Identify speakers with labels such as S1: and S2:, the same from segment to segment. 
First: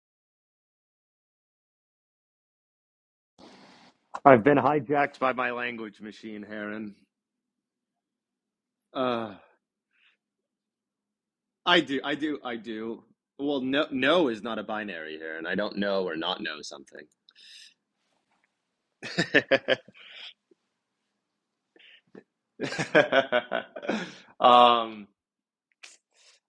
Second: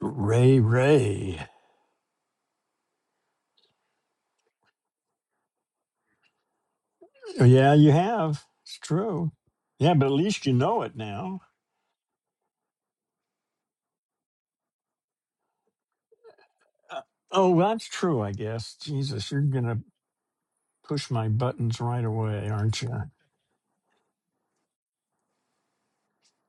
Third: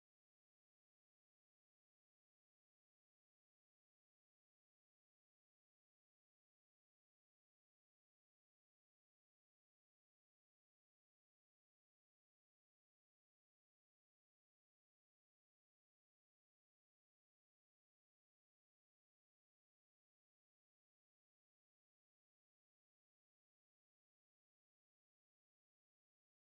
S1: Ray Ray.
S2: I've been hijacked by my language machine, Heron.
S1: Yeah, you have. It's true.
S2: Uh,
S1: Yeah, but at least you know it now.
S2: I do, I do, I do. Well, no, no is not a binary, Heron. I don't know or not know
S1: Uh,
S2: something.
S1: oh, that's true, I guess. Jesus, you're going to push my buttons right away, aren't you?
S2: um,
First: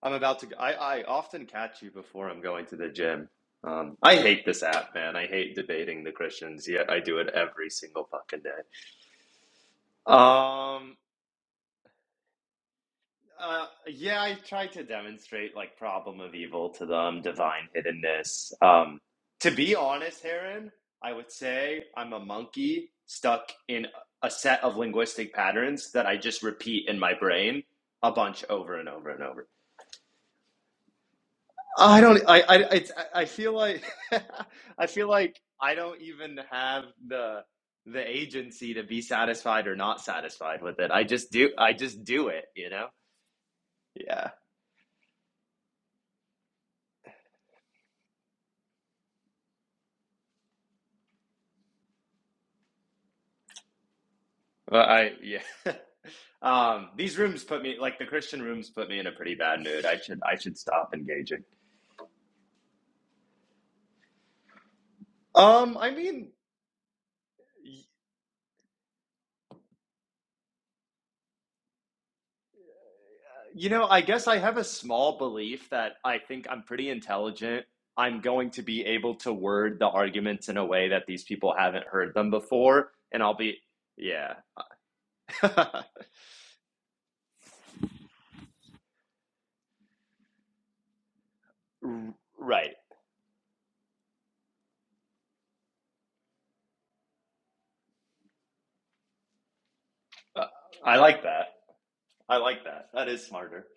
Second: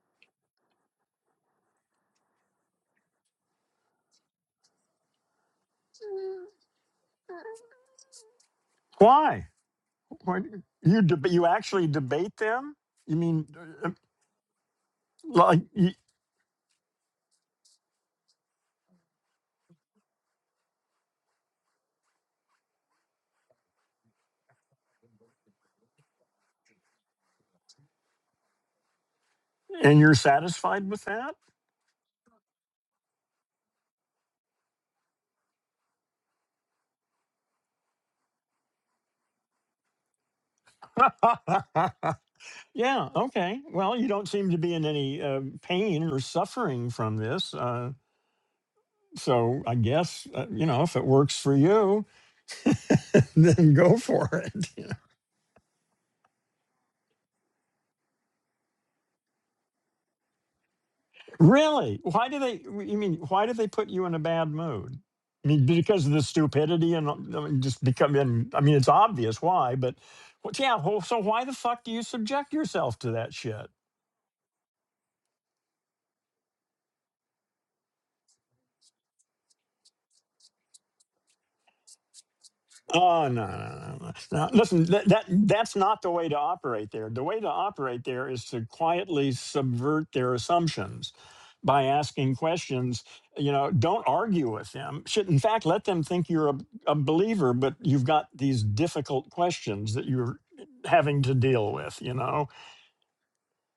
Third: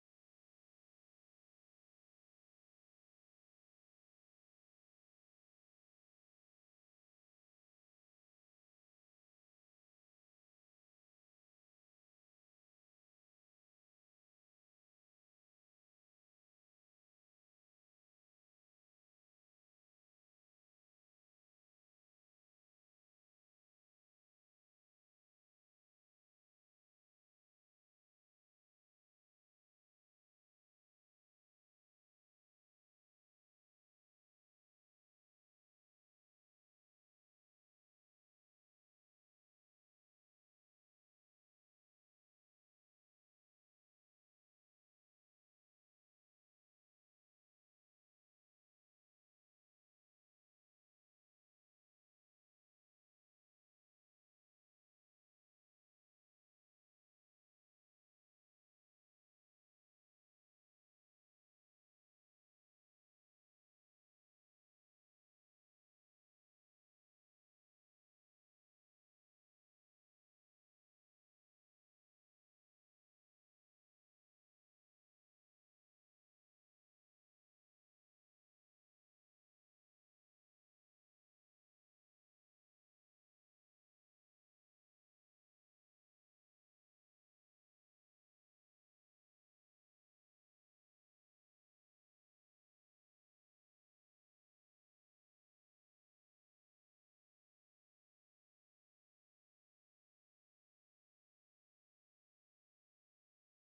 S2: I'm about to. I I often catch you before I'm going to the gym. Um, I hate this app, man. I hate debating the Christians. Yet I do it every single fucking day.
S1: Why? Why
S2: Um,
S1: you deb you actually debate them? You mean
S2: Uh,
S1: uh, uh,
S2: yeah, I tried to demonstrate
S1: like
S2: like
S1: you,
S2: problem of evil to them, divine hiddenness. Um, to be honest, Heron, I would say I'm a monkey stuck in a set of linguistic patterns that I just repeat in my brain a bunch over and over and over.
S1: and you're satisfied with that?
S2: I don't. I. I. It's, I I feel like. I feel like I don't even have the the agency to be satisfied or not satisfied with it. I just do. I just do it. You know.
S1: yeah, okay. Well, you don't
S2: Yeah.
S1: seem to be in any uh, pain or suffering from this. Uh, so I guess, uh, you know, if it works for you. then go for it.
S2: Well, I yeah. Um, these rooms put me like the Christian rooms put me in a pretty bad mood. I should I should stop engaging.
S1: Really? Why do they? You mean why do they put you in a bad mood? I mean,
S2: Um, I
S1: because of the
S2: mean,
S1: stupidity and I mean, just becoming. I mean, it's obvious why, but well, yeah. Well, so why the fuck do you subject yourself to that shit?
S2: you know, I guess I have a small belief that I think I'm pretty intelligent. I'm going to be able to word the arguments in a way that these people haven't heard them before, and
S1: Oh
S2: I'll
S1: no, no,
S2: be
S1: no, no!
S2: yeah.
S1: no. Listen, that, that that's not the way to operate there. The way to operate there is to quietly subvert their assumptions by asking
S2: right.
S1: questions. You know, don't argue with them. Should in fact let them think you're a, a believer, but you've got these difficult questions that you're
S2: Uh, I like
S1: having to
S2: that.
S1: deal with. You
S2: I
S1: know,
S2: like that. That is smarter.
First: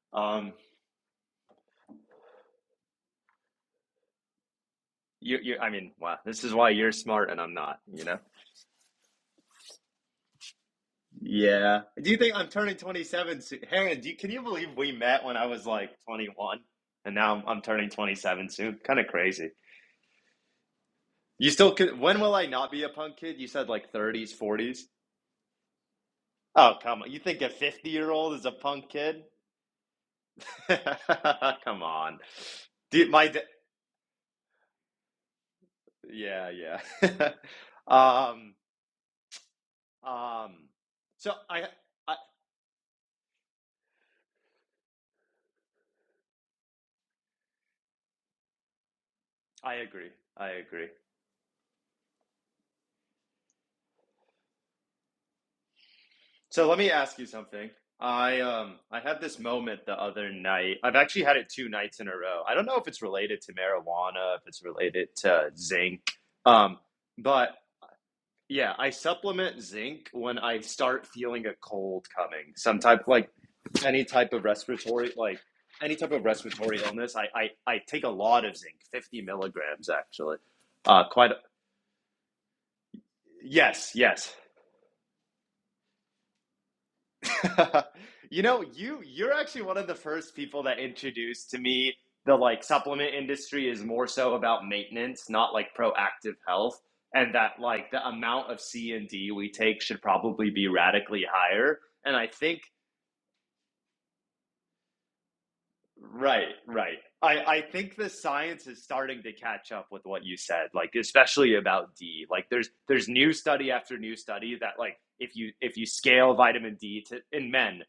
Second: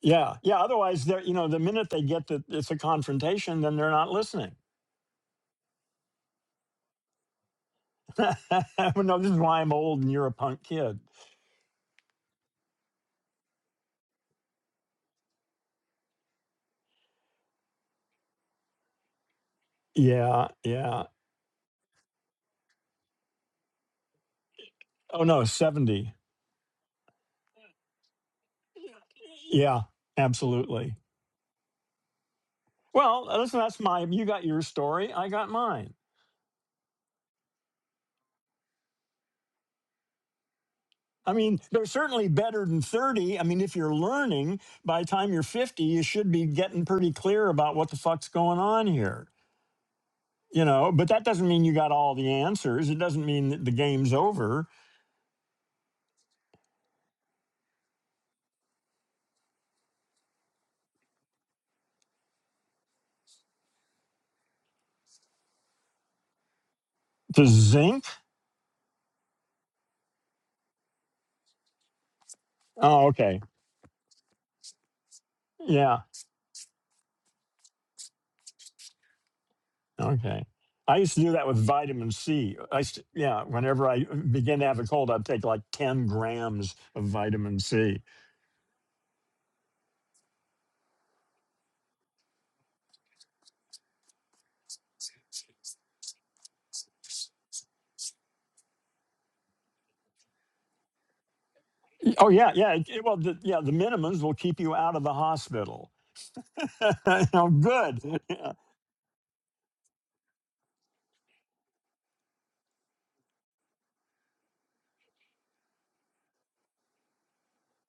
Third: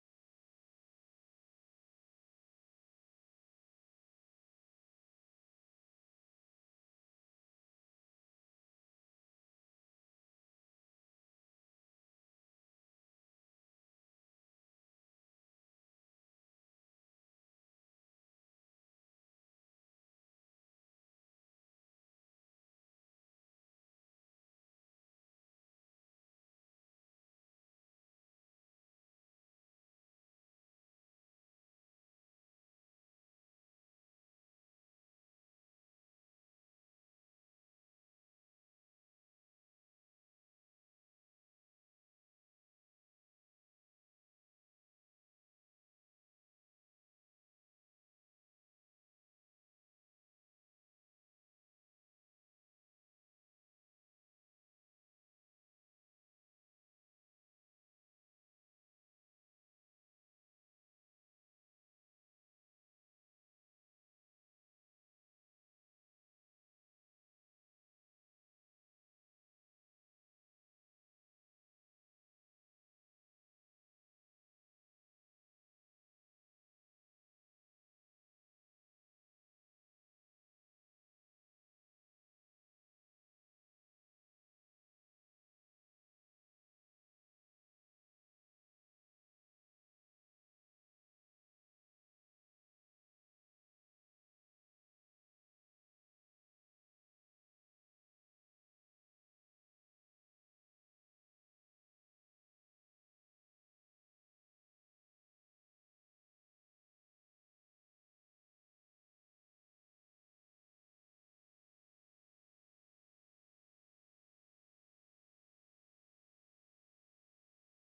S1: yeah,
S2: Um,
S1: yeah. Otherwise, they're you know, the minute they get that it's a confrontation, then they're not listening.
S2: you you I mean, wow, this is why you're smart and I'm not, you know.
S1: Well, no, this is why I'm old and you're a punk kid.
S2: Yeah. Do you think I'm turning 27 soon? Heron, do you, can you believe we met when I was like 21 and now I'm, I'm turning 27 soon? Kind of crazy.
S1: Yeah, yeah.
S2: You still could, when will I not be a punk kid? You said like 30s, 40s.
S1: Oh no, seventy.
S2: Oh, come on. You think a 50 year old is a punk kid?
S1: Yeah, absolutely.
S2: Come on. Dude, my,
S1: Well, uh,
S2: da-
S1: listen, that's my. You got your story. I got mine.
S2: yeah, yeah. Um, um, so
S1: I mean,
S2: I,
S1: they're
S2: I,
S1: certainly better than thirty. I mean, if you're learning, by the time you're fifty, you should be getting pretty clear about what the fuck's going on here.
S2: I agree. I
S1: You
S2: agree.
S1: know, but that doesn't mean you got all the answers. It doesn't mean that the game's over.
S2: So let me ask you something. I um I had this moment the other night. I've actually had it two nights in a row. I don't know if it's related to marijuana, if it's related to zinc. Um,
S1: The
S2: but
S1: zinc.
S2: yeah, I supplement zinc when I start feeling a cold coming. Some type
S1: Oh,
S2: like
S1: okay.
S2: any type of respiratory like any
S1: Yeah.
S2: type of respiratory illness. I I, I take a lot of zinc, fifty milligrams actually.
S1: Okay. I
S2: Uh,
S1: used to
S2: quite.
S1: do
S2: A,
S1: that with vitamin C. I used to, yeah, whenever
S2: yes,
S1: I
S2: yes.
S1: begin to have a cold, I'd take like 10 grams of vitamin C.
S2: you know, you you're actually one of the first people that introduced to me the like supplement industry is more so about maintenance, not like proactive health, and that like the amount of C and D we take should probably be radically higher. And I
S1: Oh, yeah,
S2: think
S1: yeah. it- it- well, the, yeah, the minimums will keep you out of the hospital.
S2: Right, right.
S1: oh,
S2: I, I think the
S1: good. Yeah,
S2: science is starting to catch up with what you said, like especially about D. Like there's there's new study after new study that like if you if you scale vitamin D to in men,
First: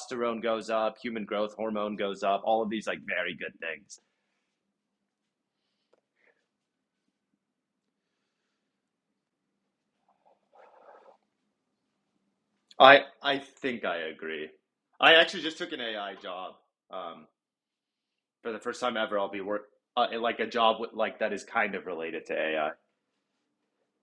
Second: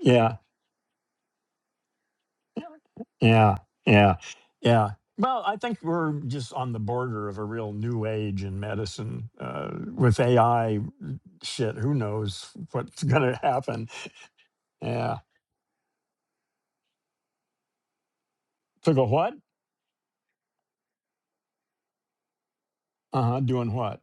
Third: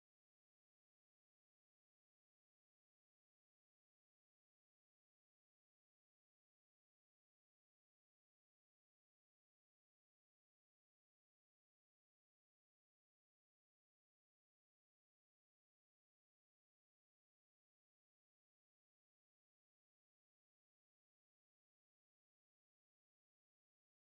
S1: yeah,
S2: goes up, human growth hormone goes up, all of these like very good
S1: yeah,
S2: things.
S1: yeah. yeah. Well, I think we're just on the border of a real new age in medicine uh, with AI shit. Who knows
S2: I
S1: what's going to
S2: I think
S1: happen?
S2: I agree. I
S1: Yeah.
S2: actually just took an AI job. Um, for the first time
S1: Took a
S2: ever, I'll
S1: what?
S2: be work uh, like a job with, like that is kind of related to AI.
S1: Uh huh. Doing what?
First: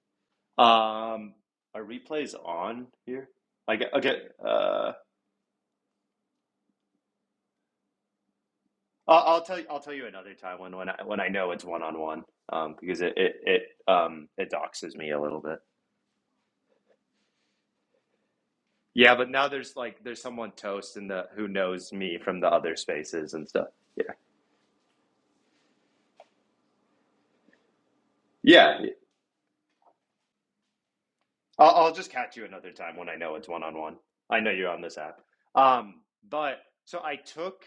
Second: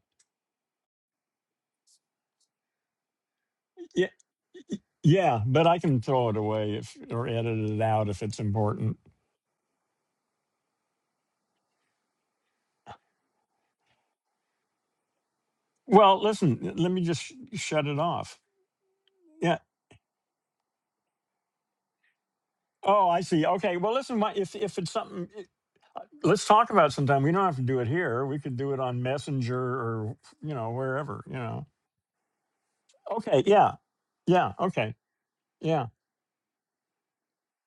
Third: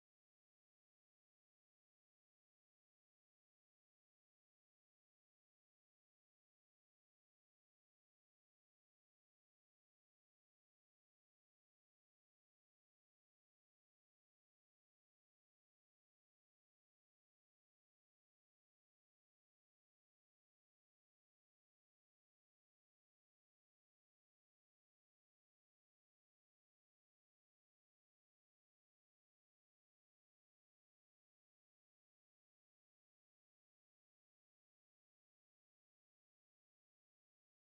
S2: Um, are replays on here? Like, okay, uh,
S1: Yeah, but I can throw it away if or edit it out if it's important.
S2: I'll, I'll tell you. I'll tell you another time when when I when I know it's one on one, um, because it it it um it doxes me a little bit.
S1: Well, listen, let me just sh- shut it off.
S2: Yeah, but now
S1: Yeah.
S2: there's like there's someone toast in the who knows me from the other
S1: Oh, I
S2: spaces
S1: see.
S2: and stuff.
S1: Okay. Well,
S2: Yeah,
S1: listen, my, if if it's something, eh, let's talk about it sometime. We don't have to do it here. We could do
S2: yeah,
S1: it on Messenger or you know wherever. You know.
S2: I'll, I'll just catch you another time when I know
S1: Okay.
S2: it's one
S1: Yeah.
S2: on one. I know
S1: Yeah.
S2: you're on
S1: Okay.
S2: this app.
S1: Yeah.
S2: Um, but so I took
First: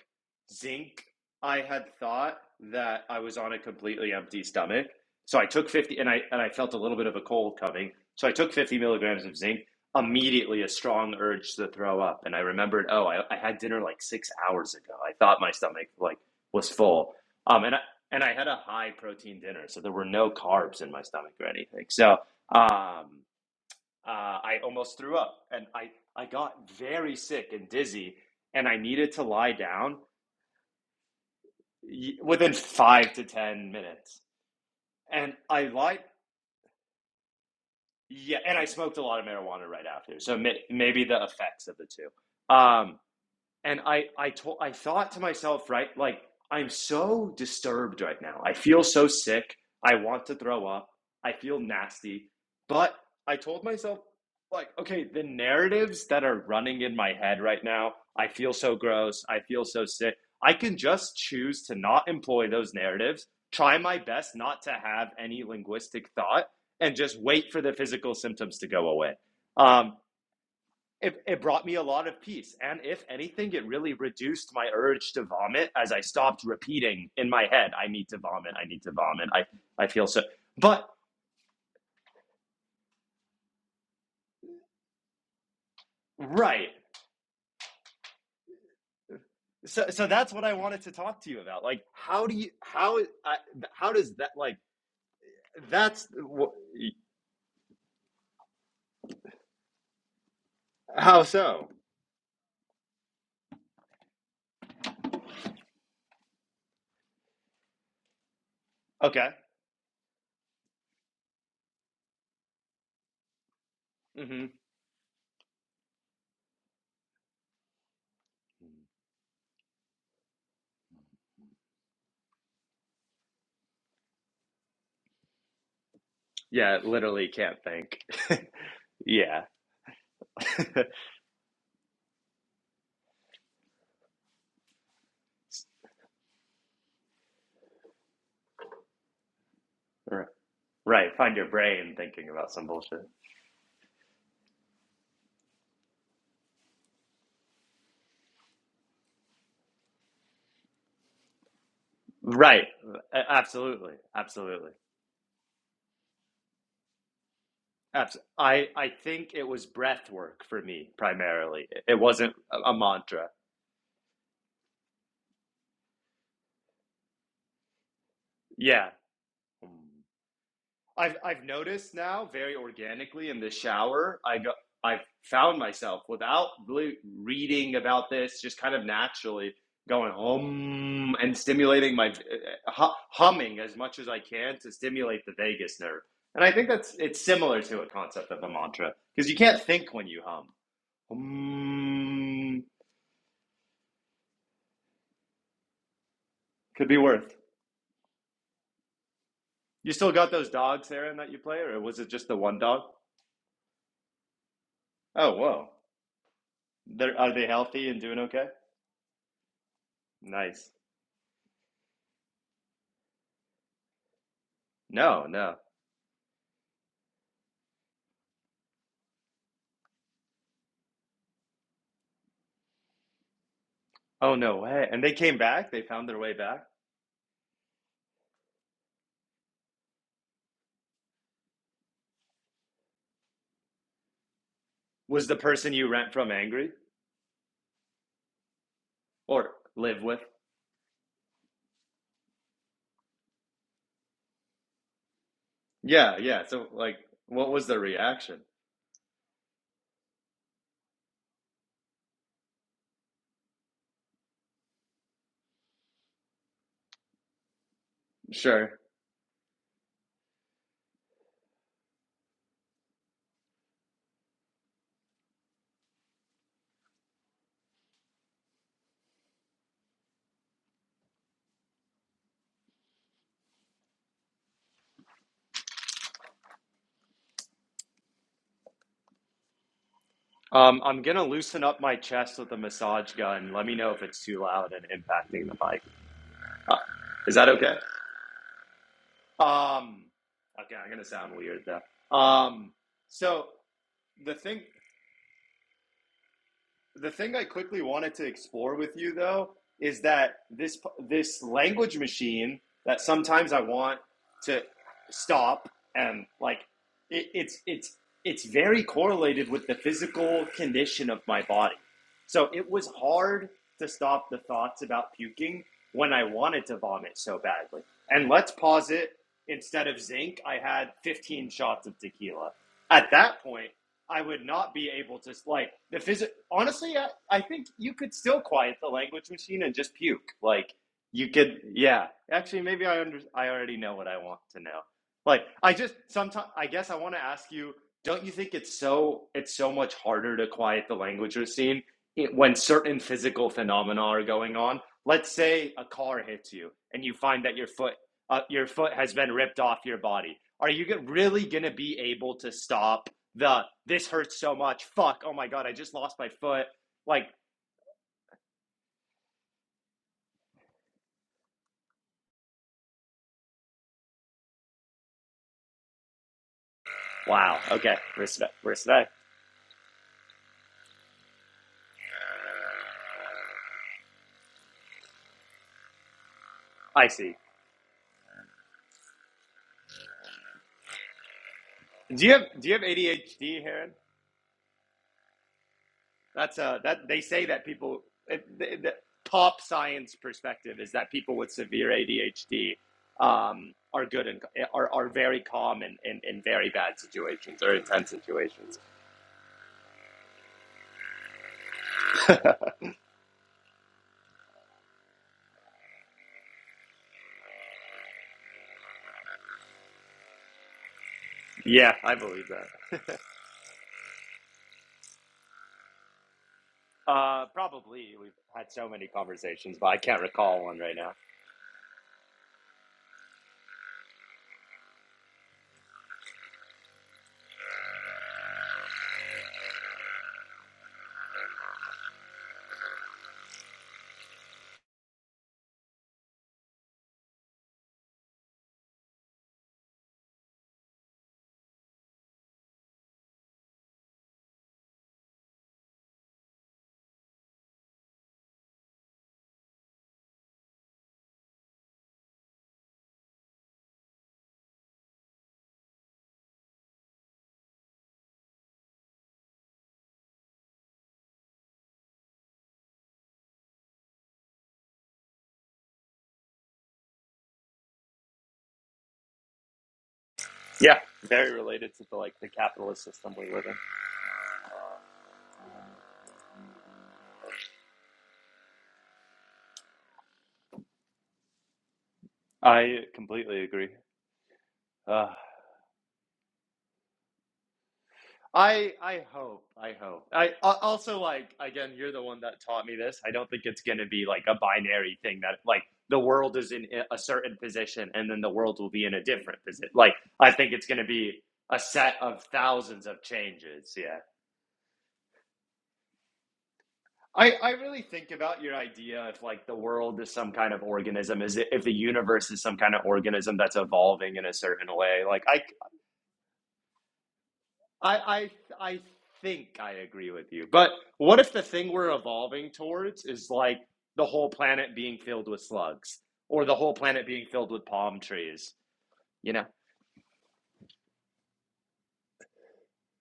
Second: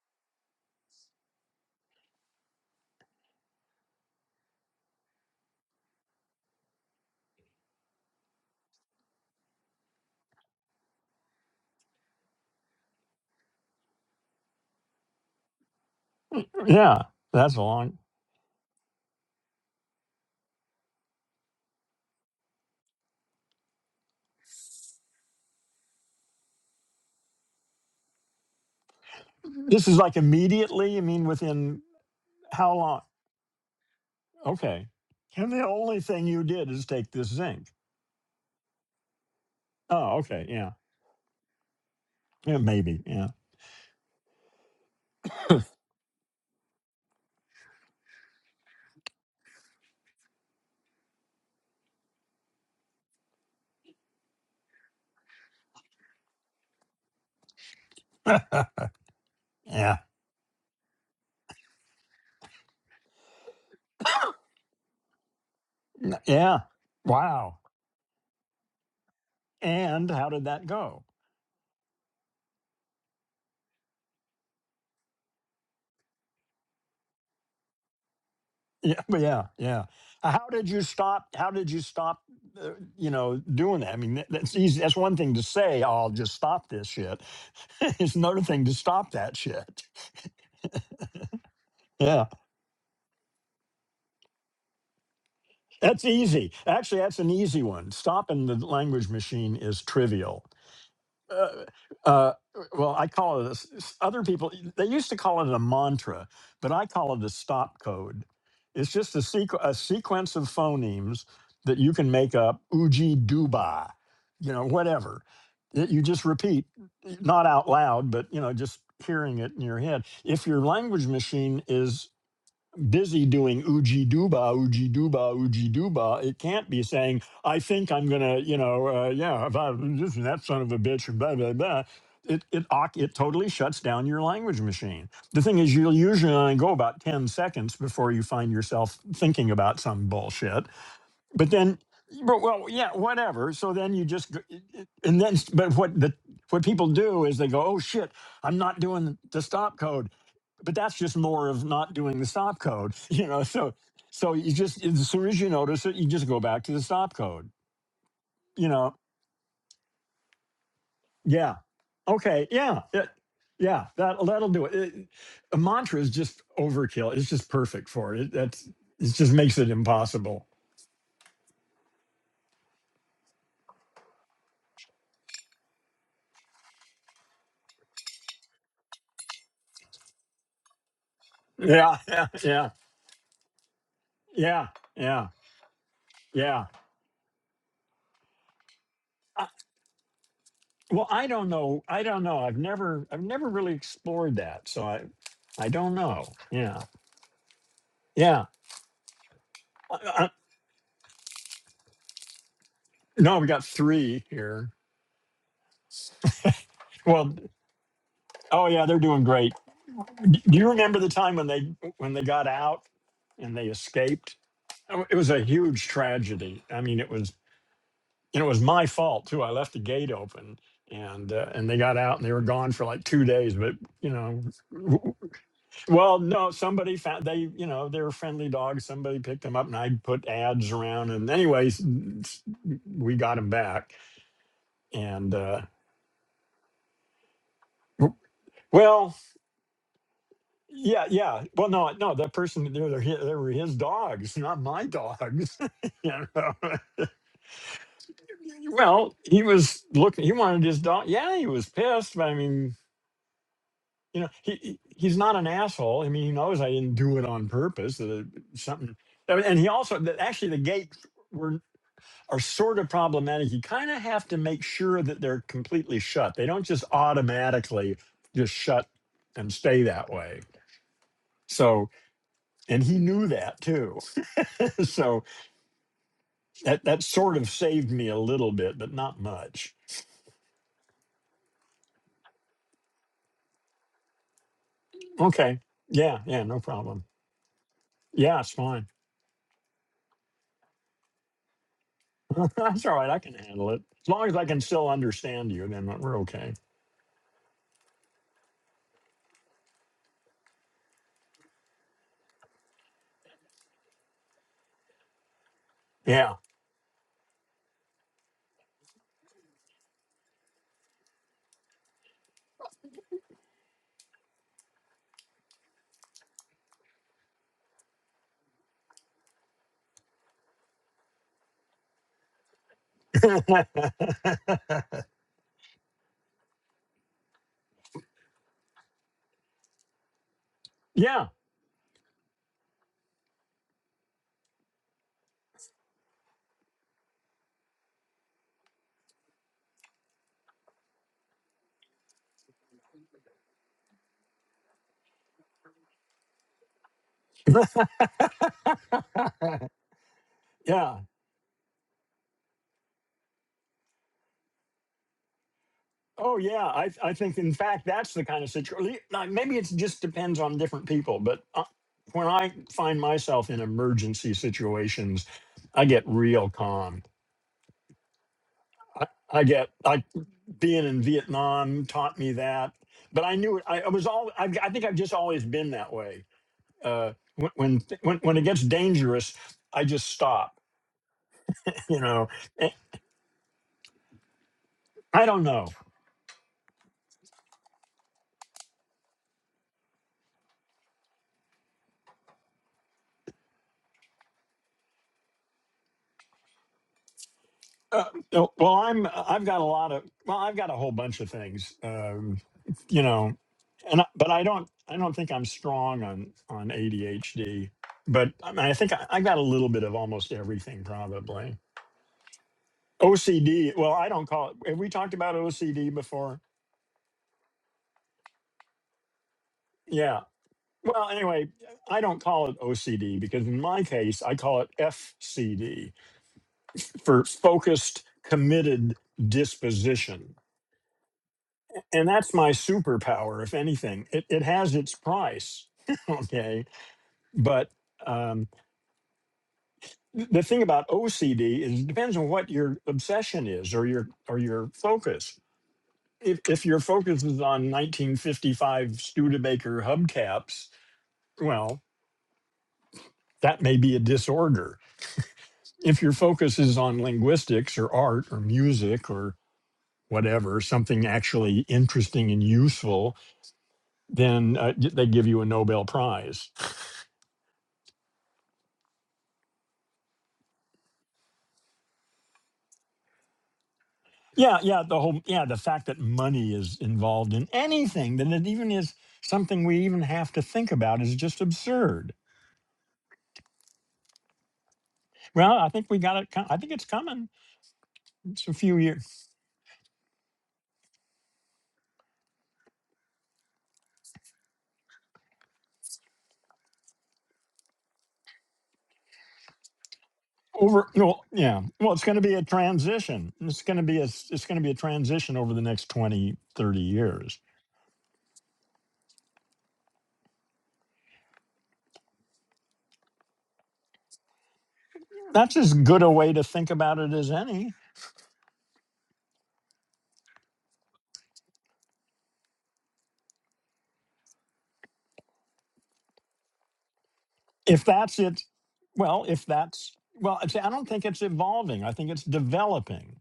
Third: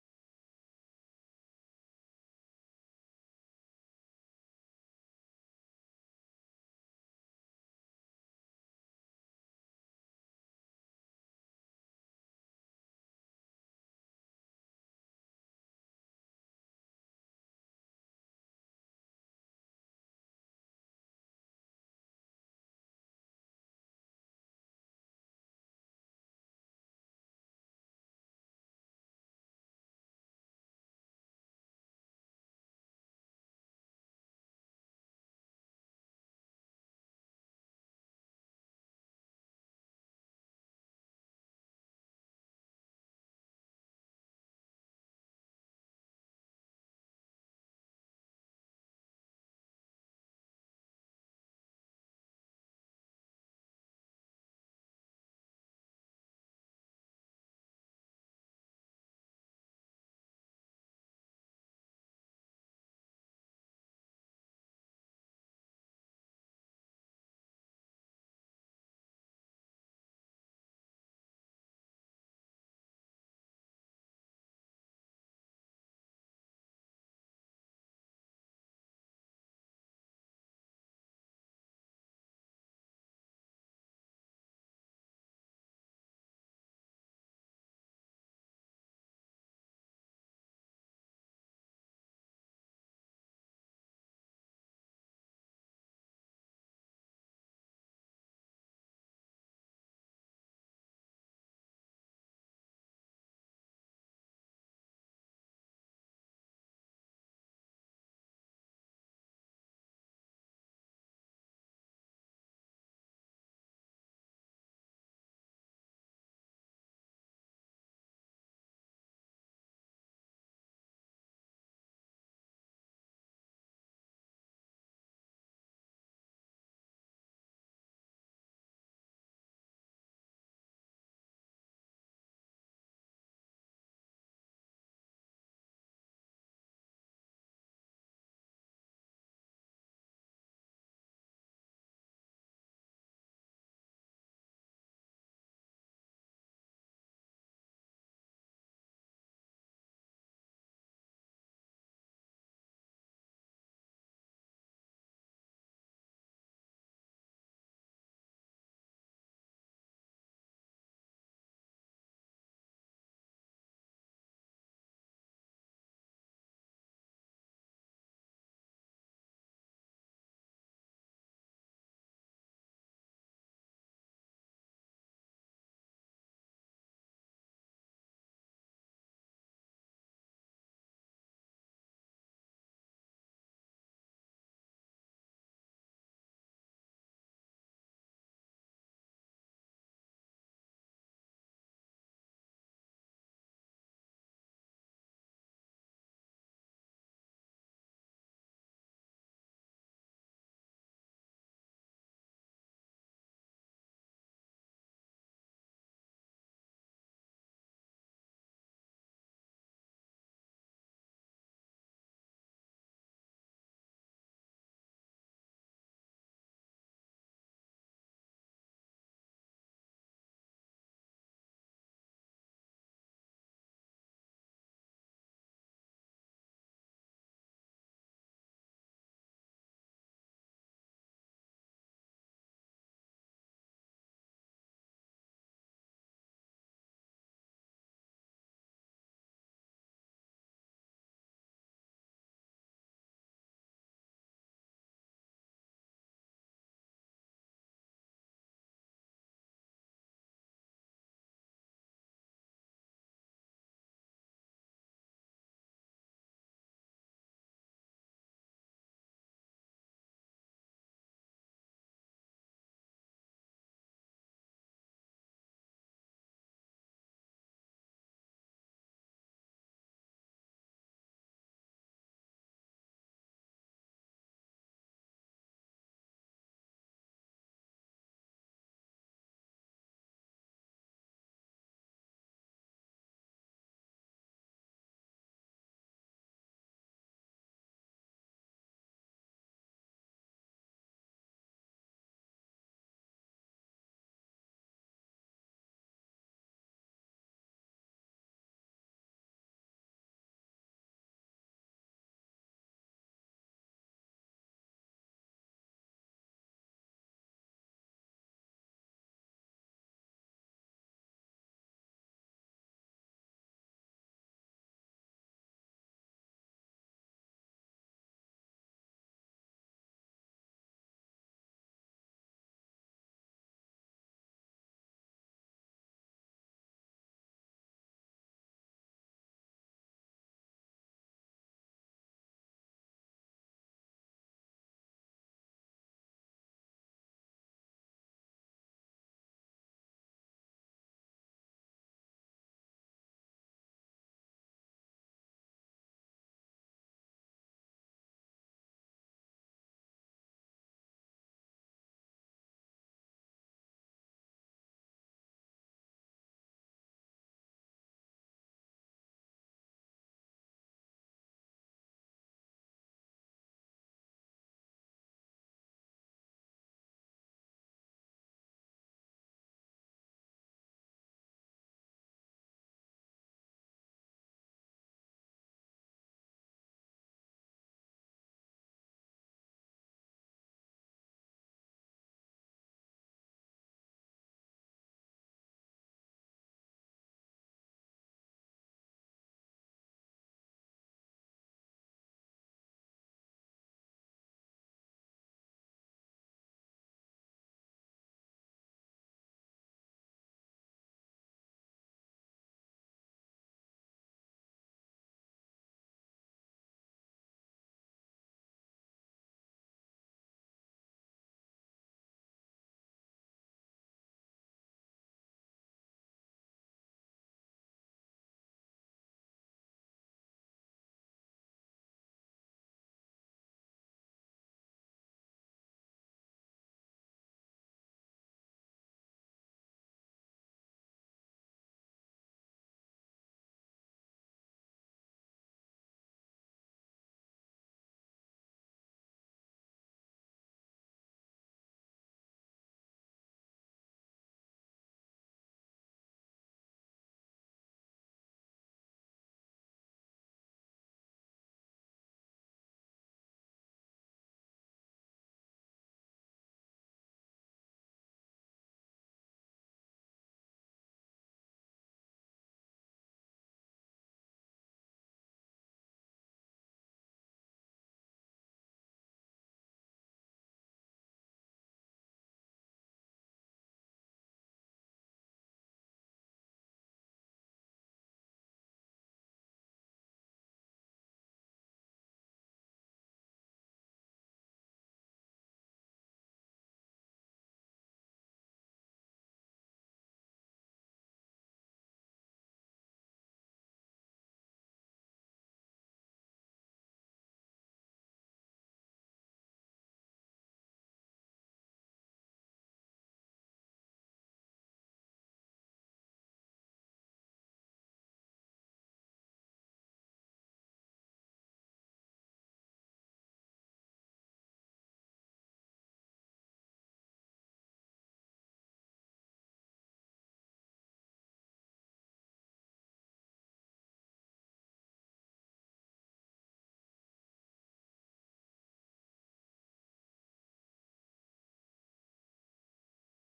S2: zinc. I had thought that I was on a completely empty stomach, so I took fifty, and I and I felt a little bit of a cold coming. So I took fifty milligrams of zinc. Immediately, a strong urge to throw up, and I remembered, oh, I, I had dinner like six hours ago. I thought my stomach like was
S1: Yeah.
S2: full,
S1: That's a
S2: um, and I,
S1: long.
S2: and I had a high protein dinner, so there were no carbs in my stomach or anything. So. Um, uh, I almost threw up and I, I got very sick and dizzy and I needed to lie
S1: This
S2: down
S1: is like immediately. I mean, within
S2: within
S1: how long?
S2: five to 10 minutes.
S1: Okay.
S2: And
S1: And
S2: I
S1: the
S2: lied,
S1: only thing you did is take this zinc.
S2: yeah, and I smoked a lot of marijuana right
S1: Oh,
S2: after. So
S1: okay.
S2: may,
S1: Yeah.
S2: maybe the effects of the two.
S1: Yeah.
S2: Um,
S1: Maybe. Yeah.
S2: and I I told I thought to myself, right, like I'm so disturbed right now. I feel so sick. I want to throw up. I feel nasty. But I told myself like, okay, the narratives that are running in my head right now, I feel so gross. I feel so
S1: Yeah.
S2: sick. I can just choose to not employ those narratives, try my best not to have any linguistic
S1: N-
S2: thought
S1: Yeah.
S2: and just wait
S1: Wow.
S2: for the physical symptoms to go away. Um,
S1: And how did that go?
S2: it, it brought me a lot of peace. And if anything, it really reduced my urge to vomit as I stopped repeating in my head, I need to vomit, I need to
S1: Yeah. but
S2: vomit. I,
S1: Yeah. Yeah.
S2: I feel so
S1: Uh, How did you
S2: but
S1: stop? How did you stop? Uh, you know, doing that. I mean, that, that's easy. That's one thing to say. "Oh, I'll just stop
S2: right.
S1: this shit. it's another thing to stop that shit.
S2: So so that's what I wanted to talk to you about. Like
S1: Yeah.
S2: how do you how I, how does that like
S1: That's
S2: that's
S1: easy.
S2: wh-
S1: Actually, that's an easy one. Stopping the language machine is trivial.
S2: How
S1: uh,
S2: so?
S1: uh, well, I call it a, s- s- other people, they used to call it a mantra, but I call it a stop code. It's just a,
S2: okay.
S1: sequ- a sequence of phonemes that you can make up, uji duba,
S2: hmm
S1: you know, whatever. that You just repeat, not out loud, but, you know, just hearing it in your head. If your language machine is busy doing oogie dooba, oogie dooba, oogie dooba. It can't
S2: Yeah,
S1: be saying,
S2: literally can't
S1: I think
S2: think.
S1: I'm going to, you know, uh,
S2: yeah.
S1: yeah, if I, this and that son of a bitch, and blah, blah, blah. It, it, oc- it totally shuts down your language machine. The thing is, you'll usually only go about 10 seconds before you find yourself thinking about some
S2: R-
S1: bullshit.
S2: Right. Find your
S1: But then,
S2: brain thinking
S1: but
S2: about some
S1: well, yeah,
S2: bullshit.
S1: whatever. So then you just, go- and then, but what the, what people do is they go, oh shit, I'm not doing the stop code but that's just more of not doing the stop
S2: Right.
S1: code you know so
S2: Absolutely.
S1: so you
S2: Absolutely.
S1: just as soon as you notice it you just go back to the stop code
S2: Absolutely. I,
S1: you
S2: I
S1: know
S2: think it was breath work for me
S1: yeah
S2: primarily. It wasn't
S1: okay
S2: a, a
S1: yeah yeah,
S2: mantra.
S1: yeah that that'll do it. it a mantra is just overkill it's just perfect for it, it that's
S2: Yeah.
S1: it just makes it impossible
S2: I've I've noticed now very organically in the shower, I go I've found myself without really reading about this, just kind of naturally going hum and stimulating
S1: yeah
S2: my uh,
S1: yeah yeah
S2: hu- humming as much as I can
S1: yeah
S2: to stimulate
S1: yeah
S2: the vagus nerve. And I
S1: yeah
S2: think that's it's similar to a concept of a mantra because you
S1: I,
S2: can't think when you hum.
S1: well i don't know i don't know i've
S2: Hum
S1: never i've never really explored that so i i don't know yeah
S2: could be worse.
S1: yeah
S2: You
S1: I,
S2: still
S1: I,
S2: got those dogs, Aaron, that you play, or was it just the one dog?
S1: no we got three here
S2: Oh, whoa. They're, are
S1: Well,
S2: they healthy and doing okay?
S1: oh yeah, they're doing great. D- Do
S2: Nice.
S1: you remember the time when they when they got out and they escaped? Oh, It
S2: No,
S1: was a
S2: no.
S1: huge tragedy. I mean, it was and it was my fault too. I left the gate open and uh, and they got out and they were gone for like 2 days, but you
S2: Oh,
S1: know,
S2: no way.
S1: w-
S2: And they
S1: w-
S2: came back? They found their
S1: well,
S2: way
S1: no,
S2: back?
S1: somebody found they, you know, they were friendly dogs. Somebody picked them up and I put ads around and anyways, we got them back
S2: Was
S1: and
S2: the
S1: uh
S2: person you rent from angry
S1: w- well
S2: or live with?
S1: Yeah, yeah. Well, no, no. That person, they were, hi- they were his dogs, not my dogs. you
S2: Yeah,
S1: know?
S2: yeah. So, like, what was their reaction?
S1: well, he was looking. He wanted his dog. Yeah, he was pissed, but I mean, you know, he he- he's not an asshole. I mean, he knows I didn't do it on purpose. That it-
S2: Sure.
S1: something, and and he also that actually the gates were are sort of problematic. You kind of have to make sure that they're completely shut. They don't just automatically just shut and stay that way. So, and he knew that too. so that that sort of saved me a little bit, but not much.
S2: Um, I'm gonna loosen up my chest with a massage gun. Let me know if it's too loud and impacting
S1: Okay.
S2: the mic.
S1: Yeah, yeah, no
S2: Uh,
S1: problem.
S2: is that okay?
S1: Yeah, it's fine.
S2: Um, okay, I'm gonna sound weird though. Um,
S1: That's all right. I can
S2: so
S1: handle it. As long
S2: the
S1: as I
S2: thing
S1: can still understand you, then we're okay.
S2: the thing I quickly wanted to explore with you though is that this this language machine that sometimes I want to stop and
S1: Yeah.
S2: like it, it's it's it's very correlated with the physical condition of my body. So it was hard to stop the thoughts about puking when I wanted to vomit so badly. And let's pause it. Instead of zinc, I had 15 shots of tequila. At that point, I would not be able to like the phys- honestly I, I think you could still quiet the language machine and just puke like
S1: yeah.
S2: you could yeah actually maybe I under I already know what I want to know like I just sometimes I guess I want to ask you don't you think it's so it's so much harder to quiet the language machine it, when certain physical phenomena are going on let's say a car hits you and you find that your foot uh, your foot has been ripped off your body are you
S1: yeah.
S2: go- really going to be able to stop the this hurts so much. Fuck. Oh my god, I just lost my
S1: Oh yeah,
S2: foot.
S1: I I
S2: Like,
S1: think in fact that's the kind of situation. Maybe it just depends on different people, but uh, when I find myself in emergency situations, I get real calm.
S2: wow. Okay. Respect.
S1: I,
S2: Respect.
S1: I get I being in Vietnam taught me that. But I knew it. I, I was all. I, I think I've just always been that way.
S2: I
S1: Uh,
S2: see.
S1: when when when when it gets dangerous, I just stop. You
S2: Do
S1: know,
S2: you have Do
S1: Eh,
S2: you have ADHD, Heron?
S1: I don't know.
S2: That's uh that they say that people it, the, the top science perspective is that people with severe ADHD um are good and are, are very calm in, in, in very bad situations or
S1: Uh,
S2: intense
S1: no, well,
S2: situations.
S1: I'm. I've got a lot of. Well, I've got a whole bunch of things. Um, you know, and I- but I don't. I don't think I'm strong on on ADHD. But I, mean, I think I, I got a little bit of almost everything probably.
S2: Yeah, I believe that.
S1: OCD. Well, I don't call it. Have we talked about OCD before?
S2: Uh, probably. We've had so many conversations, but I
S1: Yeah.
S2: can't recall one right
S1: Well,
S2: now.
S1: anyway, I don't call it OCD because in my case, I call it FCD for focused, committed disposition. And that's my superpower, if anything. It, it has its price. okay. But um, th- the thing about OCD is it depends on what your obsession is or your or your focus. If, if your focus is on 1955 Studebaker hubcaps, well, that may be a disorder if your focus is on linguistics or art or music or whatever, something actually interesting and useful, then uh, y- they give you a Nobel Prize.
S2: Yeah, very related to the like the capitalist system we live in.
S1: Yeah, yeah, the whole, yeah, the fact that money is involved in anything, that it even is something we even have to think about is just absurd.
S2: I completely agree. Uh,
S1: Well, I think we got it. co- I think it's coming. It's a few
S2: I
S1: years
S2: I hope I hope I al- also like again you're the one that taught me this. I don't think it's going to be like a binary thing that like the world is in a certain position and then the world will be in a different position. Like I think it's
S1: over.
S2: going to
S1: Well,
S2: be
S1: yeah.
S2: a
S1: Well, it's
S2: set
S1: going to be
S2: of
S1: a
S2: thousands of
S1: transition. It's going to
S2: changes.
S1: be a,
S2: Yeah.
S1: s- it's going to be a transition over the next 20, 30 years
S2: I, I really think about your idea if like the world is some kind of organism is it if the universe is some kind of organism that's evolving in a certain way like
S1: that's
S2: I.
S1: as good a way to think about it as any.
S2: I I I think I agree with you. But what if the thing we're evolving towards is like the whole planet being filled with slugs or the whole planet being filled with
S1: If that's
S2: palm
S1: it,
S2: trees,
S1: well, if
S2: you know?
S1: that's well, it's, I don't think it's evolving. I think it's developing.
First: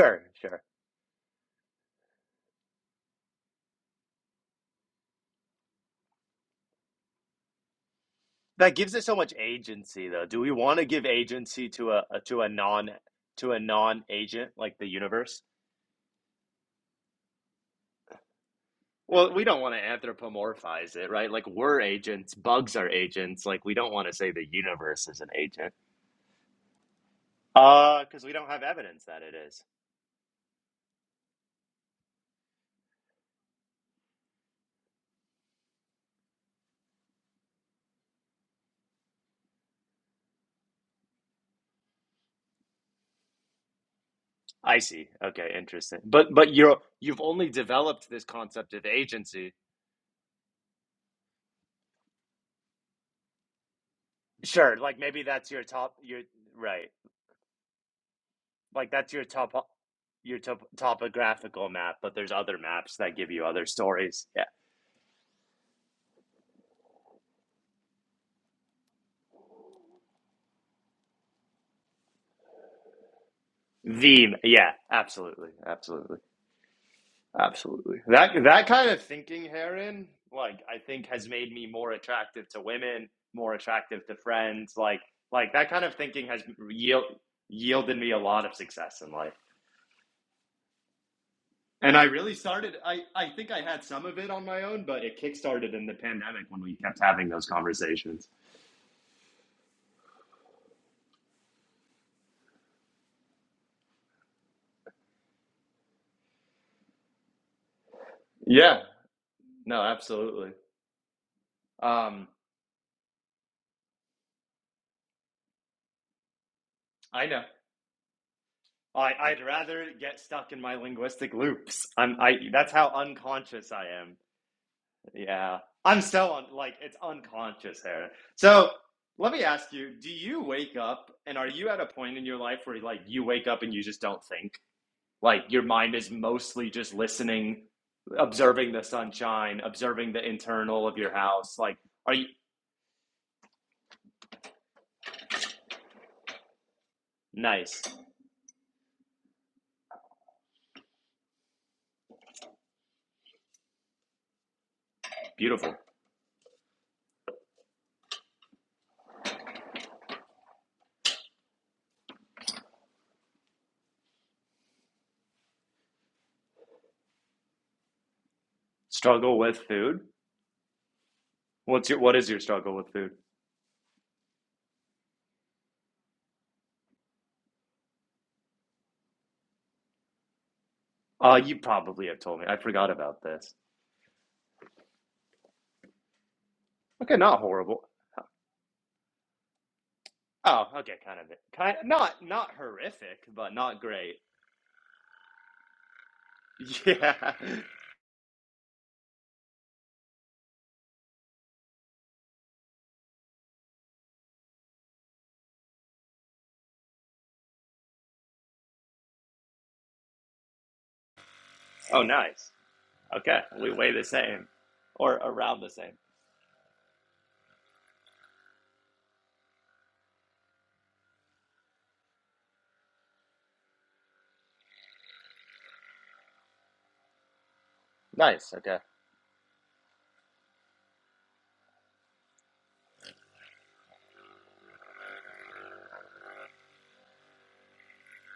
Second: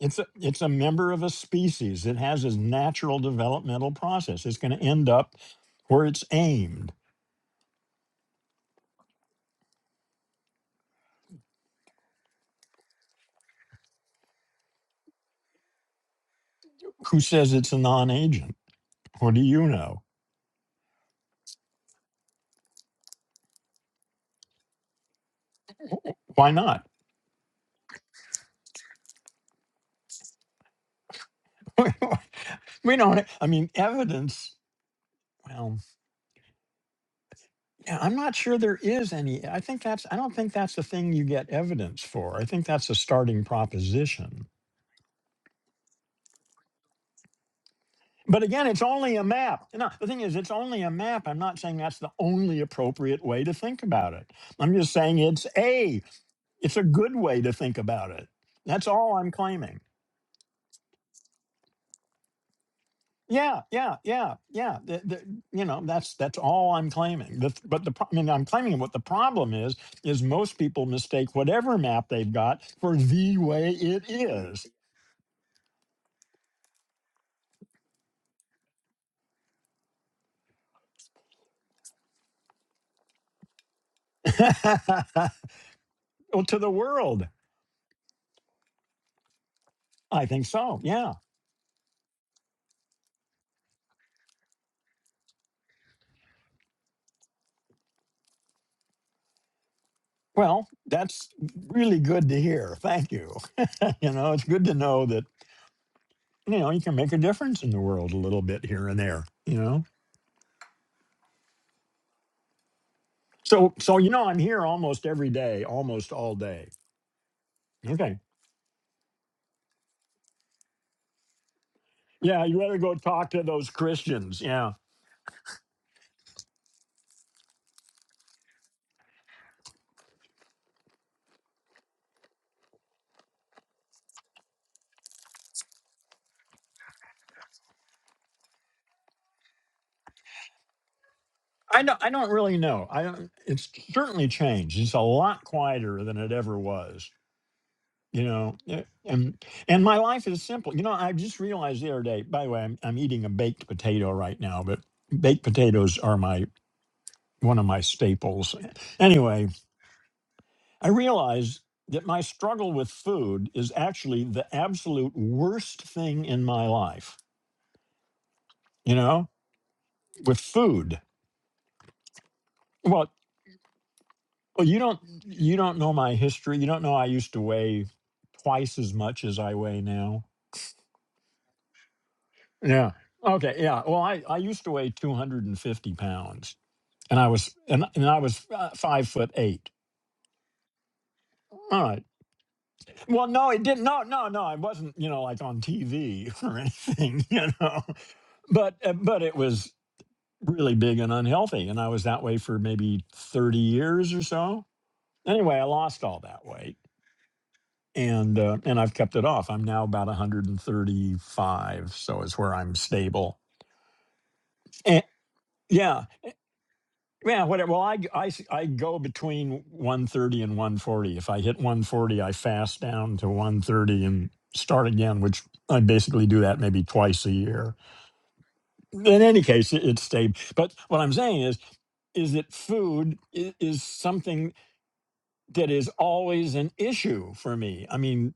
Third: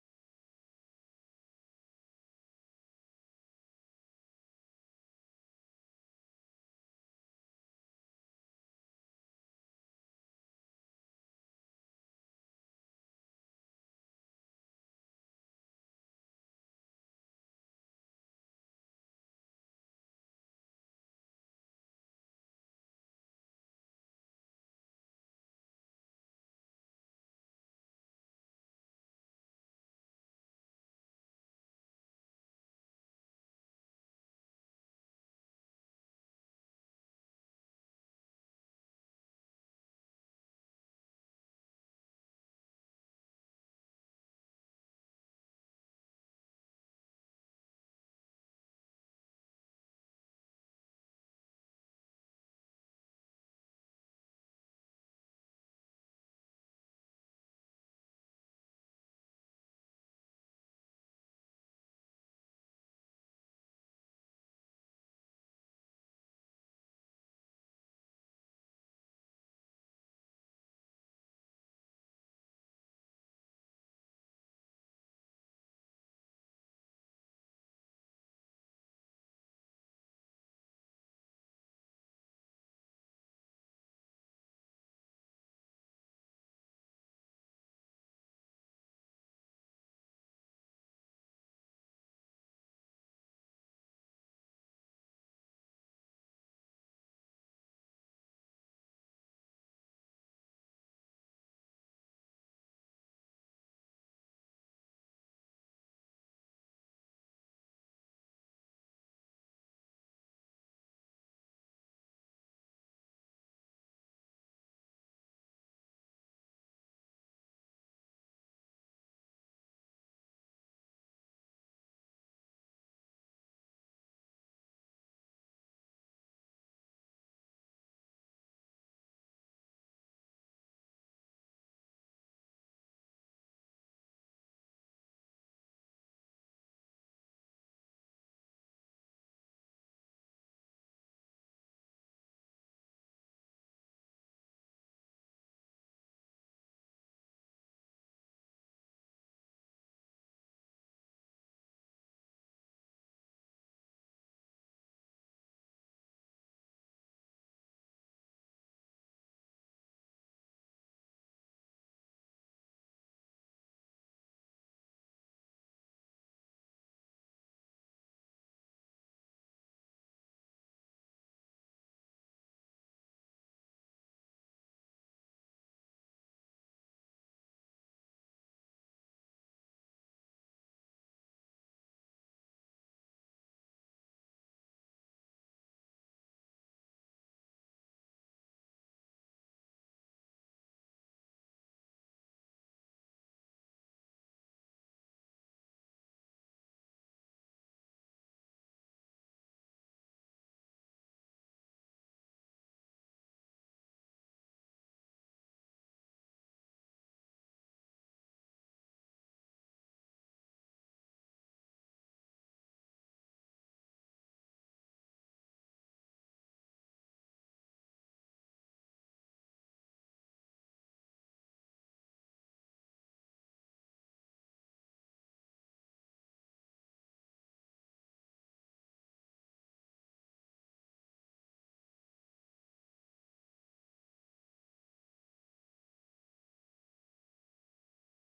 S1: It's a,
S2: sure.
S1: it's a member of a species. It has its natural developmental process. It's going to end up where it's aimed.
S2: That gives it so much agency, though. Do we want to give agency to a, a to a non to a non-agent like the universe?
S1: Who says it's a non-agent?
S2: Well,
S1: What do
S2: we don't
S1: you
S2: want to
S1: know?
S2: anthropomorphize it, right? Like we're agents, bugs are agents, like we don't want to say the universe is an agent.
S1: Why not?
S2: Uh, because we don't have evidence that it is.
S1: we don't. I mean, evidence. Well. And I'm not sure there is any. I think that's, I don't think that's the thing you get evidence for. I think that's a starting proposition.
S2: I see. Okay, interesting. But but you're you've only developed this
S1: But again,
S2: concept
S1: it's
S2: of
S1: only a
S2: agency.
S1: map. No, the thing is, it's only a map. I'm not saying that's the only appropriate way to think about it. I'm
S2: Sure,
S1: just
S2: like
S1: saying
S2: maybe
S1: it's
S2: that's your top
S1: a,
S2: your
S1: it's a
S2: right.
S1: good way to think about it. That's
S2: Like that's
S1: all
S2: your
S1: I'm
S2: top
S1: claiming.
S2: your top, topographical map, but there's other maps that give you
S1: Yeah,
S2: other
S1: yeah,
S2: stories.
S1: yeah,
S2: Yeah.
S1: yeah. The, the, you know, that's that's all I'm claiming. The, but the pro- I mean, I'm claiming what the problem is is most people mistake whatever map they've got for the way it
S2: The
S1: is.
S2: yeah, absolutely. Absolutely. Absolutely. That that kind of thinking, Heron, like I think has made me more attractive to women, more attractive to friends, like like that kind of thinking has
S1: well, to the
S2: yield,
S1: world,
S2: yielded me a lot of success in life.
S1: I think so. Yeah.
S2: And I really started, I, I think I had some of it on my own, but it kickstarted in the pandemic when we kept having those conversations.
S1: Well, that's really good to hear. Thank you. you know, it's good to know that you know you can make a difference in the world a little bit
S2: Yeah,
S1: here and there. You
S2: no,
S1: know.
S2: absolutely. Um,
S1: So so you know, I'm here almost every day, almost all day.
S2: I know.
S1: Okay.
S2: I, I'd rather get stuck in my linguistic loops. I'm, I,
S1: Yeah, you
S2: that's
S1: better
S2: how
S1: go talk to those
S2: unconscious I am.
S1: Christians. Yeah.
S2: Yeah. I'm so un. like, it's unconscious, here. So let me ask you, do you wake up and are you at a point in your life where, like, you wake up and you just don't think? Like your mind is mostly just listening, observing the sunshine, observing the internal of your house. Like,
S1: I don't, I
S2: are you
S1: don't really know. I don't, it's certainly changed. It's a lot quieter than it ever was.
S2: nice,
S1: You know, eh, and and my life is simple. You know, I just realized the other day. By the way, I'm I'm eating a baked potato right now, but baked
S2: beautiful?
S1: potatoes are my one of my staples. Anyway, I realized that my struggle with food is actually the absolute worst thing in my life. You know,
S2: Struggle with food?
S1: with food.
S2: What's your what is your struggle with
S1: Well,
S2: food?
S1: Well, you don't you don't know my history. You don't know I used to weigh twice as much as I weigh now.
S2: Uh, you probably have told me. I forgot
S1: Yeah.
S2: about this.
S1: Okay. Yeah. Well, I I used to weigh two hundred and fifty pounds,
S2: Okay,
S1: and I
S2: not
S1: was
S2: horrible.
S1: and and I was uh, five foot eight.
S2: Oh, okay, kind of, kind
S1: All
S2: of,
S1: right.
S2: not not horrific,
S1: Well, no,
S2: but
S1: it
S2: not
S1: didn't. No,
S2: great.
S1: no, no. I wasn't. You know, like on TV or anything.
S2: Yeah.
S1: You know, but uh, but it was really big and unhealthy, and I was that way for maybe thirty years or so. Anyway, I lost all that weight and uh, and I've kept it off. I'm now about 135,
S2: Oh,
S1: so is
S2: nice.
S1: where I'm stable.
S2: Okay, we weigh the same,
S1: And
S2: or around the same.
S1: yeah, yeah, whatever. Well, I, I s- I go between 130 and 140. If I hit 140, I fast down to 130 and start again, which I basically do that maybe twice a year.
S2: Nice. Okay.
S1: In any case, it, it's stable. But what I'm saying is, is that food is, is something. that is always an issue for me. I mean,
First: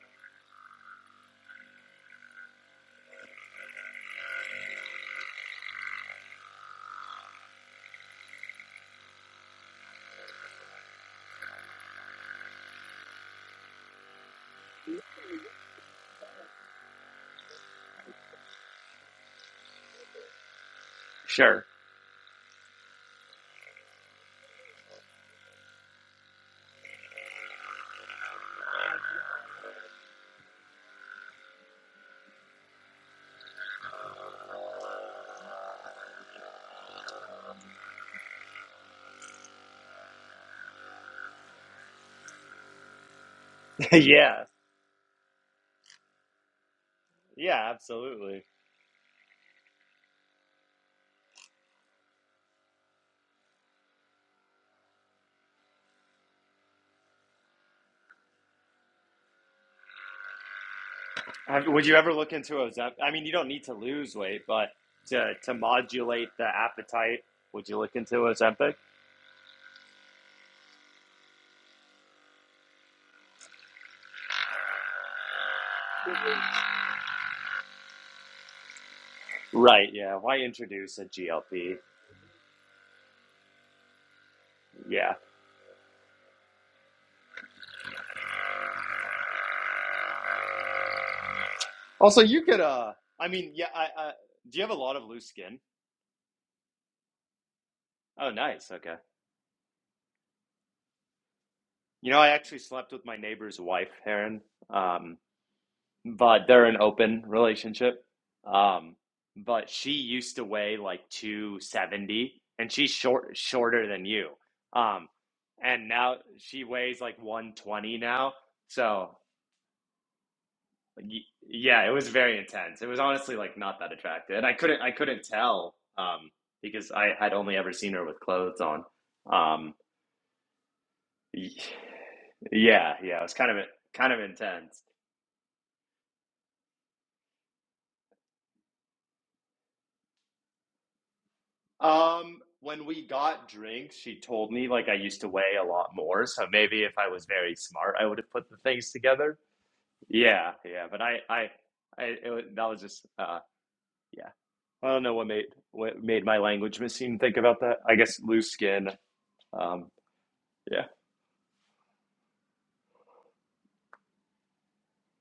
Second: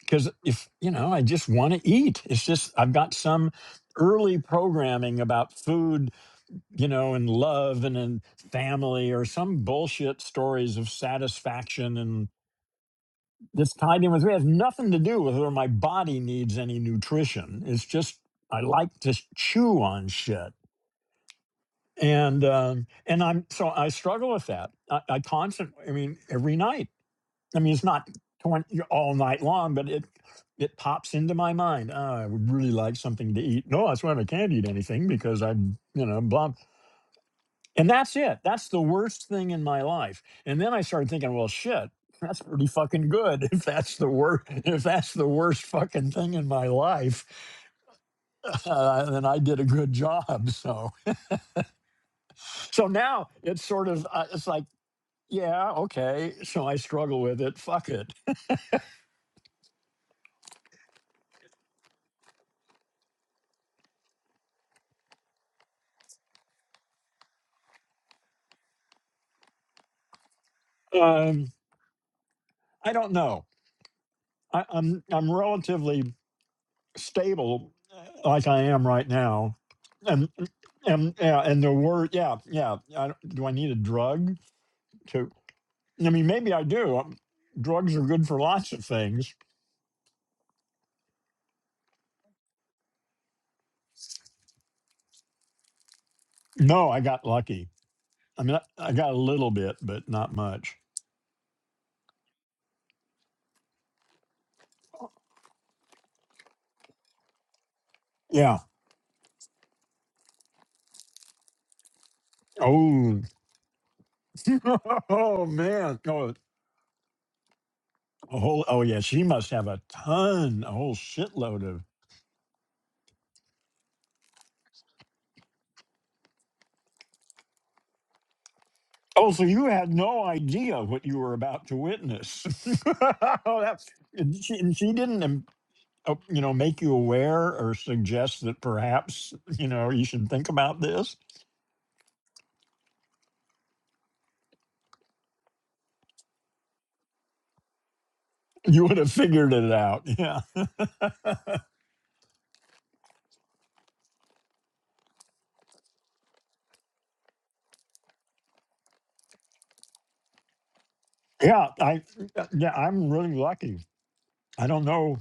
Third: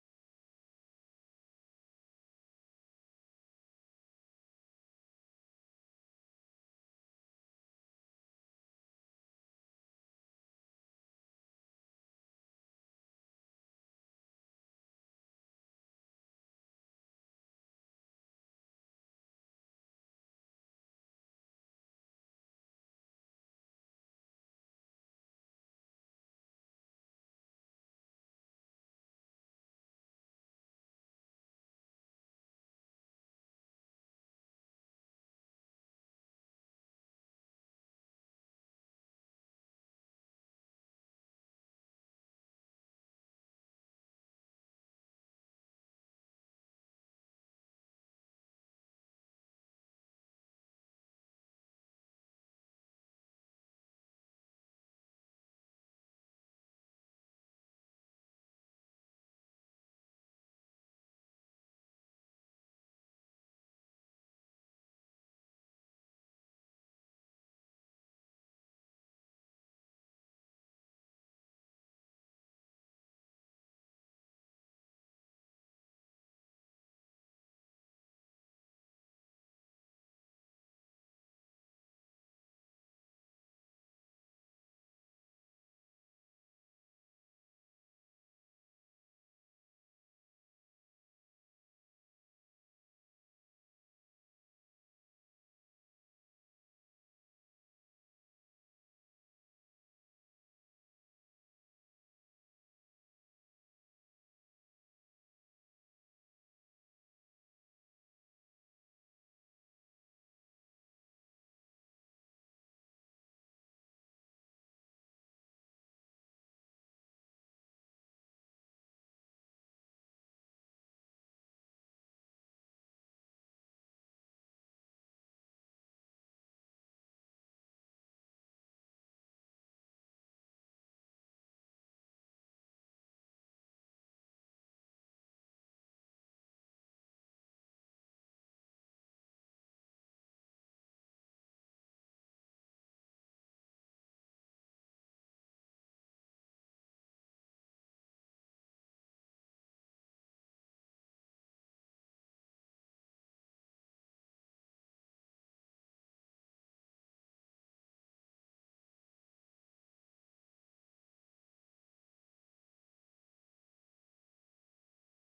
S1: because if you know, I just want to eat. It's just I've got some early programming about food, you know, and love and and family or some bullshit stories of satisfaction and that's tied in with me. It has nothing to do with whether my body needs any nutrition. It's just I like to chew on shit.
S2: Sure.
S1: And um, and I'm so I struggle with that. I, I constantly, I mean, every night I mean, it's not 20, all night long, but it it pops into my mind. Oh, I would really like something to eat. No, that's why I can't eat anything because I'm, you know, blah. And that's it. That's the worst thing in my life. And then I started thinking, well, shit, that's pretty fucking good. If that's the worst,
S2: yeah.
S1: if that's the worst fucking thing in my life,
S2: Yeah. Absolutely.
S1: uh, then I did a good job. So, so now it's sort of, uh, it's like, yeah, okay. So I struggle with it. Fuck it.
S2: Have- Would you ever look into a Zep? I mean, you don't need to lose weight, but to to modulate the appetite, would you look into Ozempic?
S1: Um, I don't know I, I'm I'm relatively stable, uh, like I am right now,
S2: Right, yeah.
S1: and
S2: Why introduce a
S1: and yeah, and the
S2: GLP?
S1: word yeah yeah. I, don't- do I need a drug
S2: Yeah.
S1: to? I mean, maybe I do. Um drugs are good for lots of things.
S2: Also, you could uh I mean, yeah, I, I do you have a lot of loose skin?
S1: No, I got lucky.
S2: Oh,
S1: I mean,
S2: nice.
S1: I, I
S2: Okay.
S1: got a little bit, but not much.
S2: You know, I actually slept with my neighbor's wife, Heron. Um, but they're an open relationship.
S1: Yeah.
S2: Um, but she used to weigh like 270 and she's
S1: Oh.
S2: short shorter than you. Um,
S1: oh
S2: and
S1: man.
S2: now
S1: Oh,
S2: she weighs like 120 now.
S1: a whole. Oh yeah.
S2: So
S1: She must have a ton, a whole
S2: y-
S1: shitload of
S2: yeah, it was very intense. It was honestly like not that attractive. And I couldn't I couldn't tell um because I had only ever seen her with clothes on.
S1: Oh, so you
S2: Um
S1: had no idea what you were
S2: y-
S1: about to witness.
S2: yeah, yeah, it was kind
S1: oh,
S2: of
S1: that,
S2: kind of
S1: and she,
S2: intense.
S1: and she didn't, um, uh, you know, make you aware or suggest that perhaps, you know, you should think about this.
S2: Um, when we got drinks, she told me like I used to weigh a lot more, so maybe if I was very smart, I would have put the
S1: You
S2: things
S1: would have
S2: together.
S1: figured it out. Yeah.
S2: Yeah, yeah, but I, I, I it, wa- that was just, uh, yeah. I don't know what made what made my language machine think about that. I guess loose skin. Um, yeah.
S1: yeah. I, yeah, I'm really lucky. I don't know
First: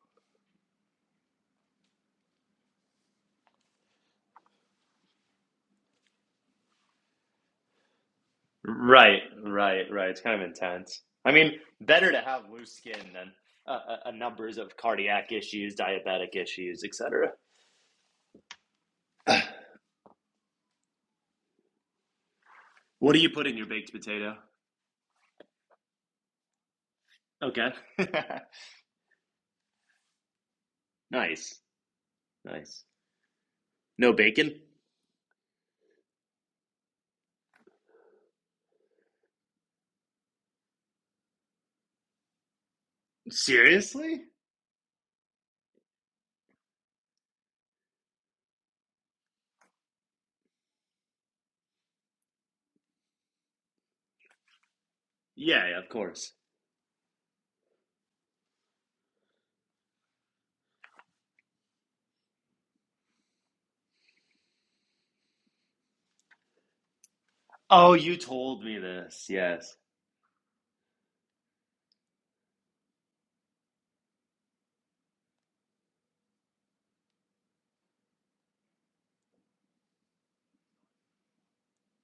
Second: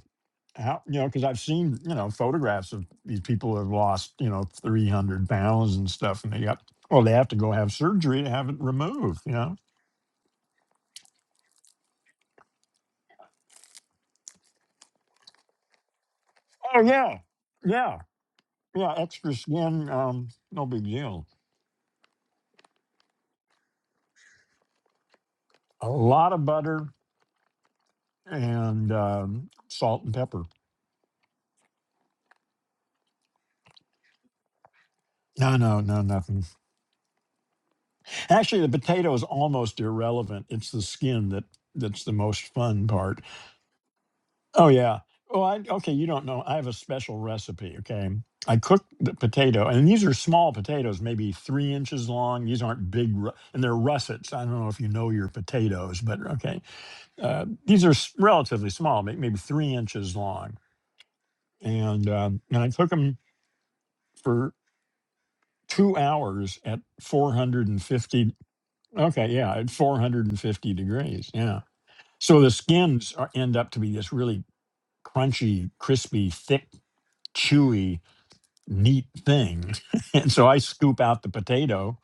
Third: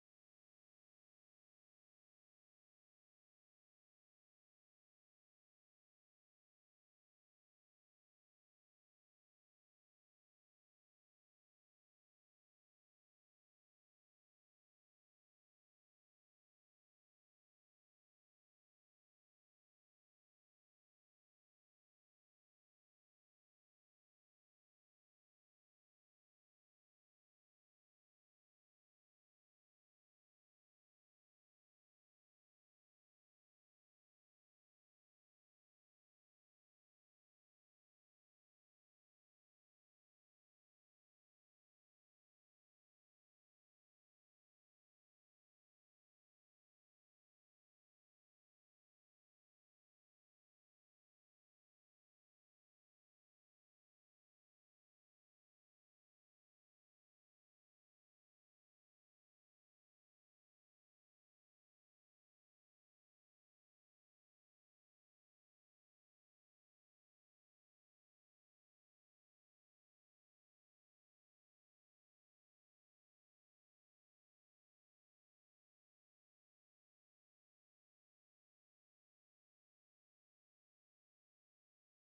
S1: how, you know, because I've seen, you know, photographs of these people who have lost, you know, 300 pounds and stuff. And they got, well, they have to go have surgery to have it removed,
S2: Right,
S1: you know?
S2: right, right. It's kind of intense. I mean, better to have loose skin than uh, uh, uh, numbers of cardiac issues, diabetic
S1: Oh,
S2: issues,
S1: yeah.
S2: etc.
S1: Yeah. Yeah, extra skin, um, no big deal.
S2: What do you put in your baked potato?
S1: A lot of butter
S2: Okay.
S1: and um, salt and pepper.
S2: Nice. Nice. No bacon?
S1: No, no, no, nothing. Actually, the potato is almost irrelevant. It's the skin that that's the most fun part.
S2: Seriously?
S1: Oh yeah. Oh, I, okay. You don't know. I have a special recipe. Okay, I cook the potato, and these are small potatoes, maybe three inches long. These aren't big, ru- and they're russets. I don't know if you know your
S2: Yeah, yeah, of
S1: potatoes, but
S2: course.
S1: okay, uh, these are s- relatively small, may- maybe three inches long and um, and I took them for two hours at
S2: Oh, you
S1: 450.
S2: told me this.
S1: Okay, yeah, at
S2: Yes.
S1: 450 degrees. Yeah, so the skins are, end up to be this really crunchy, crispy, thick, chewy, neat thing. and so I scoop out the potato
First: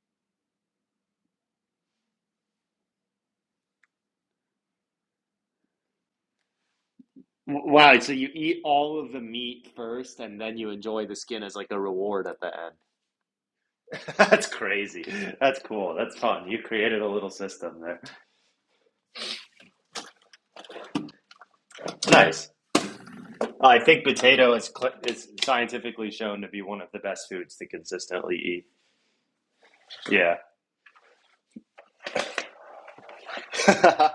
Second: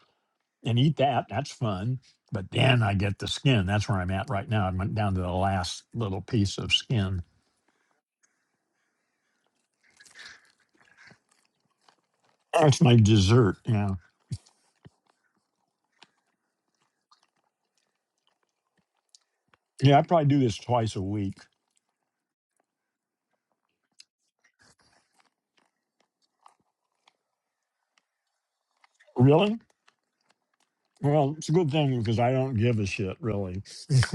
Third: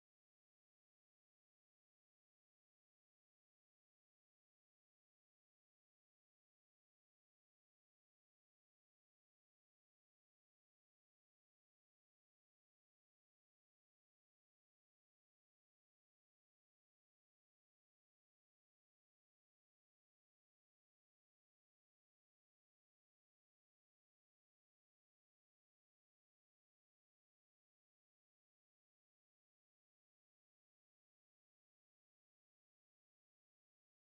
S1: and eat that. That's fun. But then I get the skin. That's where I'm at right now. I went down to the last little piece of skin.
S2: W- Wow, so you eat all of the meat first and then you enjoy the skin as like a reward at the
S1: That's
S2: end.
S1: my dessert. Yeah.
S2: That's crazy. That's cool. That's fun. You created a little system there.
S1: Yeah, I probably do this twice a week.
S2: Nice. I think potato is cl- is scientifically shown to be one of the best foods to consistently eat.
S1: Really?
S2: Yeah.
S1: Well, it's a good thing because I don't give a shit really.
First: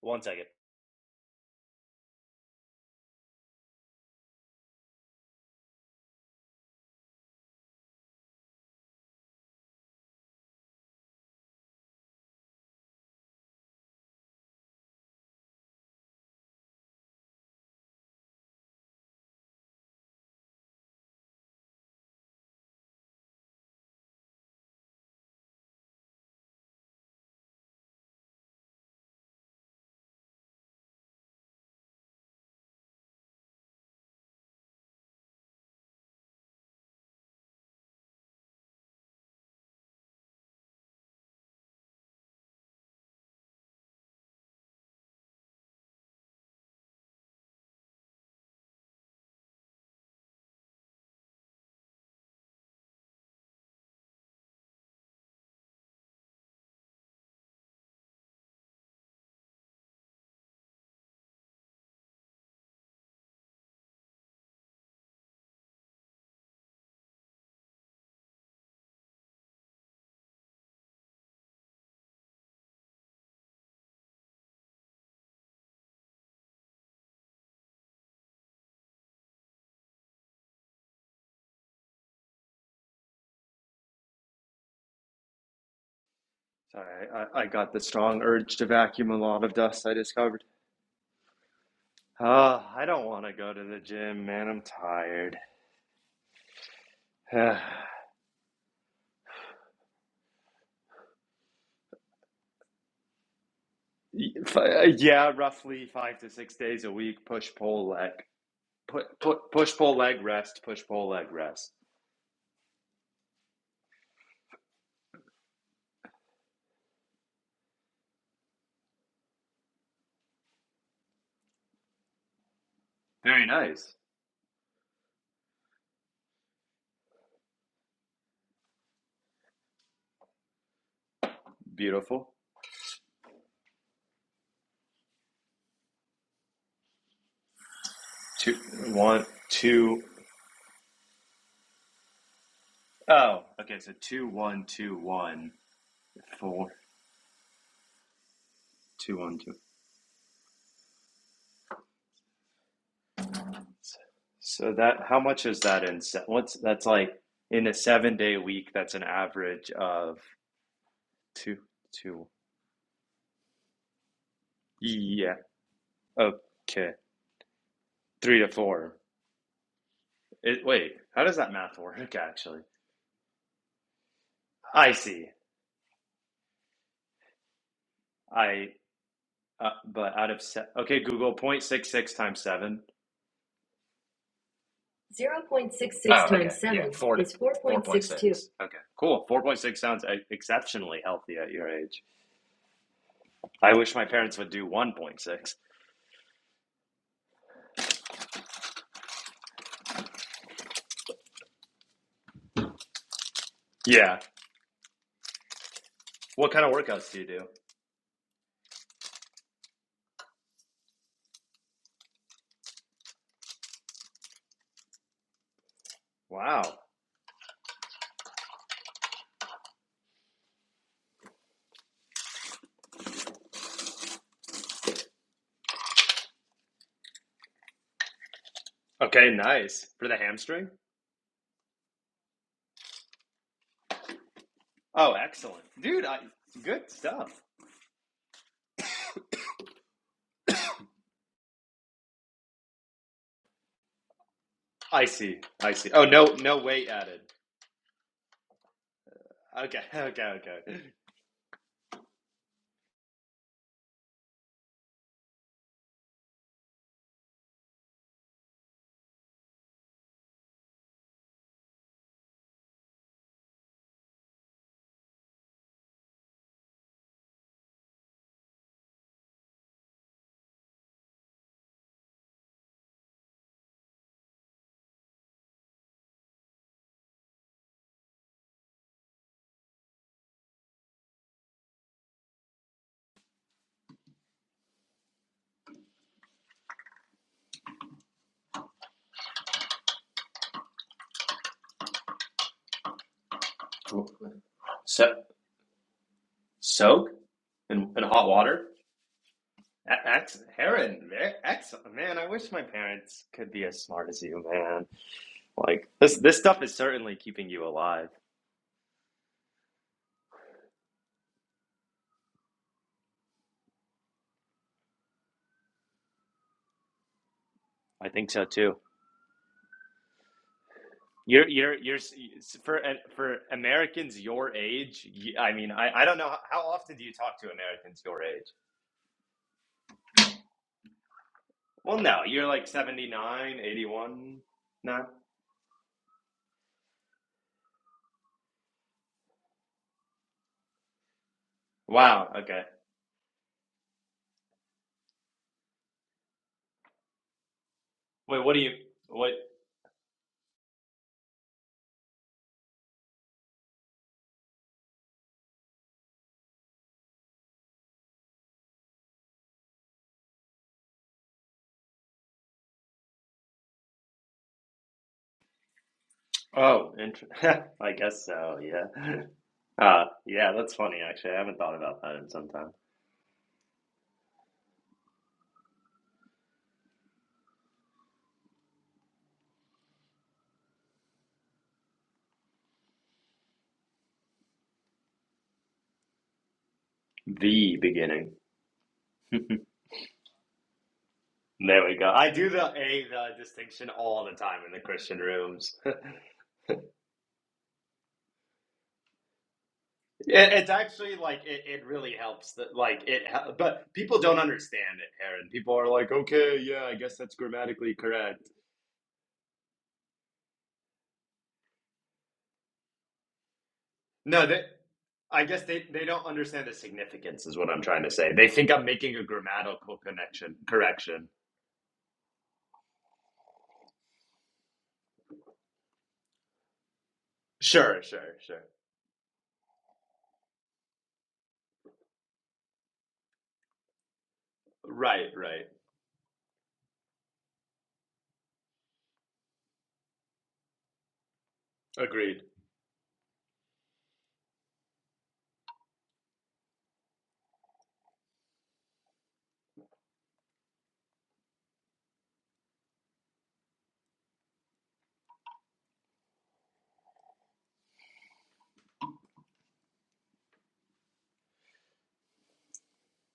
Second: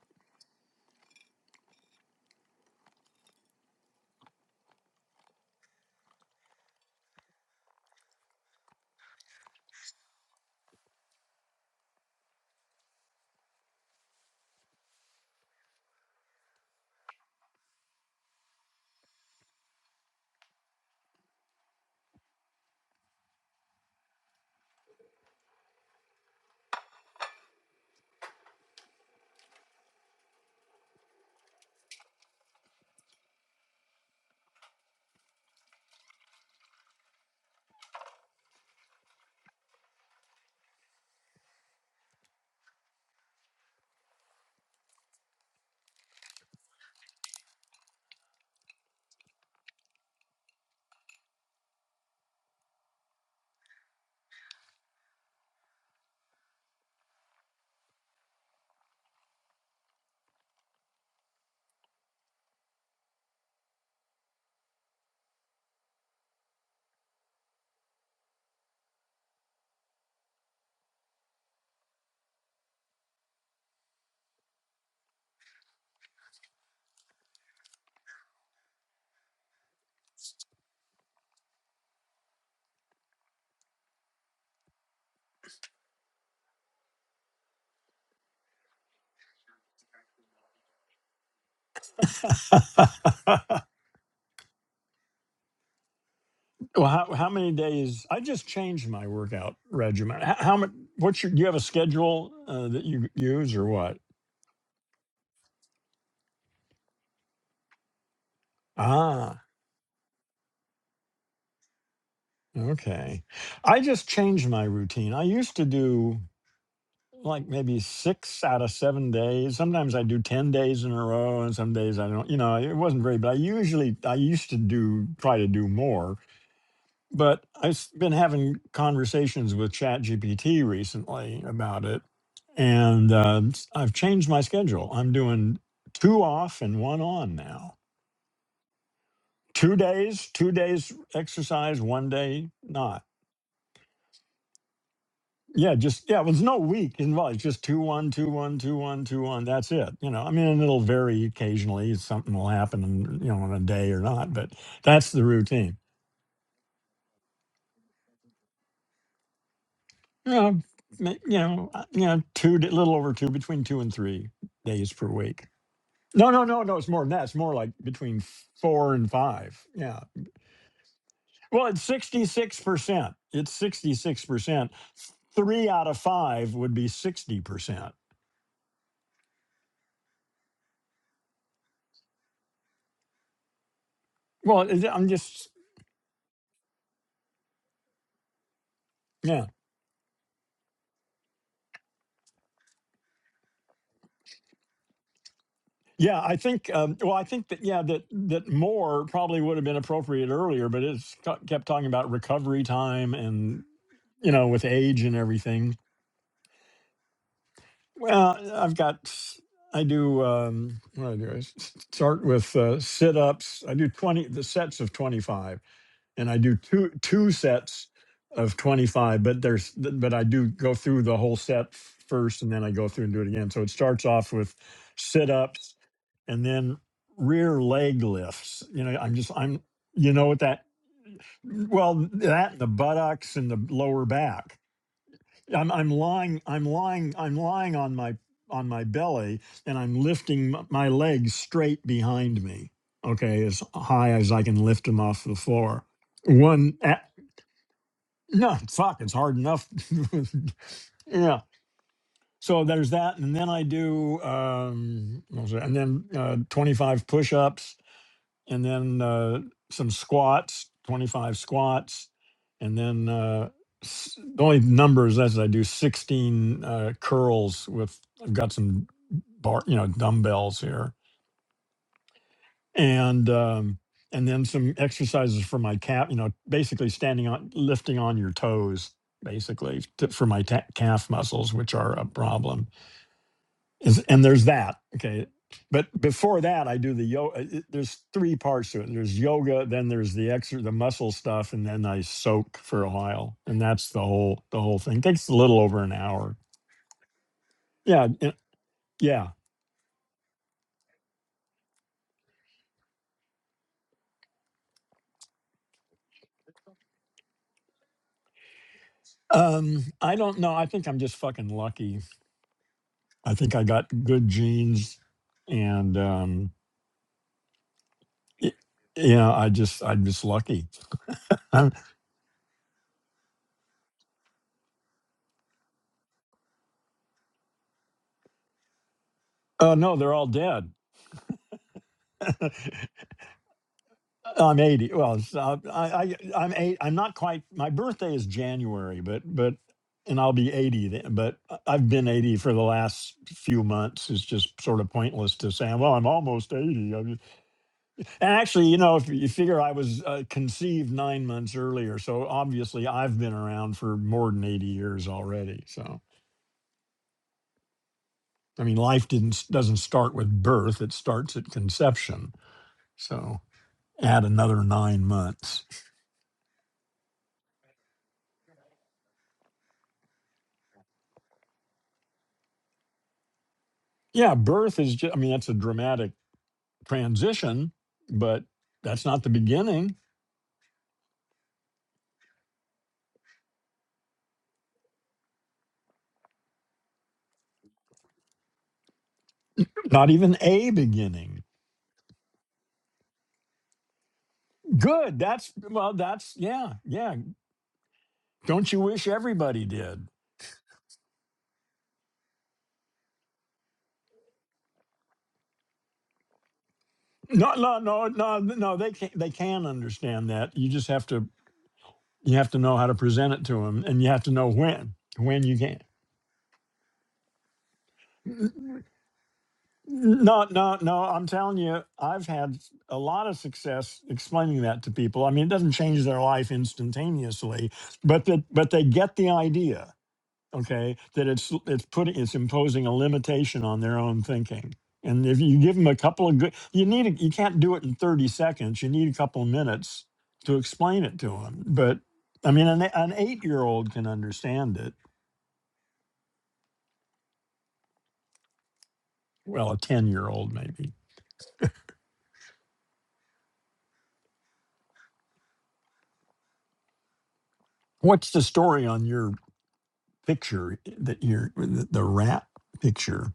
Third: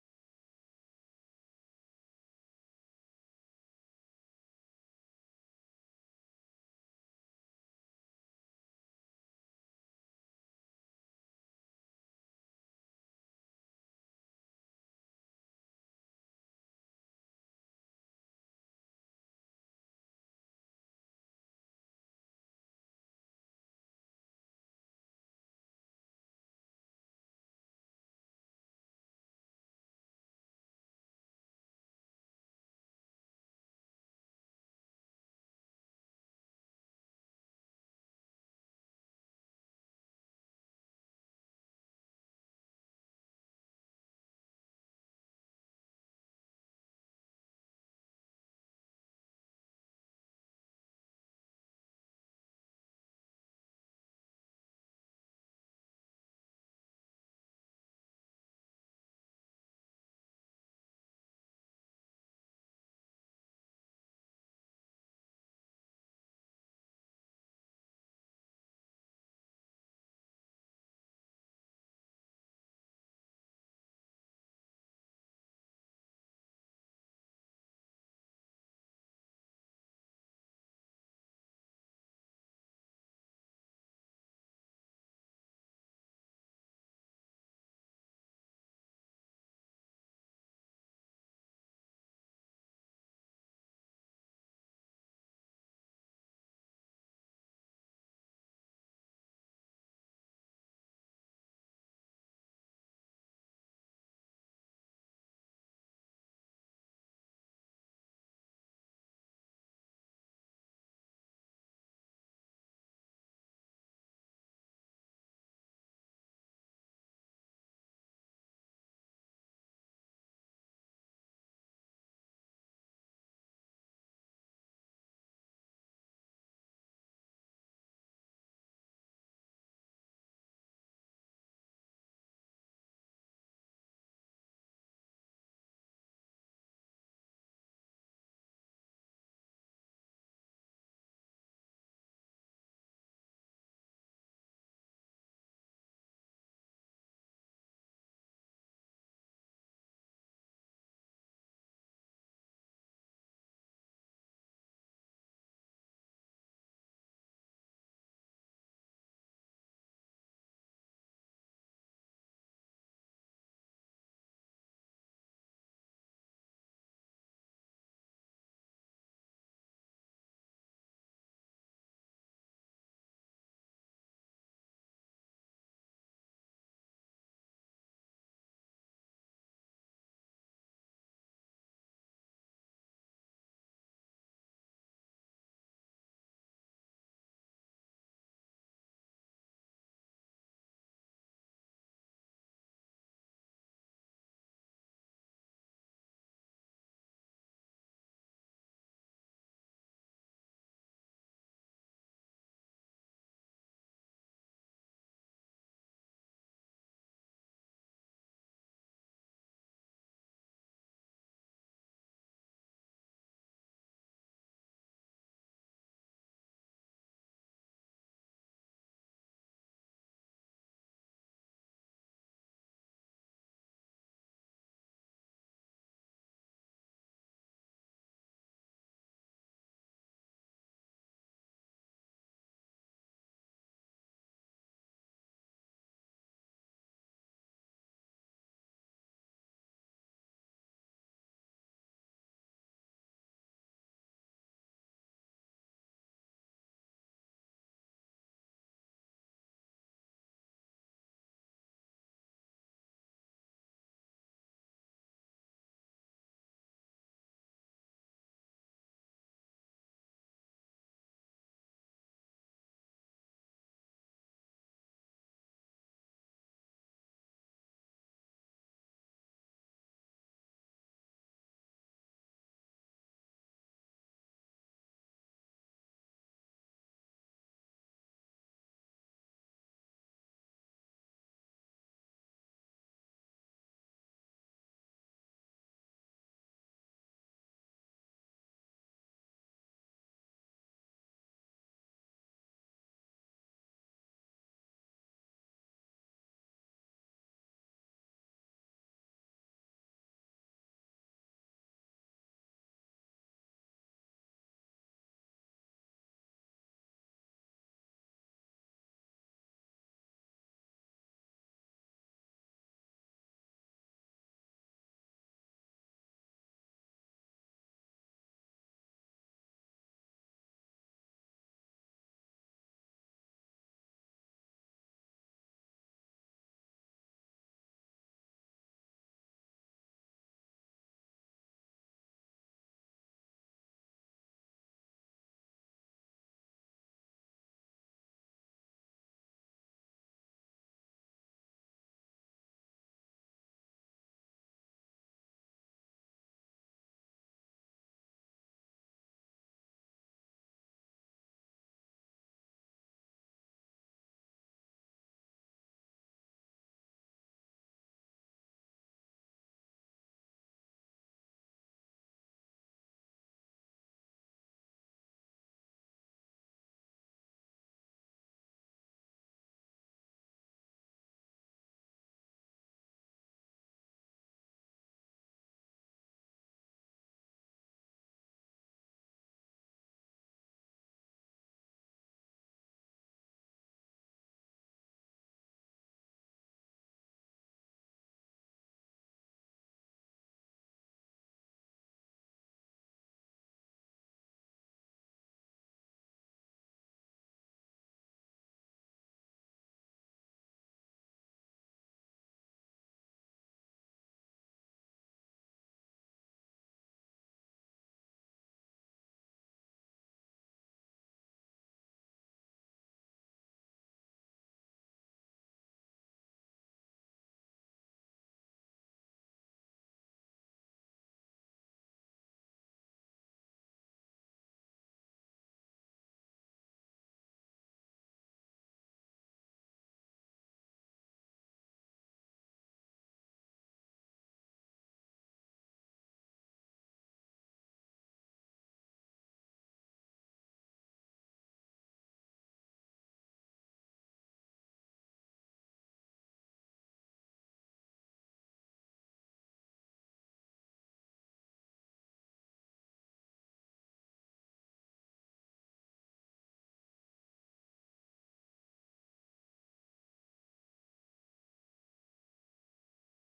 S2: One second. Sorry, I, I got the strong urge to vacuum a lot of dust I discovered. Oh, I
S1: well,
S2: don't want to go to the gym, man. I'm tired.
S1: how, how many days? I just changed my workout regimen. How, how much? What's your? Do you have a schedule uh, that you use or what?
S2: yeah, roughly five to six days a week. Push pull leg. Put, put,
S1: Ah,
S2: push pull leg rest. Push pull leg rest.
S1: okay. I just changed my routine. I used to do like maybe six out of seven days. Sometimes I do ten days in a row, and some days I don't. You know, it wasn't very. But I
S2: Very nice.
S1: usually I used to do try to do more. but I've been having conversations with ChatGPT recently about it,
S2: Beautiful.
S1: and uh, s- I've changed my schedule. I'm doing two off and one on now.
S2: Two one
S1: Two
S2: two.
S1: days, two days exercise, one day not.
S2: Oh, okay. So two one two one
S1: Yeah, just yeah. Well, there's no
S2: four
S1: week involved. It's just two one, two one, two one,
S2: two
S1: two
S2: one
S1: one.
S2: two.
S1: That's it. You know, I mean, and it'll vary occasionally. Something will happen, you know, in a day or not. But
S2: So that
S1: that's
S2: how
S1: the
S2: much is
S1: routine.
S2: that in se- what's that's like in a seven day week? That's an average of
S1: you know, ma- you
S2: two
S1: know, uh, you know,
S2: two.
S1: two, a little over two, between two and three days per
S2: Yeah.
S1: week. No, no, no, no. It's
S2: Okay.
S1: more than that. It's more like between
S2: three to
S1: four
S2: four.
S1: and five. Yeah.
S2: It, wait, how does that
S1: Well,
S2: math
S1: it's
S2: work?
S1: sixty-six
S2: Actually,
S1: percent. It's sixty-six percent.
S2: I see.
S1: Three out of five would be sixty percent.
S2: I uh, but out of se- okay, Google 0.66 times seven.
S1: Well, it- I'm
S2: 0.66
S1: just
S2: Oh, okay. times okay, yeah, 7 four to is four point 4.62. six. two. six. Okay, cool. Four
S1: yeah.
S2: point six sounds e- exceptionally healthy at your age. I wish my parents would do one point six.
S1: Yeah, I think. Um, well, I think that yeah, that that more probably would have been appropriate earlier, but it's kept talking about recovery time and
S2: Yeah.
S1: you know, with age and everything.
S2: What kind of workouts do you do?
S1: Well, uh, I've got, I do, um, what do I do? I s- s- start with uh, sit ups. I do 20, the sets of 25, and I do
S2: Wow.
S1: two, two sets of 25, but there's, th- but I do go through the whole set f- first and then I go through and do it again. So it starts off with sit ups and then rear leg lifts. You know, I'm
S2: Okay,
S1: just, I'm,
S2: nice for
S1: you
S2: the
S1: know what that,
S2: hamstring.
S1: well, that and the buttocks and the lower back
S2: Oh, excellent,
S1: I'm I'm
S2: dude. I,
S1: lying I'm
S2: good
S1: lying I'm
S2: stuff.
S1: lying on my on my belly and I'm lifting m- my legs straight behind me. Okay, as high as I can lift them
S2: I
S1: off the
S2: see. I
S1: floor.
S2: see. Oh, no, no
S1: One
S2: weight
S1: a
S2: added.
S1: no fuck, it's hard enough.
S2: Okay, okay, okay.
S1: yeah. So there's that, and then I do um, what was it? and then uh, 25 push-ups, and then uh, some squats, 25 squats, and then uh, s- the only numbers as I do 16 uh, curls with I've got some bar, you know, dumbbells here, and um, and then some exercises for my calf. You know, basically standing on, lifting on your toes, basically to, for my ta- calf muscles, which are a problem is- and there's that okay but before that i do the yoga there's three parts to it there's yoga then there's the extra the muscle stuff and then i soak for a while and that's the whole the whole thing
S2: So,
S1: takes a little over an hour
S2: soak in, in
S1: yeah
S2: hot
S1: it-
S2: water?
S1: yeah
S2: A- Ex Heron, ve- man, I wish my parents could be as smart as you, man. Like this, this stuff is certainly keeping you alive.
S1: um i don't know i think i'm just fucking lucky i think i got good genes and um
S2: I think so
S1: y-
S2: too.
S1: yeah i just i'm just lucky
S2: You're,
S1: i
S2: you're, you're for uh, for Americans your age. You, I mean, I, I don't know how, often do you talk to Americans your age?
S1: oh no they're all dead
S2: Well, no, you're like 79, 81,
S1: I'm 80.
S2: now.
S1: Well, it's, uh, I, I, I'm eight. I'm not quite. My birthday is January, but but, and I'll be 80. Then, but I- I've been
S2: Wow.
S1: 80 for the
S2: Okay.
S1: last few months. It's just sort of pointless to say, well, I'm almost 80. I'm just- And
S2: Wait, what do
S1: actually,
S2: you?
S1: you know, if you
S2: What?
S1: figure I was uh, conceived nine months earlier, so obviously I've been around for more than 80 years already. So I mean, life didn't s- doesn't start with birth. It starts at conception. So add another nine months.
S2: Oh, int- I guess so. Yeah. Uh, yeah, that's funny, actually. I haven't thought about that in some time.
S1: Yeah, birth is just, I mean, that's a dramatic transition, but that's not the beginning,
S2: The beginning.
S1: not even a beginning.
S2: There we go. I do the a the distinction all the time in the Christian
S1: Good. That's
S2: rooms.
S1: well,
S2: it,
S1: that's yeah, yeah. Don't you wish everybody did?
S2: it's actually like it, it really helps that like it hel- but people don't understand it, Aaron. People are like, "Okay, yeah, I guess that's
S1: No, no,
S2: grammatically
S1: no, no,
S2: correct."
S1: no. They can they can understand that. You just have to you have to know how to present it to them, and you have to
S2: No,
S1: know
S2: they
S1: when when
S2: I
S1: you
S2: guess
S1: can.
S2: they they don't understand the significance is what I'm trying to say. They think I'm making a grammatical
S1: No,
S2: connection
S1: no, no. I'm
S2: correction.
S1: telling you, I've had a lot of success explaining that to people. I mean, it doesn't change their life instantaneously,
S2: Sure,
S1: but
S2: sure,
S1: that
S2: sure.
S1: but they get the idea okay that it's it's putting it's imposing a limitation on their own thinking and
S2: Right,
S1: if you
S2: right.
S1: give them a couple of good you need a, you can't do it in 30 seconds you need a couple of minutes to explain it to them but
S2: Agreed.
S1: i mean an, an eight year old can understand it well a 10 year old maybe what's the story on your picture that you're the, the rat picture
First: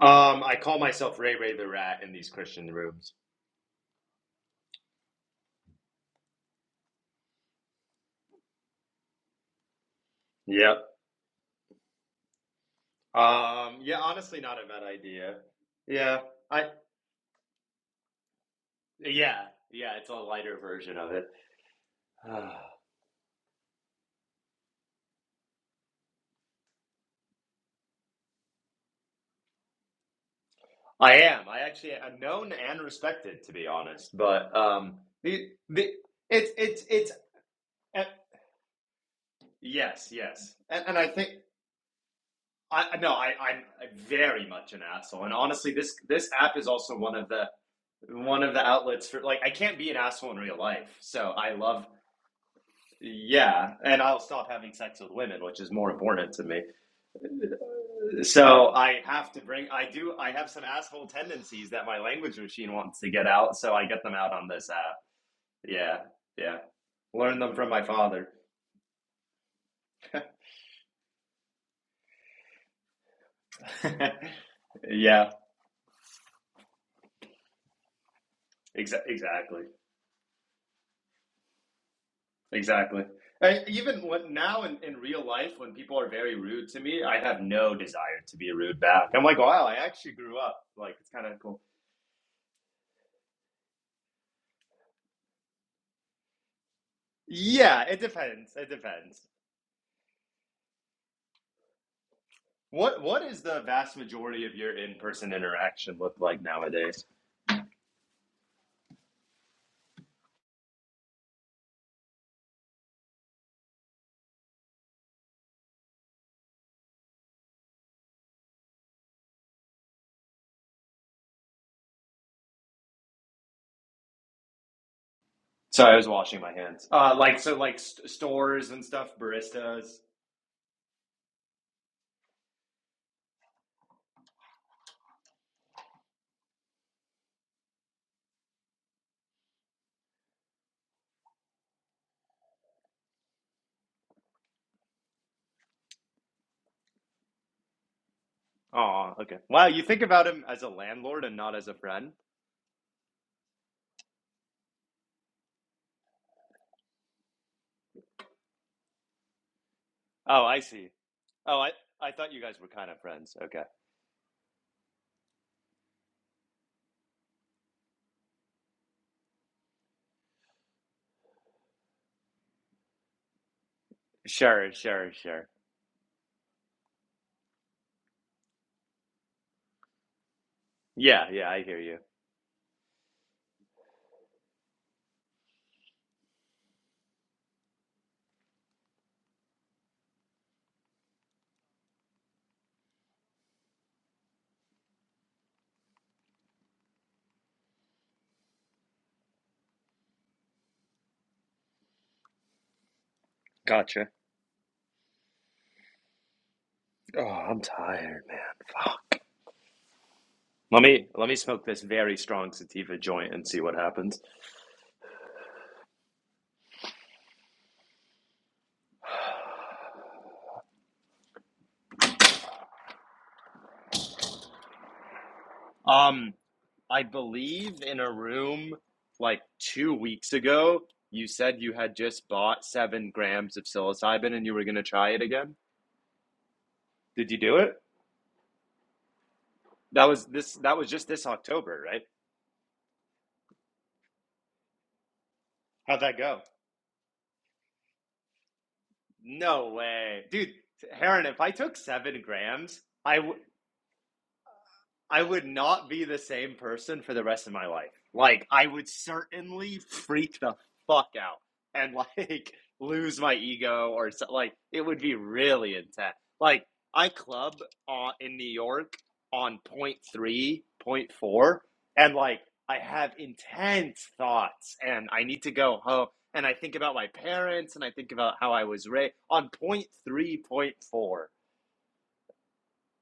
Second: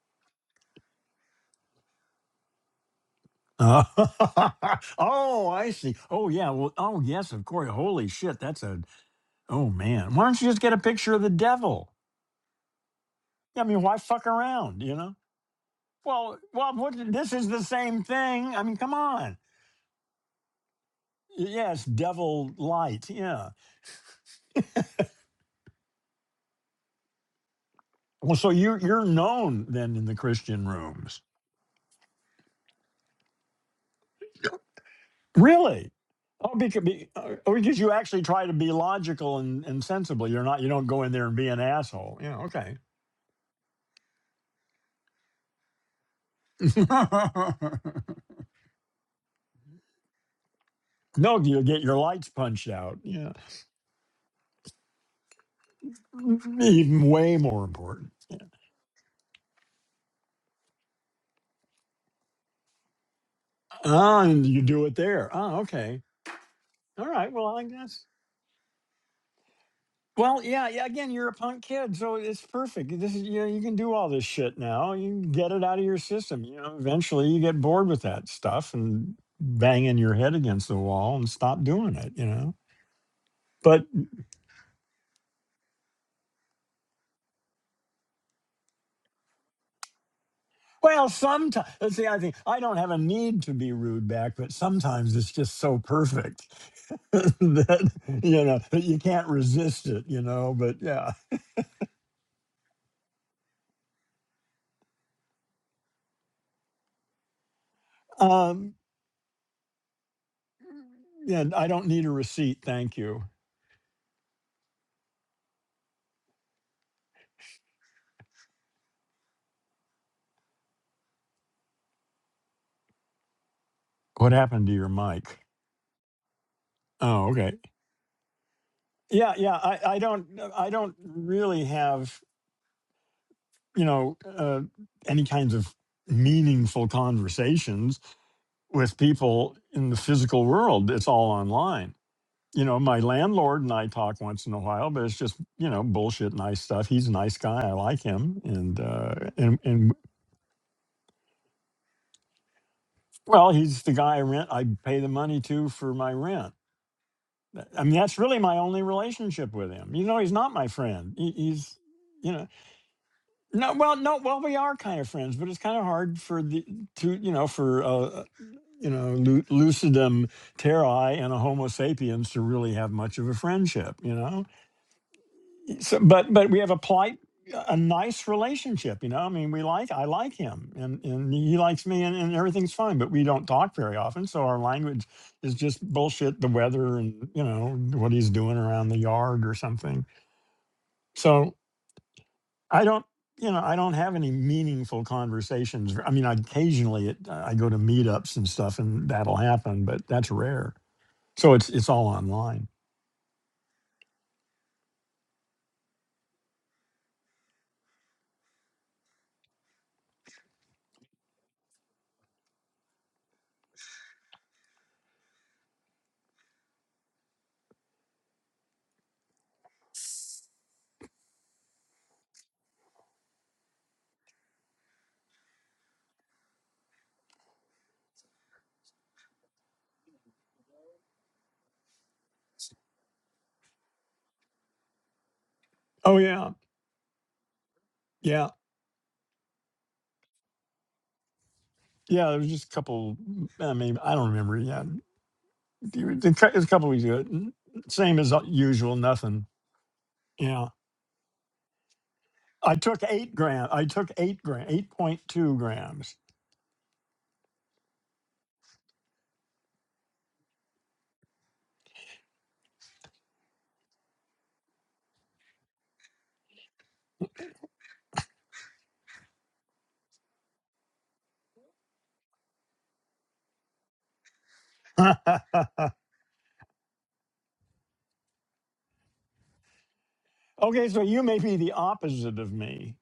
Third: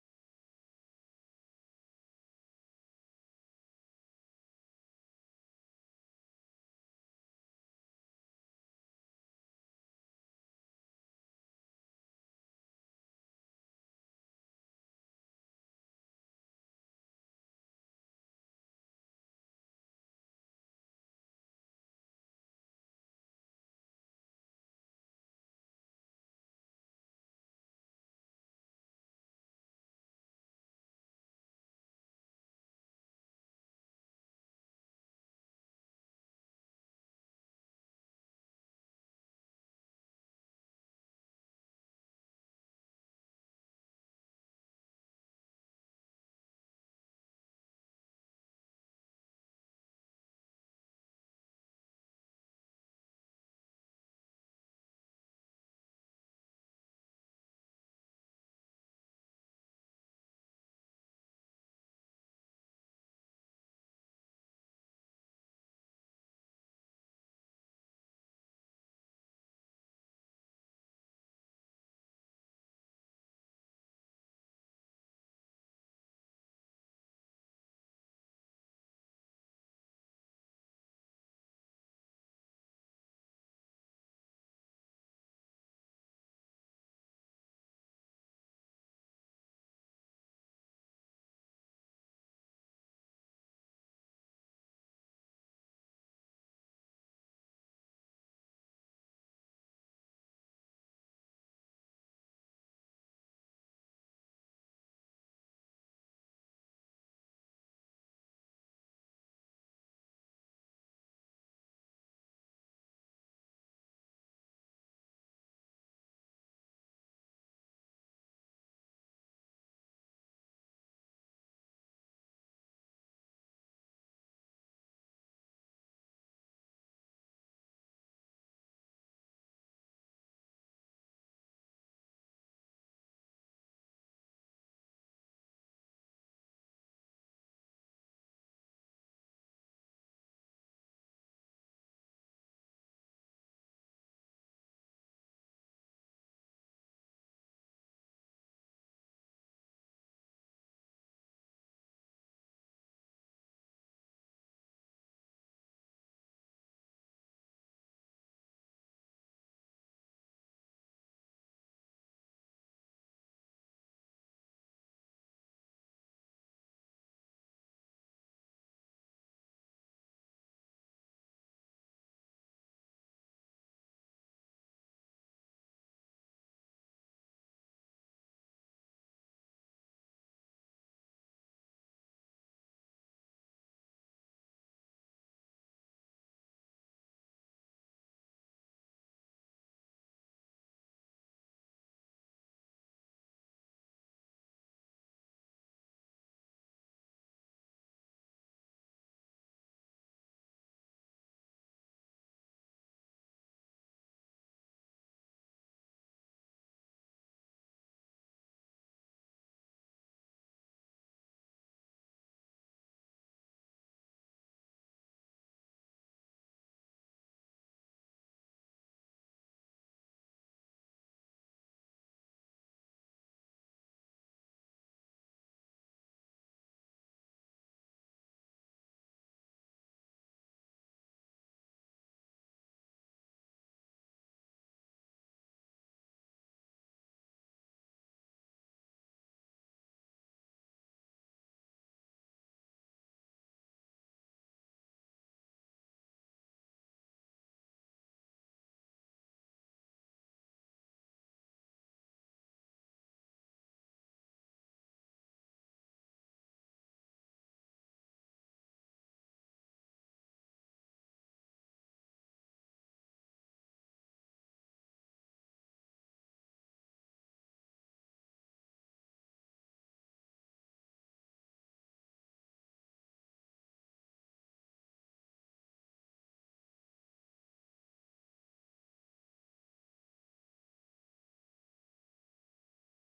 S2: Um, I call myself Ray Ray the Rat in these Christian rooms.
S1: Uh, oh, I see. Oh, yeah. Well, oh, yes, of course. Holy shit. That's a, oh, man. Why don't you just get
S2: Yep.
S1: a picture of the devil? I
S2: Um,
S1: mean, why
S2: yeah,
S1: fuck
S2: honestly, not a
S1: around,
S2: bad
S1: you know?
S2: idea. Yeah,
S1: Well,
S2: I.
S1: well, what, this is the same thing. I mean, come
S2: Yeah,
S1: on.
S2: yeah, it's a lighter version of it.
S1: Yes, devil light. Yeah. Well, so you're you're known then in the Christian
S2: I
S1: rooms,
S2: am. I actually am known and respected, to be honest. But um, the the
S1: really?
S2: it's
S1: Oh, because,
S2: it's it's
S1: because you
S2: uh,
S1: actually try to be logical and, and
S2: yes,
S1: sensible. You're
S2: yes,
S1: not. You
S2: and,
S1: don't
S2: and
S1: go
S2: I
S1: in there
S2: think
S1: and be an asshole. Yeah. Okay.
S2: I no, I I'm very much an asshole. And honestly, this this app is also one of the one of the outlets for like I can't be an asshole in real life. So
S1: no,
S2: I
S1: you
S2: love
S1: get your lights punched out. Yeah.
S2: Yeah, and I'll stop having sex with women, which is more important to me.
S1: Even way more important. Yeah.
S2: So I have to bring, I do, I have some asshole tendencies that my language machine wants to get out, so I get them
S1: Ah,
S2: out
S1: and
S2: on
S1: you
S2: this
S1: do
S2: app.
S1: it there. Ah,
S2: Yeah,
S1: okay.
S2: yeah.
S1: All right.
S2: Learn
S1: Well,
S2: them
S1: I
S2: from my
S1: guess.
S2: father.
S1: Well, yeah, yeah. Again, you're a punk kid, so it's perfect. This is you know you can
S2: yeah,
S1: do all this shit now. You can get it out of your system. You know, eventually you get bored with that stuff
S2: exa-
S1: and
S2: exactly,
S1: banging your head against the wall and stop doing it. You know,
S2: exactly. I,
S1: but
S2: even when, now in, in real life, when people are very rude to me, I have no desire to be rude back. I'm like, wow, I actually grew up. Like,
S1: well,
S2: it's kind of cool.
S1: sometimes that's the other thing. I don't have a need to be rude back, but sometimes it's just so perfect
S2: Yeah,
S1: that
S2: it
S1: you
S2: depends.
S1: know
S2: It
S1: that you
S2: depends.
S1: can't resist it. You know, but yeah,
S2: What what is the vast majority of your in person interaction look like nowadays?
S1: um, yeah. I don't need a receipt, thank you. What happened to your mic?
S2: Sorry, I was washing my hands. Uh,
S1: Oh,
S2: like
S1: okay.
S2: so, like st- stores and stuff,
S1: Yeah, yeah. I,
S2: baristas.
S1: I don't I don't really have, you know, uh, any kinds of meaningful conversations with people in the physical world. It's all online. You know, my landlord and I talk once in a while, but it's just, you know, bullshit nice stuff. He's a nice guy. I like him. And
S2: Oh,
S1: uh
S2: okay.
S1: and
S2: Wow, you
S1: and
S2: think about him as a landlord and not as a friend.
S1: well, he's the guy I rent I pay the money to for my rent. I mean, that's really my only relationship with him. You know, he's
S2: Oh,
S1: not
S2: I
S1: my
S2: see.
S1: friend. He,
S2: Oh, I
S1: he's
S2: I
S1: you
S2: thought
S1: know.
S2: you guys were kind of friends. Okay,
S1: No, well, no, well, we are kind of friends, but it's kind of hard for the to you know for uh you know lu- lucidum terrae and a Homo sapiens to really have much of a friendship, you know.
S2: sure, sure, sure.
S1: So, but but we have a polite, a nice relationship, you know. I mean, we like I like him, and
S2: Yeah,
S1: and
S2: yeah,
S1: he
S2: I hear
S1: likes
S2: you.
S1: me, and, and everything's fine. But we don't talk very often, so our language is just bullshit, the weather, and you know what he's doing around the yard or something. So. I don't, you know, I don't have any meaningful conversations. I mean, occasionally it, uh, I go to meetups and stuff, and that'll happen, but that's rare. So it's it's all online.
S2: Gotcha. Oh, I'm tired, man. Fuck. Let me let me smoke this very strong sativa joint and see what happens. Um, I believe in a room like two weeks ago, you said you had just bought seven grams of psilocybin and you were gonna try it again.
S1: Oh yeah,
S2: Did you do it?
S1: yeah,
S2: That was this. That was just this October, right?
S1: yeah. There was just a couple. I mean, I don't remember. Yeah,
S2: How'd that go?
S1: it was a couple weeks ago. N- Same as uh, usual. Nothing.
S2: No way, dude.
S1: Yeah,
S2: Heron, if I took seven
S1: I
S2: grams,
S1: took
S2: I w-
S1: eight gram. I took eight gram. Eight
S2: I
S1: point
S2: would
S1: two
S2: not be
S1: grams.
S2: the same person for the rest of my life. Like, I would certainly freak the fuck out and like lose my ego or so, like it would be really intense. Like, I club uh, in New York on point three, point four, and like I have intense thoughts, and I need to go home, and I think about my parents, and I think about how I was raised on point three, point
S1: Okay, so you
S2: four.
S1: may be the opposite of me.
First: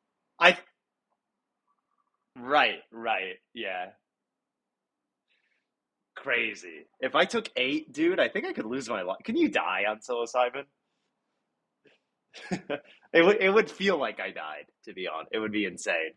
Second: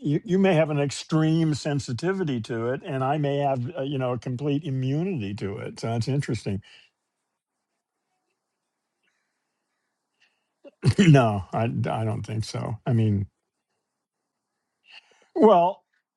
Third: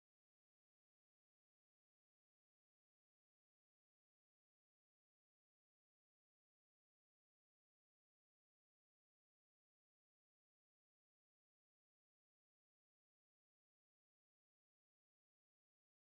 S1: You you may
S2: I
S1: have an extreme sensitivity to
S2: right,
S1: it, and I
S2: right,
S1: may have uh,
S2: yeah.
S1: you know a complete immunity to it. So that's interesting.
S2: crazy. If I took eight, dude, I think I could lose my life. Can you die on psilocybin?
S1: no, I I don't think so. I
S2: it
S1: mean,
S2: would it would feel like I died. To be honest, it would be
S1: well,
S2: insane.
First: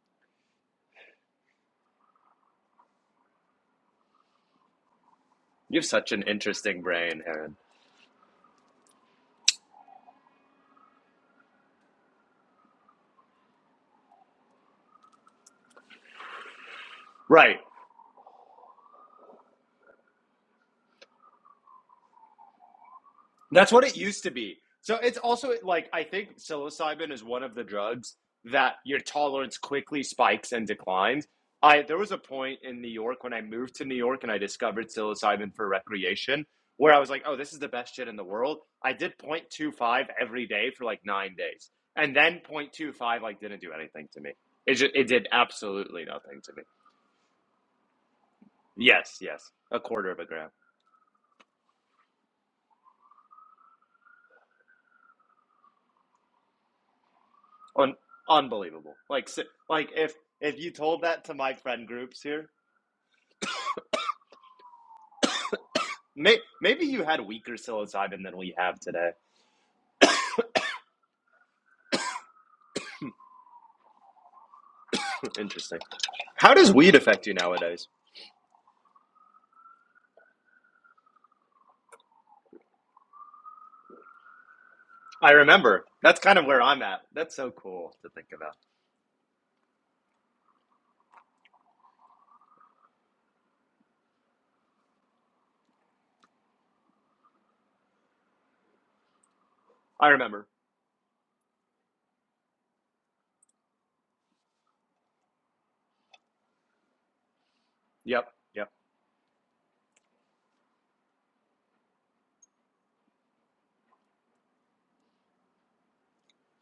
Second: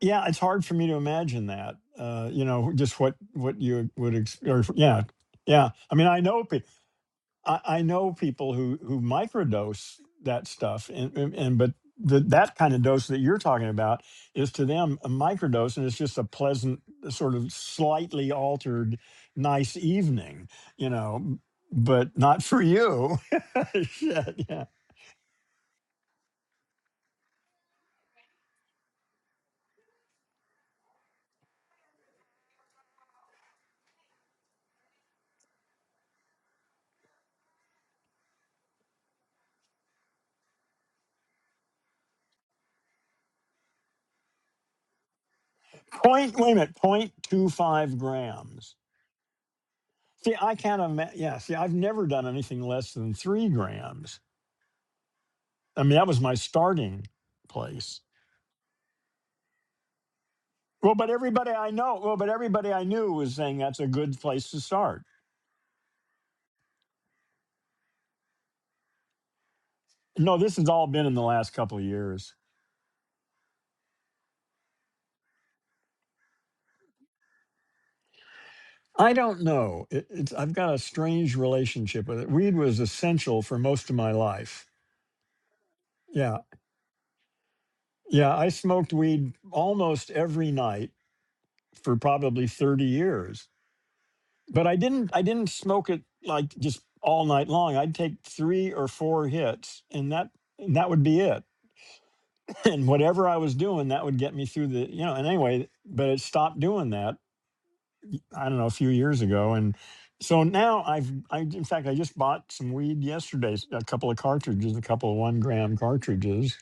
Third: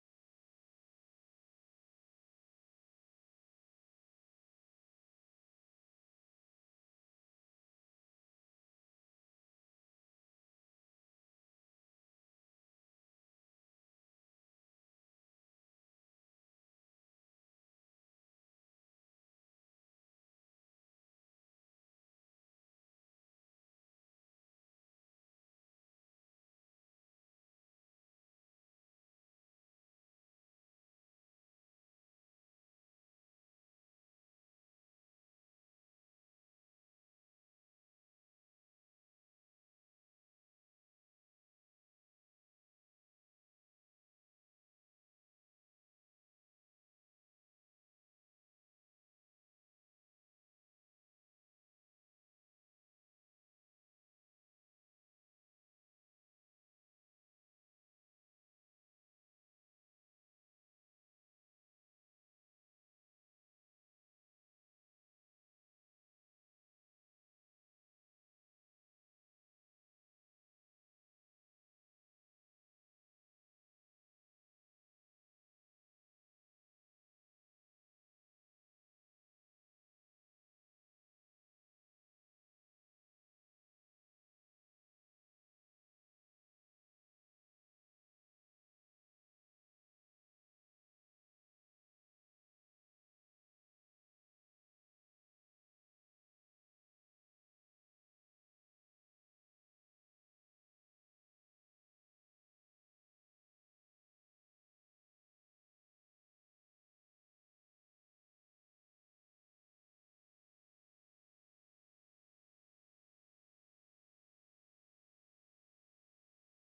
S1: yeah, it's hard for me to imagine that. Uh, you know, just what what you would ex- or yeah, yeah.
S2: You have
S1: I mean,
S2: such
S1: I
S2: an
S1: know people.
S2: interesting brain, Aaron.
S1: I, I know people who who microdose that stuff, and and, and but the, that kind of dose that you're talking about is to them a microdose, and it's just a pleasant, sort of
S2: Right.
S1: slightly altered, nice evening, you know. But not for you.
S2: That's what it used to
S1: Shit,
S2: be.
S1: yeah.
S2: So it's also like I think psilocybin is one of the drugs that your tolerance quickly spikes and declines. I there was a point in New York when I moved to New York and I discovered psilocybin for recreation where I was like, "Oh, this is the best shit in the world." I did 0.25 every day for like 9 days. And then 0.25 like didn't do anything to me. It just, it did absolutely
S1: Point.
S2: nothing
S1: Wait
S2: to
S1: a
S2: me.
S1: minute. Point two five grams.
S2: Yes, yes. A quarter of a
S1: See,
S2: gram.
S1: I can't imagine. Yeah. See, I've never done anything less than three grams. I mean, that was my starting place.
S2: Un- unbelievable. Like, si- like if if you
S1: Well,
S2: told
S1: but
S2: that to
S1: everybody
S2: my
S1: I
S2: friend
S1: know, well,
S2: groups
S1: but
S2: here,
S1: everybody I knew was saying that's a good place to start.
S2: may- maybe you had weaker psilocybin than we have today.
S1: No, this has all been in the last couple of years.
S2: Interesting. How does weed affect you nowadays?
S1: I don't know. It, it's I've got a strange relationship with it. Weed was essential for most of my life.
S2: I remember. That's kind
S1: Yeah,
S2: of where I'm at. That's so cool to think
S1: yeah, I
S2: about.
S1: smoked weed almost every night for probably thirty years, but I didn't. I didn't smoke it like just all night long. I'd take three or four hits,
S2: I
S1: and that
S2: remember.
S1: and that would be it. and whatever I was doing, that would get me through the, you know, and anyway, but it stopped doing that,
S2: Yep.
S1: I don't
S2: Yep.
S1: know, a few years ago. And so now I've, I, in fact, I just bought some weed yesterday, s- a couple of cartridges, a couple of one gram cartridges.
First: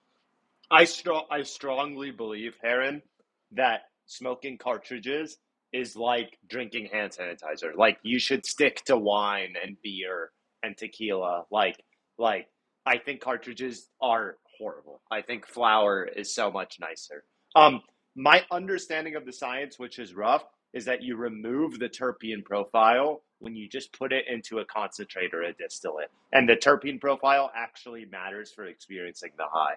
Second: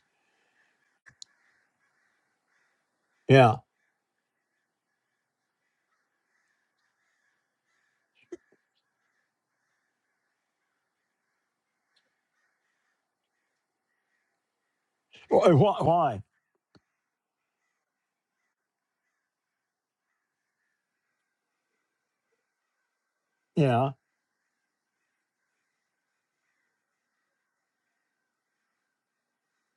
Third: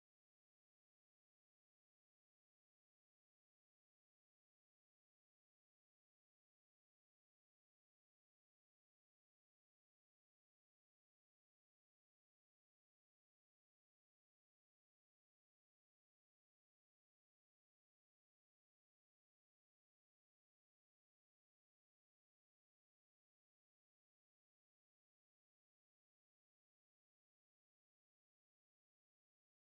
S2: I strong I strongly believe, Heron,
S1: Yeah.
S2: that smoking cartridges is like drinking hand sanitizer. Like you should stick to wine and beer and tequila. Like like I think cartridges are horrible. I think
S1: Wh- wh-
S2: flour
S1: Why?
S2: is so much nicer. Um my understanding of the science, which is rough, is that you remove the terpene profile when you
S1: Yeah.
S2: just put it into a concentrate or a distillate. And the terpene profile actually matters for experiencing the high.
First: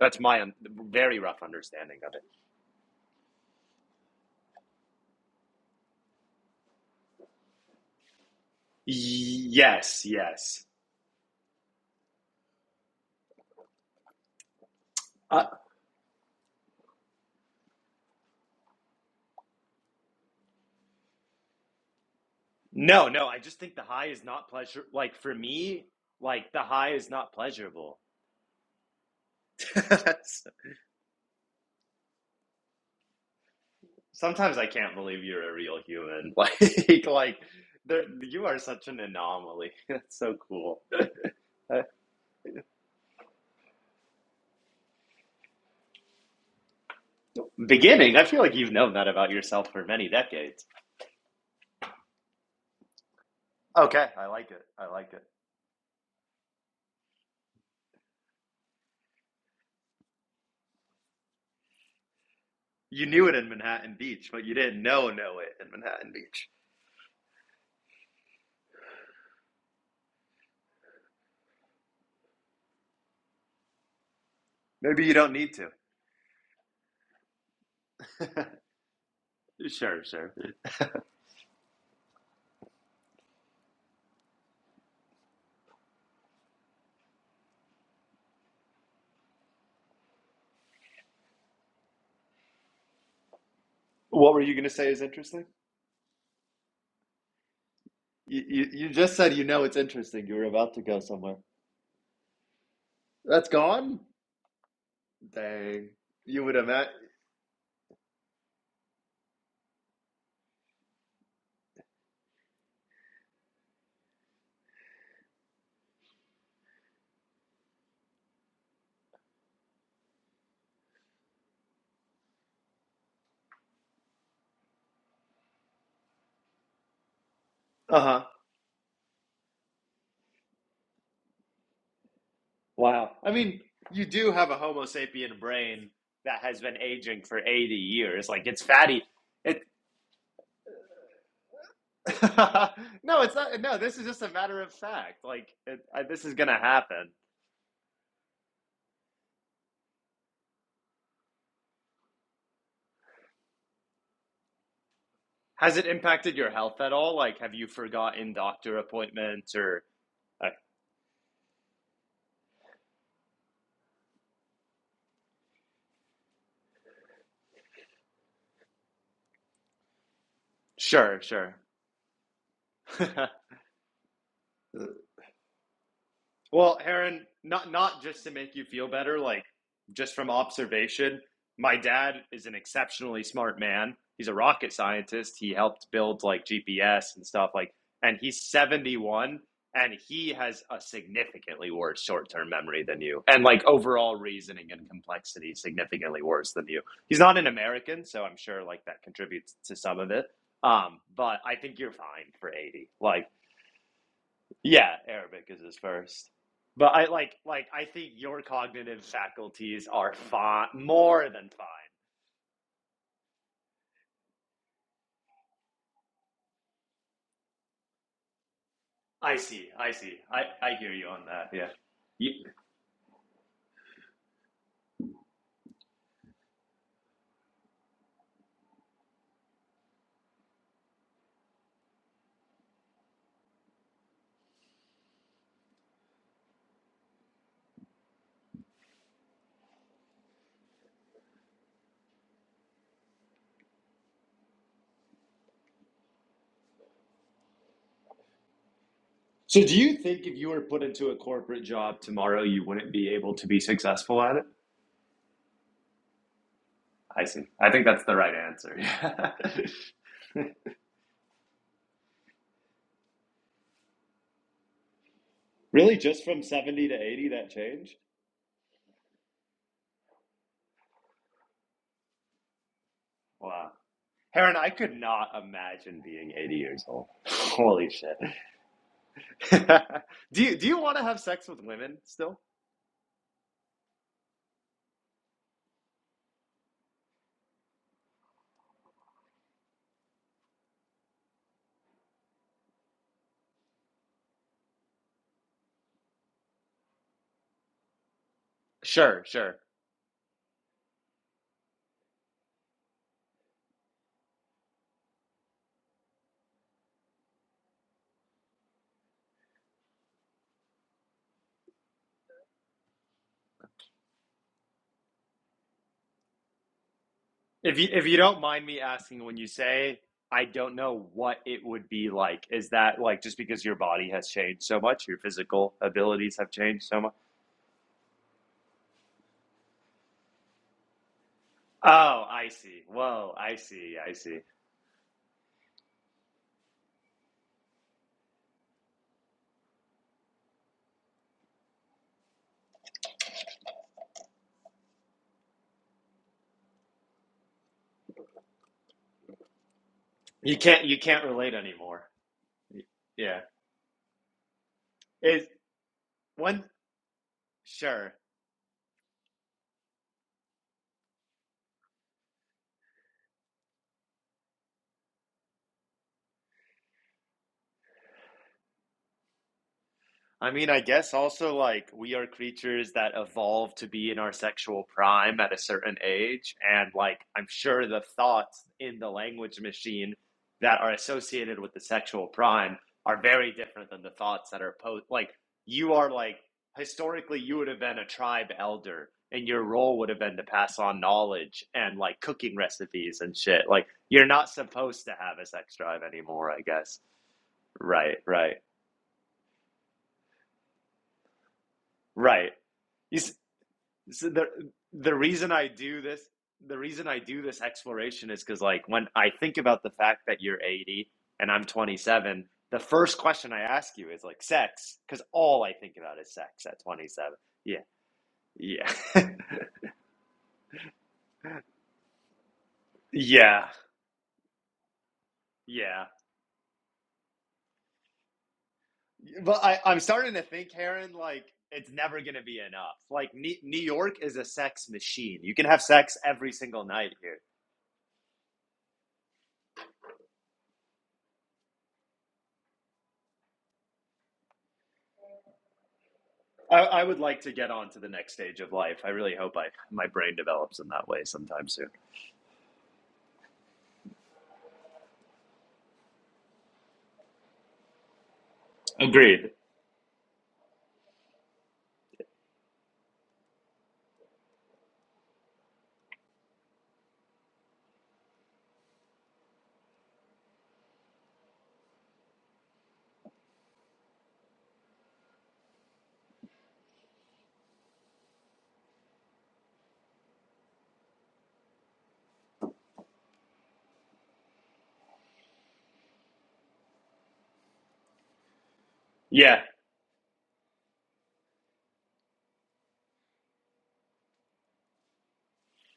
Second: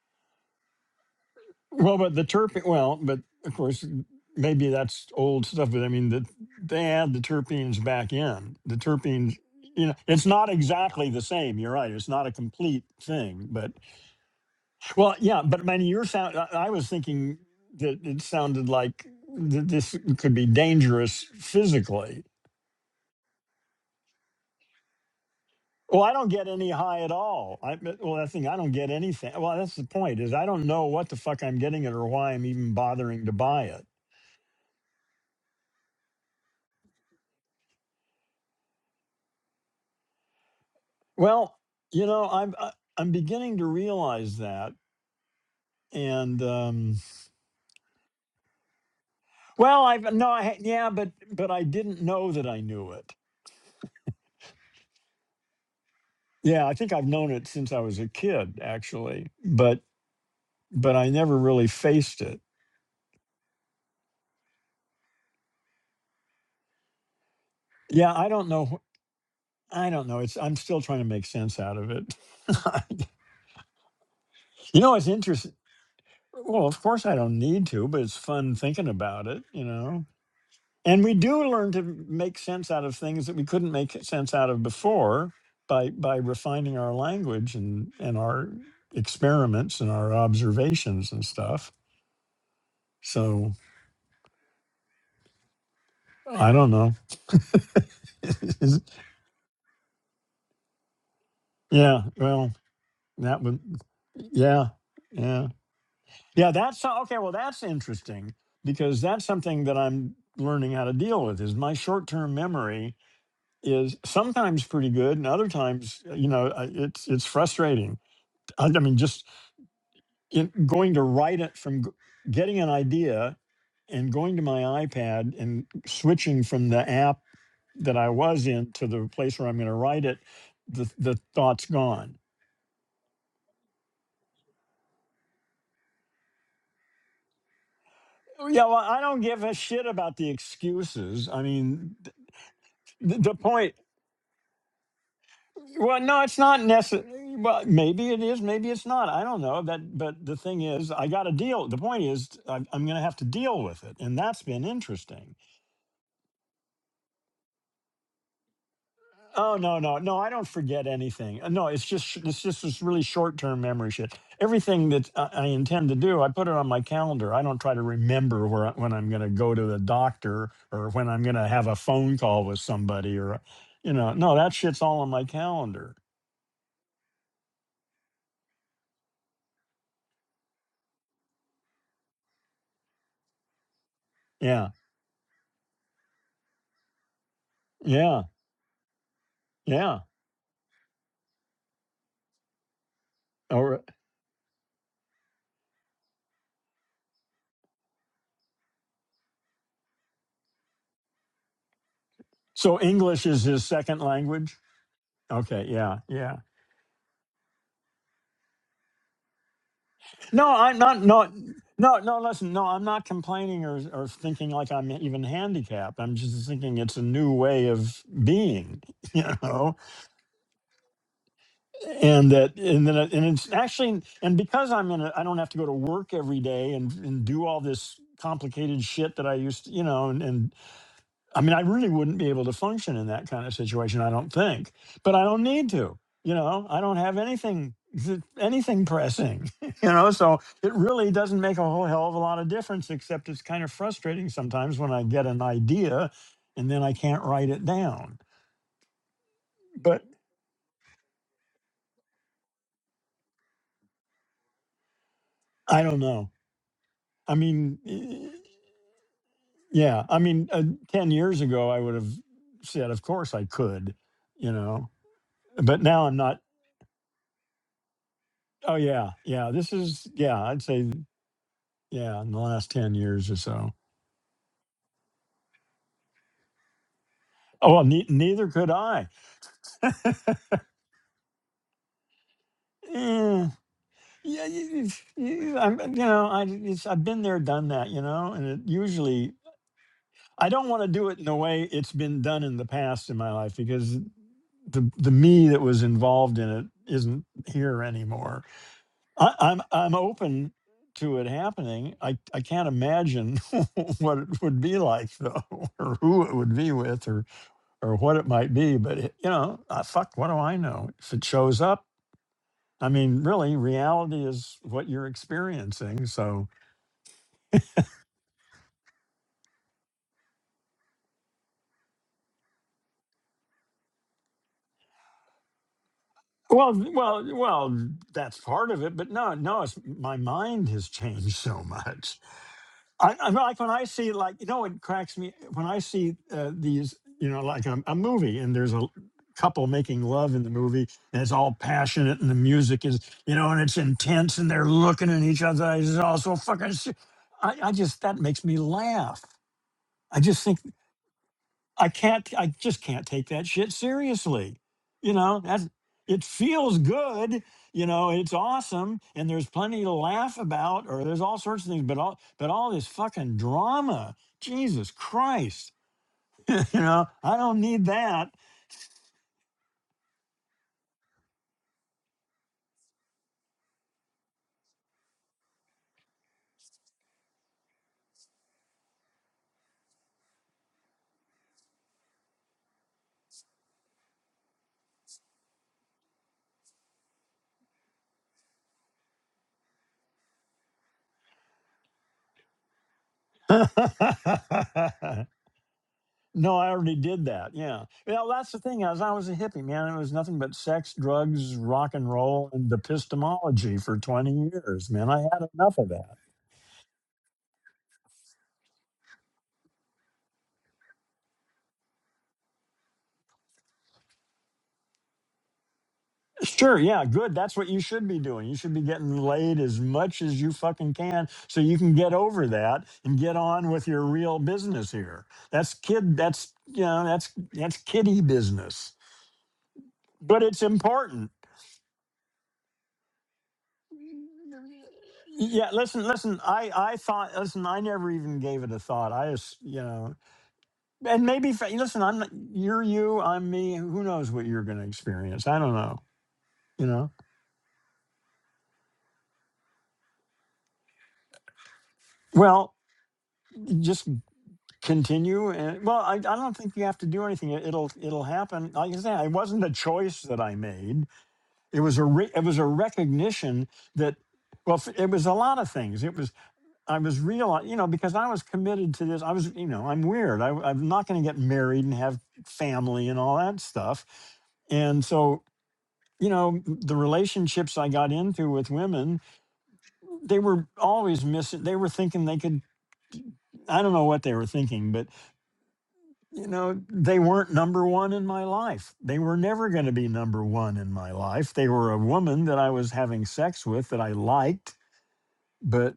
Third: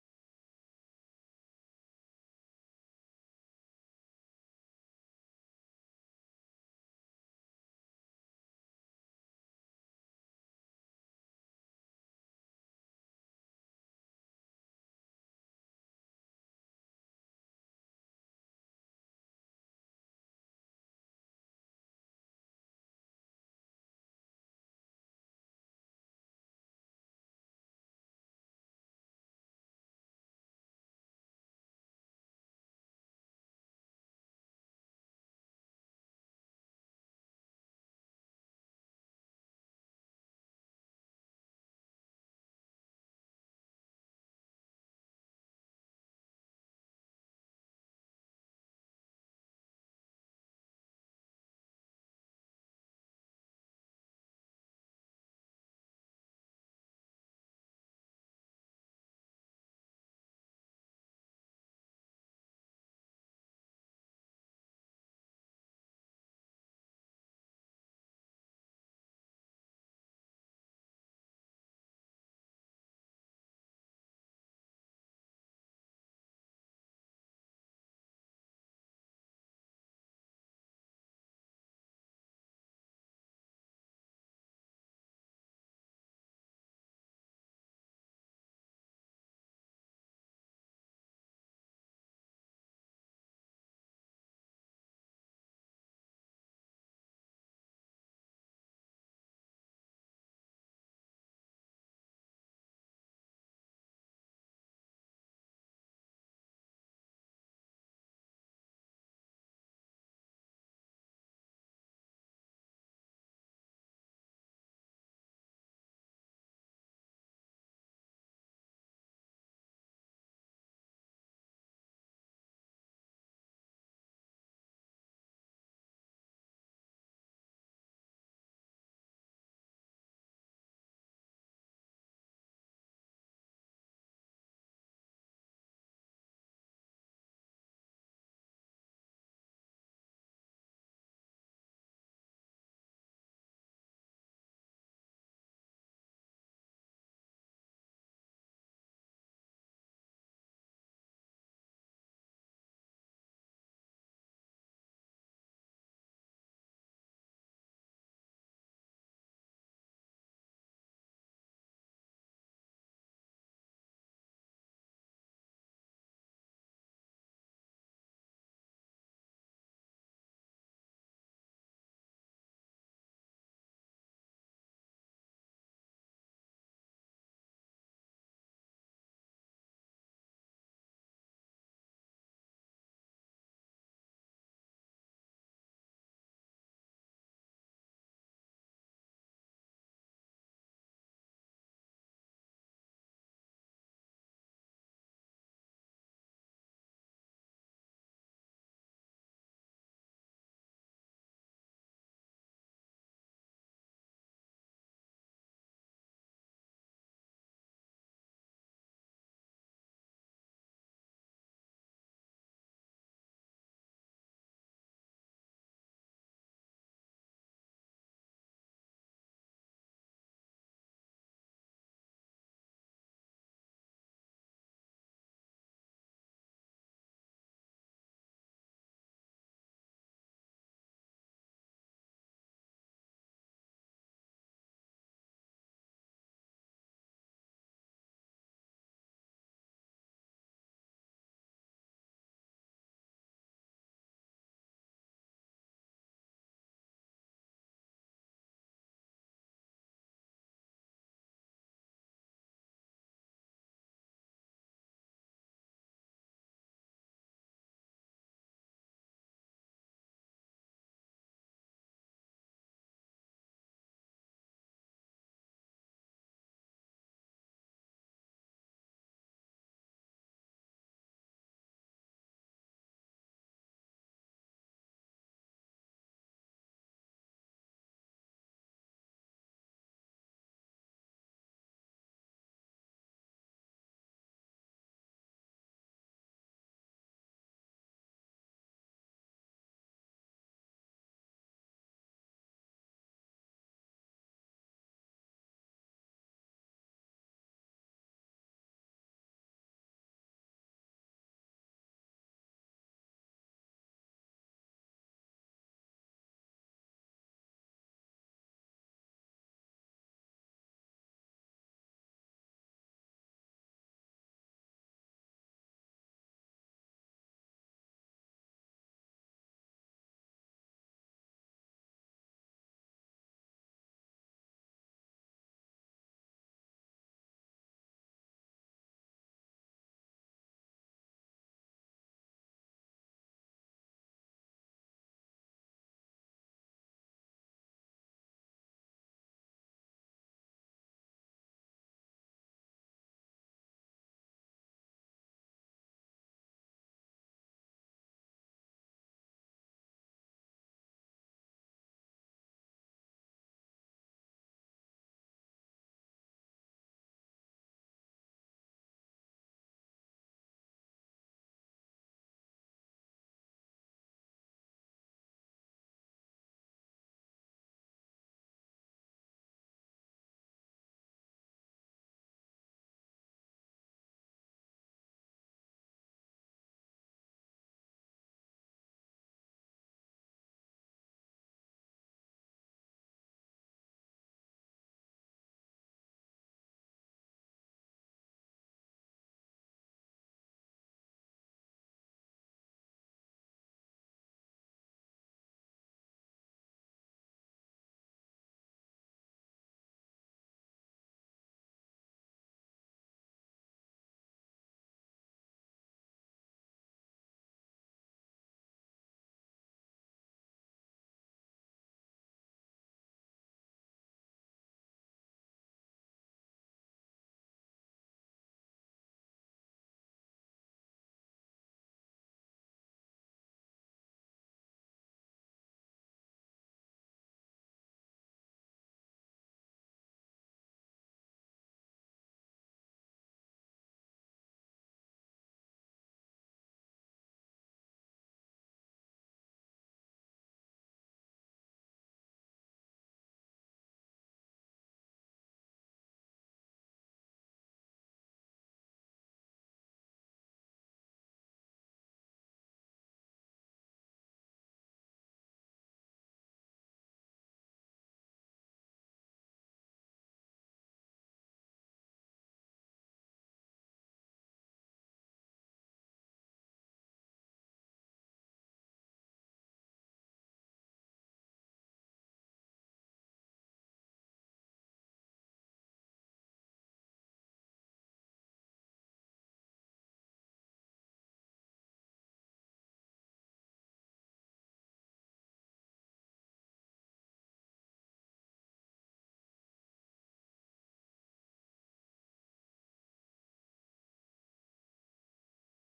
S2: That's my un- very rough
S1: Well,
S2: understanding of
S1: but
S2: it.
S1: the terpene, well, but of course, maybe that's old stuff, but I mean, the, they add the terpenes back in. The terpenes, you know,
S2: Yes,
S1: it's not
S2: yes.
S1: exactly the same. You're right. It's not a complete thing, but Well, yeah,
S2: Uh,
S1: but I mean, your sound. I I was thinking that it sounded like th- this could be dangerous physically.
S2: no, no. I just think the high is not pleasure. Like for me,
S1: Well, I don't get
S2: like the
S1: any
S2: high
S1: high
S2: is
S1: at
S2: not
S1: all. I
S2: pleasurable.
S1: well, I think I don't get anything. Well, that's the point is
S2: That's-
S1: I don't know what the fuck I'm getting it or why I'm even bothering to buy it.
S2: Sometimes I can't believe you're a real human. Like, like there, you are such an anomaly. That's so cool.
S1: Well,
S2: Uh,
S1: you know, I'm I- I'm beginning to realize that, and um,
S2: beginning, I feel like you've known that about yourself
S1: well,
S2: for many
S1: I've no, I ha-
S2: decades.
S1: yeah, but but I didn't know that I knew it.
S2: Okay, I like it. I like it.
S1: Yeah, I think I've known it since I was a kid, actually. But but I never really faced it.
S2: You knew it in Manhattan Beach, but you didn't know know it in Manhattan Beach.
S1: Yeah, I don't know. wh- I don't know. It's I'm still trying to make sense out of it. you know,
S2: Maybe
S1: it's
S2: you don't
S1: interesting.
S2: need to.
S1: Well, of course I don't need to, but it's fun thinking about it, you
S2: Sure,
S1: know.
S2: sure.
S1: And we do learn to make sense out of things that we couldn't make sense out of before by by refining our language and and our experiments and our observations and stuff. So,
S2: What were you going to say is interesting?
S1: I don't know.
S2: You, you you just said you know it's interesting. You were about to go somewhere.
S1: yeah, well, that
S2: That's
S1: would
S2: gone?
S1: yeah. yeah.
S2: Dang. You
S1: Yeah,
S2: would have
S1: that's
S2: met.
S1: so- okay. Well, that's interesting because that's something that I'm learning how to deal with. Is my short-term memory is sometimes pretty good, and other times, uh, you know, uh, it's it's frustrating. I, I mean, just in, going to write it from g- getting an idea and going to my iPad and switching from the app that I
S2: Uh-huh.
S1: was in to the place where I'm going to write it, the the thought's gone.
S2: Wow. I mean, you do have a Homo sapien brain that has been aging for 80 years. Like it's
S1: Yeah, well, I
S2: fatty.
S1: don't give a
S2: It
S1: shit about the excuses. I mean, th-
S2: No,
S1: the
S2: it's not.
S1: point.
S2: No, this is just a matter of fact. Like it,
S1: Well,
S2: I,
S1: no,
S2: this is
S1: it's
S2: going to
S1: not
S2: happen.
S1: necessary. Well, maybe it is, maybe it's not. I don't know. That, but the thing is, I got to deal. The point is, I'm, I'm going to have to deal with it, and that's been interesting.
S2: Has it impacted your health at all? Like have you forgotten doctor appointments
S1: Oh no,
S2: or
S1: no, no! I don't
S2: uh,
S1: forget anything. Uh, No, it's just sh- it's just this really short term memory shit. Everything that I I intend to do, I put it on my calendar. I don't try to remember where I- when I'm going to go to the doctor or when
S2: Sure,
S1: I'm going to
S2: sure.
S1: have a phone call with somebody or, you know, no, that shit's all on my calendar.
S2: Well, Aaron, not not just to make you feel better, like just from observation, my dad is an exceptionally smart man. He's a
S1: Yeah,
S2: rocket scientist. He helped build like GPS and stuff like and
S1: yeah,
S2: he's 71 and
S1: yeah.
S2: he has a significantly worse short-term memory than you and like
S1: Or
S2: overall reasoning and complexity significantly worse than you. He's not an American, so I'm sure like that contributes to some of it. Um, but I think you're fine for
S1: So
S2: 80.
S1: English
S2: Like
S1: is his second language?
S2: yeah, Arabic is
S1: Okay,
S2: his
S1: yeah,
S2: first.
S1: yeah.
S2: But I like like I think your cognitive faculties are
S1: No,
S2: fine,
S1: I'm not
S2: more
S1: no
S2: than fine.
S1: no no listen, no, I'm not complaining or or thinking like I'm even handicapped. I'm just thinking it's a new way of being, you
S2: I see.
S1: know.
S2: I see. I I hear you on that. Yeah.
S1: And
S2: You,
S1: that and then it- and it's actually and because I'm in a I don't have to go to work every day and and do all this complicated shit that I used to, you know, and, and I mean, I really wouldn't be able to function in that kind of situation, I don't think. But I don't need to. You know, I don't have anything anything pressing, you know, so it really doesn't make a whole hell of a lot of difference except it's kind of frustrating sometimes when I get an idea and then I can't write it down.
S2: so do you
S1: But
S2: think if you were put into a corporate job tomorrow, you wouldn't be able to be successful at it?
S1: I don't know.
S2: I
S1: I
S2: see. I
S1: mean,
S2: think that's the
S1: y-
S2: right answer.
S1: yeah, I
S2: Yeah.
S1: mean, uh, 10 years ago I would have said of course I could, you know. But
S2: Really,
S1: now I'm
S2: just from
S1: not
S2: 70 to 80, that changed?
S1: Oh yeah, yeah. This is yeah. I'd say Yeah, in the last 10 years or
S2: wow.
S1: so.
S2: Heron, I could not imagine being 80 years old.
S1: Oh, well,
S2: Holy
S1: ne-
S2: shit.
S1: neither could I.
S2: do you do you want to have sex with women still?
S1: Eh, yeah, you, you, you- I'm, you know, I, it's, I've been there, done that, you know, and it usually, I don't want to do it in the way it's been done in the past in my life because the, the me that was involved in it isn't here anymore.
S2: Sure,
S1: I,
S2: sure.
S1: I'm, I'm open to it happening. I, I can't imagine what it would be like though, or who it would be with, or or what it might be. But it, you know, uh, fuck, what do I know? If it shows up, I mean, really, reality is what you're experiencing. So,
S2: If you if you don't mind me asking, when you say I don't know what it would be like, is that like just because your body has changed so much, your physical abilities have
S1: well,
S2: changed so much?
S1: well, well, that's part of it. But no, no, it's my mind has changed so much.
S2: Oh, I see.
S1: I, I
S2: Whoa, I
S1: like when I
S2: see. I
S1: see like
S2: see.
S1: you know it cracks me when I see uh, these you know like a, a movie and there's a l- couple making love in the movie and it's all passionate and the music is you know and it's intense and they're looking in each other's eyes it's all so fucking se- I, I just that makes me laugh I just
S2: You
S1: think
S2: can't you can't relate
S1: I
S2: anymore.
S1: can't, I just can't take
S2: Yeah.
S1: that shit seriously. You know,
S2: Is
S1: that's, it
S2: when
S1: feels good, you know,
S2: sure.
S1: it's awesome. And there's plenty to laugh about, or there's all sorts of things, but all, but all this fucking drama, Jesus Christ, you know, I don't need that.
S2: I mean, I guess also like we are creatures that evolve to be in our sexual prime at a certain age. And like, I'm sure the thoughts in the language machine that are associated with the sexual prime are very different than the thoughts that are post. Like, you are like, historically, you would have been a tribe elder, and your role would have been to pass on knowledge and like cooking recipes and shit. Like, you're not supposed to have a sex drive anymore,
S1: no,
S2: I
S1: I already
S2: guess.
S1: did that. Yeah.
S2: Right,
S1: Well, that's
S2: right,
S1: the thing. As I was a hippie, man, it was nothing but sex, drugs, rock and roll,
S2: right.
S1: and
S2: You,
S1: epistemology for
S2: so the
S1: 20 years, man.
S2: the
S1: I had
S2: reason I
S1: enough of
S2: do
S1: that.
S2: this, the reason I do this exploration is because like when I think about the fact that you're 80 and I'm 27, the first question I ask you is like sex, because all I think about is sex
S1: Sure,
S2: at
S1: yeah,
S2: 27.
S1: good. That's what
S2: Yeah,
S1: you should be doing. You should be
S2: yeah,
S1: getting laid as much as you fucking can so you can get over that and get
S2: yeah,
S1: on with your real business here. That's
S2: yeah.
S1: kid that's you know, that's that's kiddie business.
S2: But I, I'm starting to
S1: But it's
S2: think, Heron,
S1: important.
S2: like it's never gonna be enough. Like New, New York is a sex machine. You can
S1: Yeah,
S2: have
S1: listen,
S2: sex
S1: listen,
S2: every
S1: I
S2: single
S1: I
S2: night
S1: thought
S2: here.
S1: listen, I never even gave it a thought. I just, you know, and maybe fa- listen, I'm not- you're you, I'm me. Who knows what you're going to experience? I don't know,
S2: I,
S1: you
S2: I
S1: know.
S2: would like to get on to the next stage of life. I really hope I my brain develops in that way sometime soon.
S1: Well, just. continue and well I, I don't think you have to do anything It- it'll it'll happen like i say it
S2: Agreed.
S1: wasn't a choice that i made it was a re, it was a recognition that well f- it was a lot of things it was i was real you know because i was committed to this i was you know i'm weird I, i'm not going to get married and have family and all that stuff and so you know the relationships i got into with women they were always missing they were thinking they could i don't know what they were thinking but you know, they weren't number one in my life. They were
S2: Yeah.
S1: never going to be number one in my life. They were a woman that I was having sex with that I liked, but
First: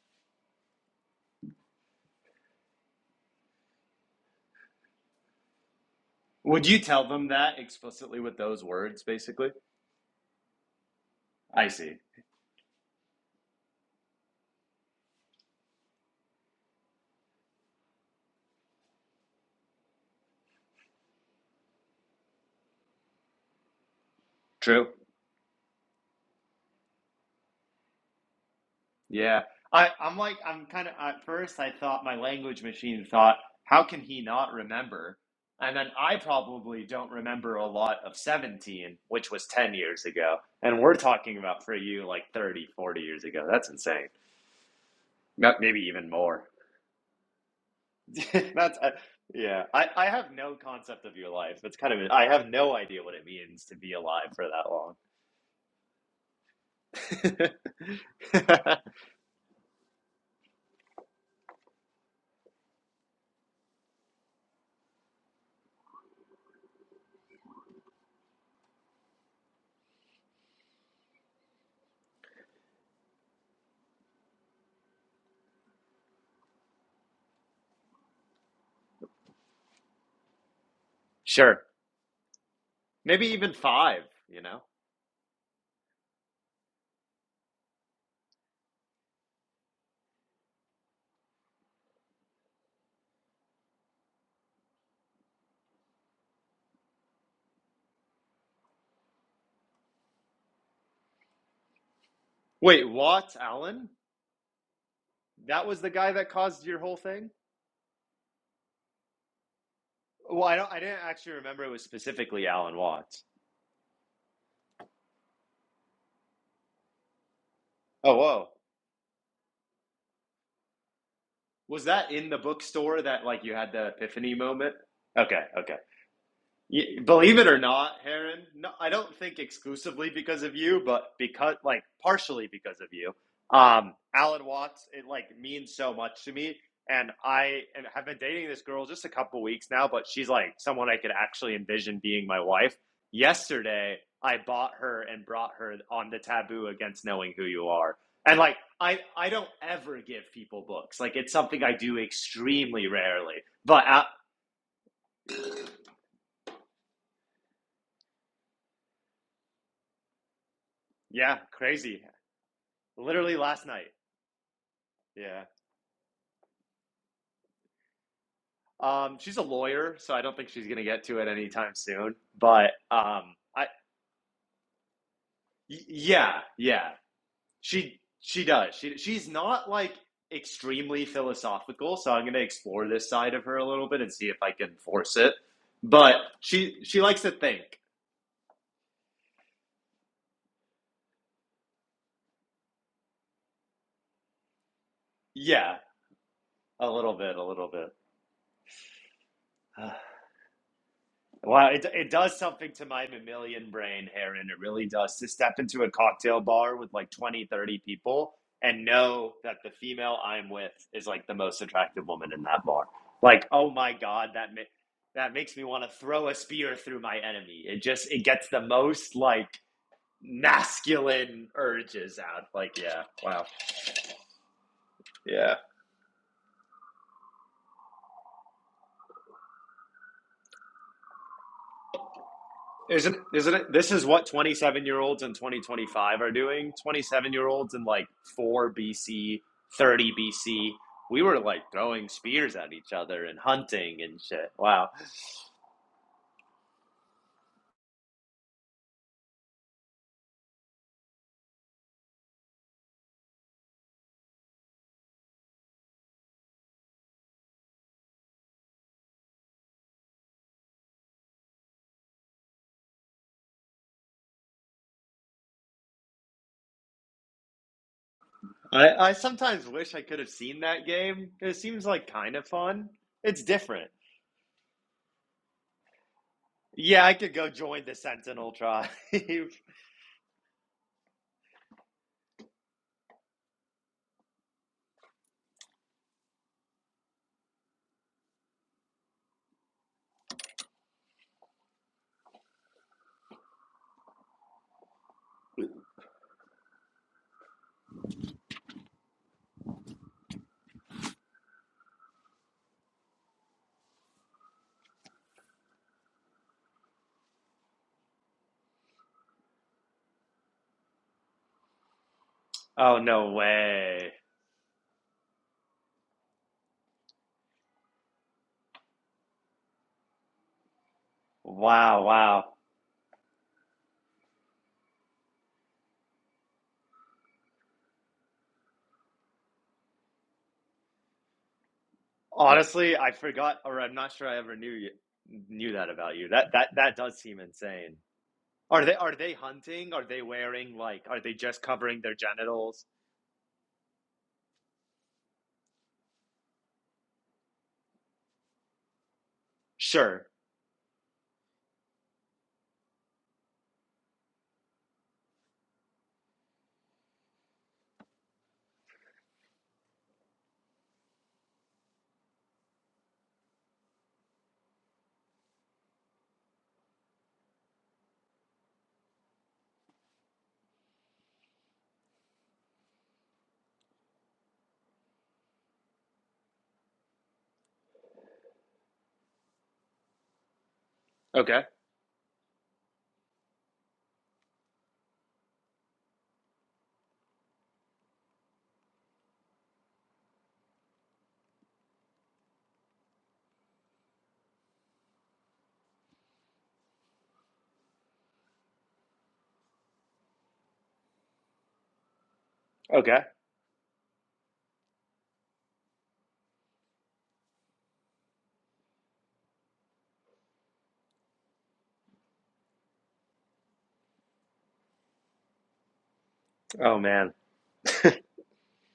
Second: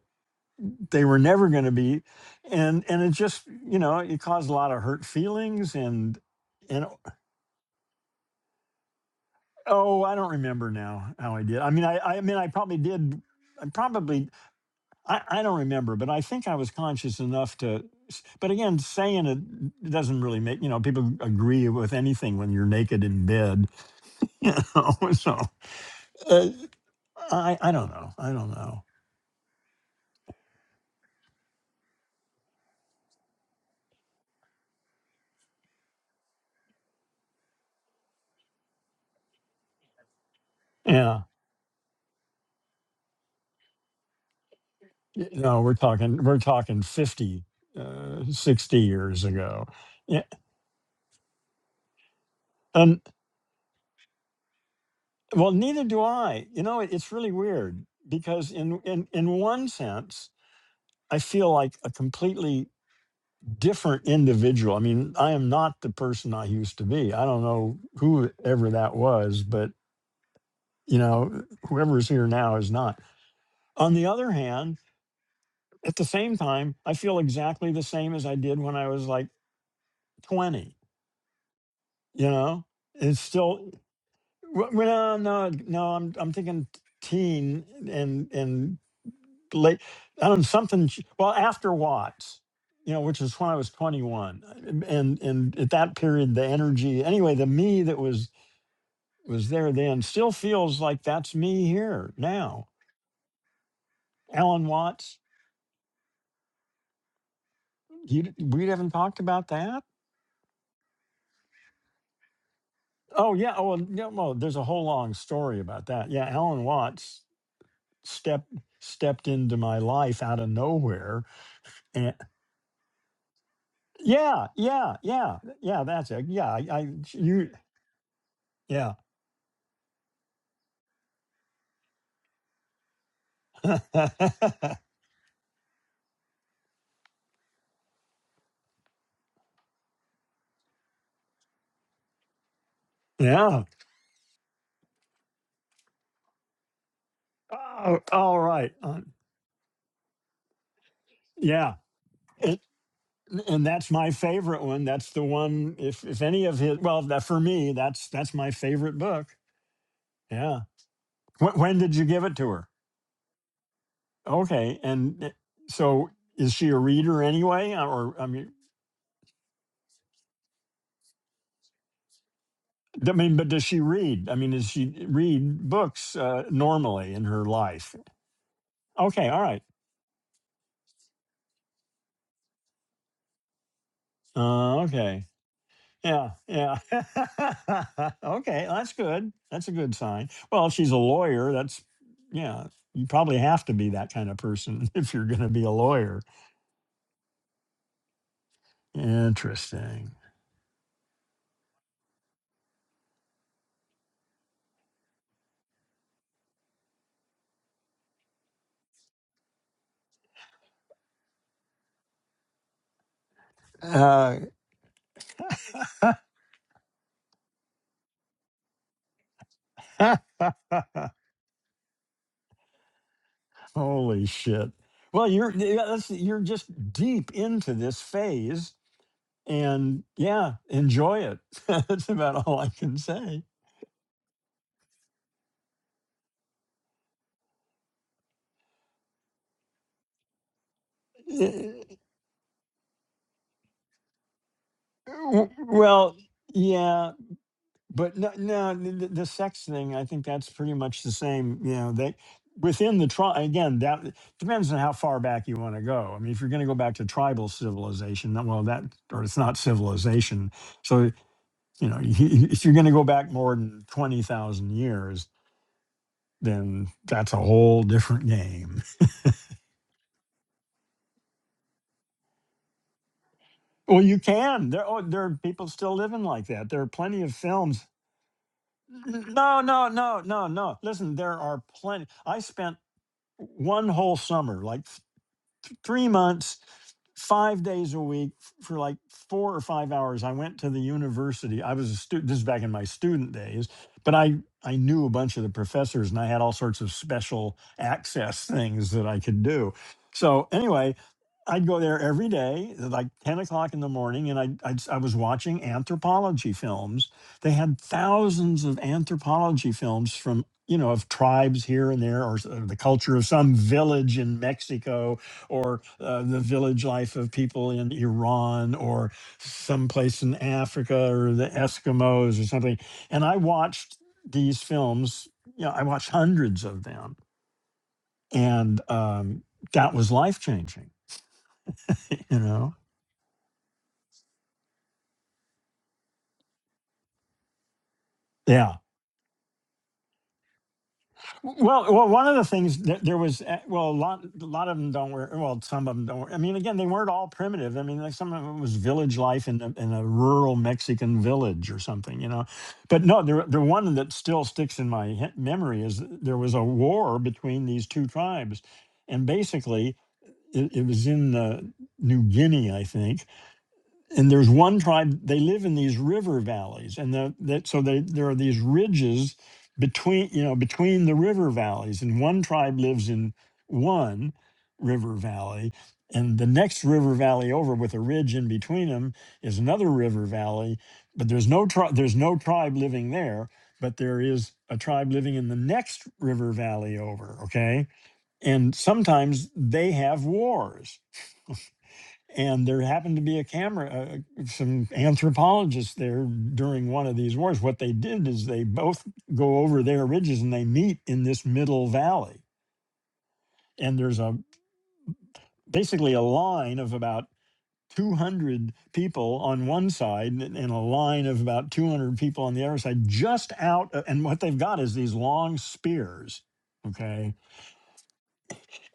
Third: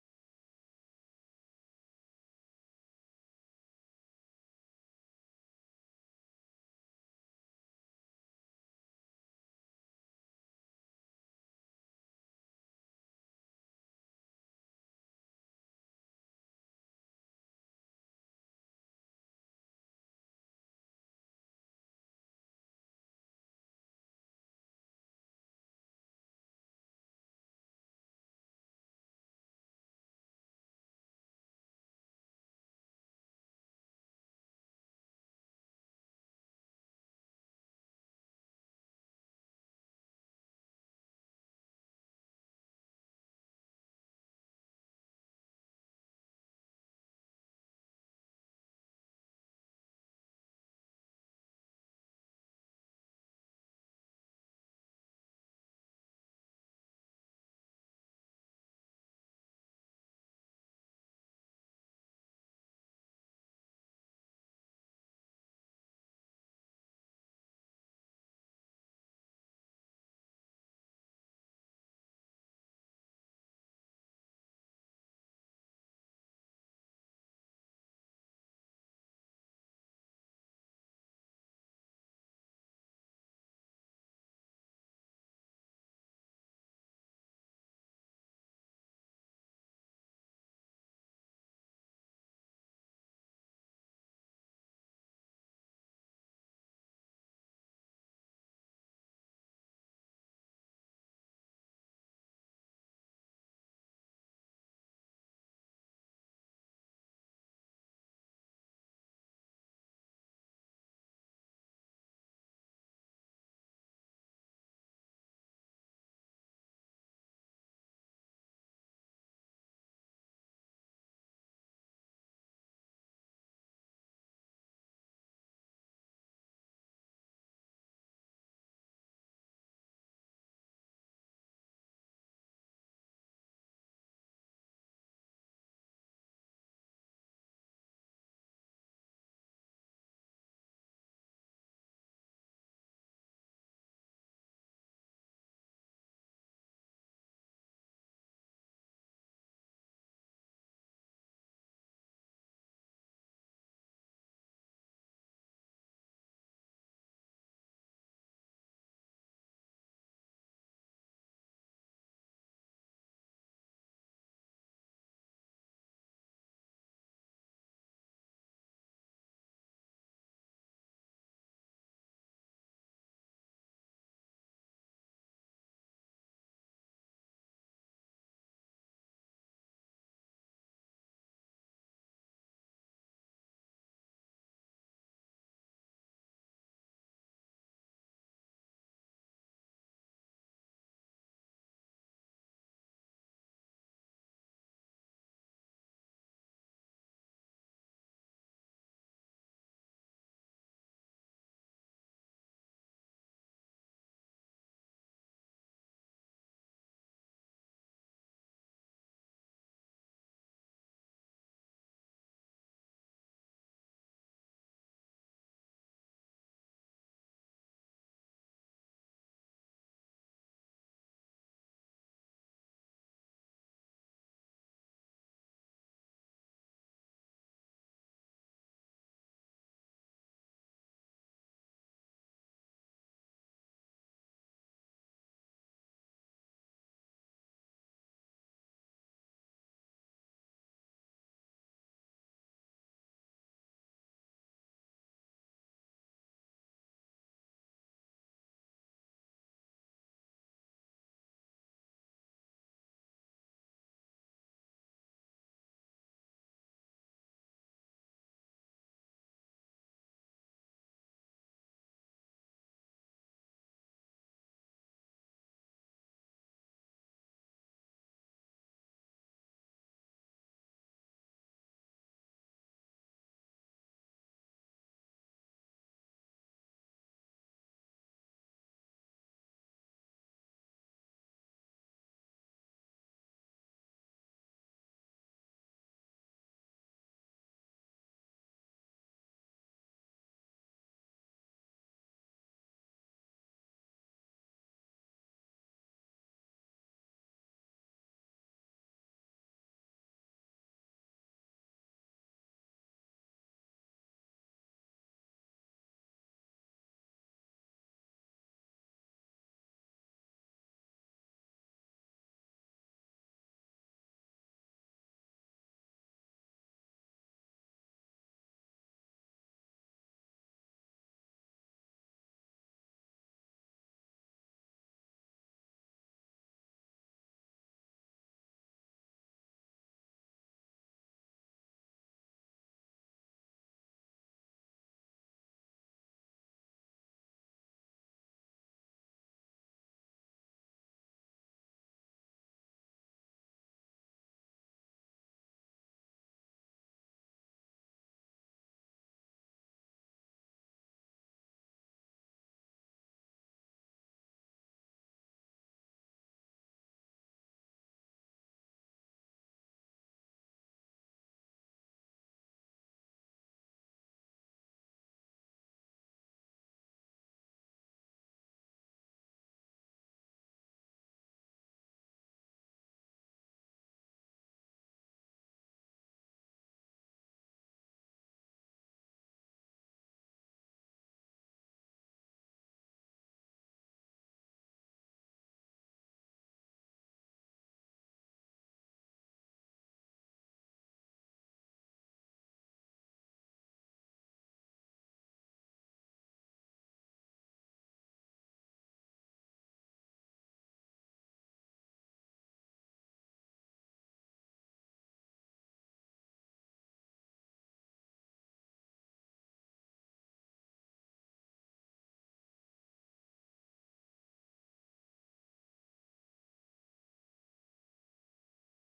S1: they were never going to be. And and it just, you know, it caused a lot of hurt feelings and
S2: Would you
S1: and
S2: tell them that explicitly with those words, basically?
S1: oh, I don't remember now how I did.
S2: I
S1: I mean,
S2: see.
S1: I I mean, I probably did. I probably I, I don't remember, but I think I was conscious enough to. But again, saying it doesn't really make you know people agree with anything when you're naked in bed You
S2: True.
S1: know, so uh, I I don't know. I don't know.
S2: Yeah. I, I'm like, I'm kind of, at first I thought my language machine thought, how can he not remember? And then I probably don't remember a lot of 17, which was 10 years ago. And we're
S1: Yeah.
S2: talking about for you like 30, 40 years ago. That's insane.
S1: Y-
S2: Yep,
S1: No, we're
S2: Maybe even
S1: talking we're
S2: more.
S1: talking 50, uh,
S2: That's
S1: 60
S2: uh,
S1: years
S2: yeah.
S1: ago.
S2: I I
S1: Yeah.
S2: have no concept of your life. That's kind of I have no idea
S1: Um,
S2: what it means to be alive for that long.
S1: well, neither do I. You know, it's really weird because in in in one sense, I feel like a completely different individual. I mean, I am not the person I used to be. I don't know whoever that was, but you know, whoever's here now is not. On the other hand, At the same time, I feel exactly the same as I did when I was like 20,
S2: Sure.
S1: you know? It's
S2: Maybe even
S1: still
S2: five, you know.
S1: w- well, no, no, no, I'm I'm thinking teen and and late I don't know, something sh- well after Watts, you know, which is when I was 21. And and at that period the energy anyway, the me that was was there then still feels like that's me here now.
S2: Wait, what, Alan?
S1: Alan Watts,
S2: That was the guy that caused your whole thing?
S1: you d- we haven't talked about that?
S2: Well, I don't I didn't actually remember it was specifically Alan Watts.
S1: Oh yeah. Oh well, no, well, there's a whole long story about that. Yeah, Alan Watts
S2: Oh, whoa.
S1: stepped stepped into my life out of nowhere,
S2: Was that
S1: and
S2: in the bookstore that like you had the epiphany
S1: yeah,
S2: moment?
S1: yeah, yeah,
S2: Okay, okay.
S1: yeah. That's it. Yeah, I, I
S2: Y believe it
S1: you,
S2: or not, Heron, no, I
S1: yeah,
S2: don't think exclusively because of you, but because, like, partially because of you. Um, Alan Watts, it like means so much to me, and I and have been dating this girl just a couple weeks now, but she's like someone I could actually envision being my wife.
S1: yeah.
S2: Yesterday, I bought her and brought her on the taboo against knowing who you are,
S1: Oh, all
S2: and like
S1: right.
S2: I
S1: Uh,
S2: I don't ever give people books, like it's something I
S1: yeah.
S2: do
S1: It,
S2: extremely rarely,
S1: and
S2: but
S1: that's
S2: uh,
S1: my favorite one. That's the one. If if any of his, well, that for me, that's that's my favorite book. Yeah.
S2: yeah,
S1: When, when did
S2: crazy.
S1: you give it to her?
S2: Literally last night.
S1: Okay, and uh,
S2: Yeah.
S1: so is she a reader anyway, Uh, or I mean,
S2: Um, she's a lawyer, so I don't think she's going to get to it anytime soon. But
S1: d- I
S2: um,
S1: mean, but does
S2: I,
S1: she read? I mean, does she read
S2: y-
S1: books
S2: yeah,
S1: uh,
S2: yeah,
S1: normally in her life?
S2: she she does. She she's
S1: Okay, all right,
S2: not like extremely philosophical, so I'm going to explore this side of her a little bit and see if I can
S1: uh,
S2: force
S1: okay,
S2: it. But
S1: yeah, yeah,
S2: she she likes to think.
S1: okay, that's good. That's a good sign. Well, she's a lawyer. That's yeah. You probably have to be that kind of person if you're going to be a
S2: Yeah,
S1: lawyer.
S2: a little bit, a little bit.
S1: Interesting.
S2: Wow, it, it does something to my mammalian brain, Aaron. It really does. To step into a cocktail bar with like 20, 30 people and know that the female I'm with is like the most attractive woman in that bar. Like, oh my God,
S1: Uh,
S2: that ma- that makes me want to throw a spear through my enemy. It just it gets the most like masculine urges out. Like, yeah, wow.
S1: Holy shit. Well, you're
S2: yeah.
S1: yeah, that's, you're just deep into this phase and yeah, enjoy it. that's about all I can
S2: Isn't
S1: say.
S2: isn't it? This is what twenty seven year olds in twenty twenty five are doing. Twenty seven year olds in like four BC, thirty BC. We were like
S1: Eh,
S2: throwing spears at each other and hunting and shit. Wow.
S1: w- Well, yeah, but no, no the, the sex thing, I think that's pretty much the same, you know, they within the tribe again that depends on how far back you want to go i mean if you're going to go back to tribal civilization then- well that or it's not civilization so you know if you're going to go back more than 20000 years then that's a whole different game.
S2: I, I sometimes wish I could have seen that game. It seems like kind of fun. It's different.
S1: Well, you can. There, oh, there are people still living like that. There are
S2: Yeah, I
S1: plenty
S2: could
S1: of
S2: go join
S1: films.
S2: the Sentinel tribe.
S1: No, no, no, no, no. Listen, there are plenty. I spent one whole summer, like th- three months five days a week for like four or five hours i went to the university i was a student this is back in my student days but i i knew a bunch of the professors and i had all sorts of special access things that i could do so anyway i'd go there every day at like 10 o'clock in the morning and i i i was watching anthropology films they had thousands of anthropology films from you know of tribes here and there or s- the
S2: oh
S1: culture of
S2: no
S1: some
S2: way.
S1: village in mexico or uh, the village life of people in Iran or someplace in Africa or the
S2: Wow,
S1: Eskimos
S2: wow.
S1: or something. And I watched these films, you know, I watched hundreds of them. And um, that was life changing, you know?
S2: Honestly, I forgot or I'm not sure I ever knew you, knew that about you. That that that does seem insane.
S1: Yeah.
S2: Are they are they hunting? Are they wearing like are they just
S1: Well,
S2: covering
S1: well,
S2: their
S1: one of the things
S2: genitals?
S1: that there was, uh, well, a lot, a lot of them don't wear. Well, some of them don't. Wear, I mean, again, they weren't all primitive. I mean, like some of them was village life in a, in a
S2: Sure.
S1: rural Mexican village or something, you know. But no, the the one that still sticks in my he- memory is there was a war between these two tribes, and basically it, it was in uh, New Guinea, I think, and there's one tribe they live in these river valleys and the, that so they, there are these ridges between you know between the river valleys and one tribe lives in one river valley and the next river valley over with a ridge in between them is another river valley but there's
S2: Okay.
S1: no tri- there's no tribe living there but there is a tribe living in the next river valley over okay and sometimes they have wars and there happened to be a camera uh, uh, some anthropologists there during one of these wars what they did is they both go over their ridges and they meet in this middle valley
S2: Okay.
S1: and there's a basically a line of about 200 people on one side and and a line of about 200 people on the other side just out uh, and what they've got is these long spears
S2: Oh
S1: okay
S2: man.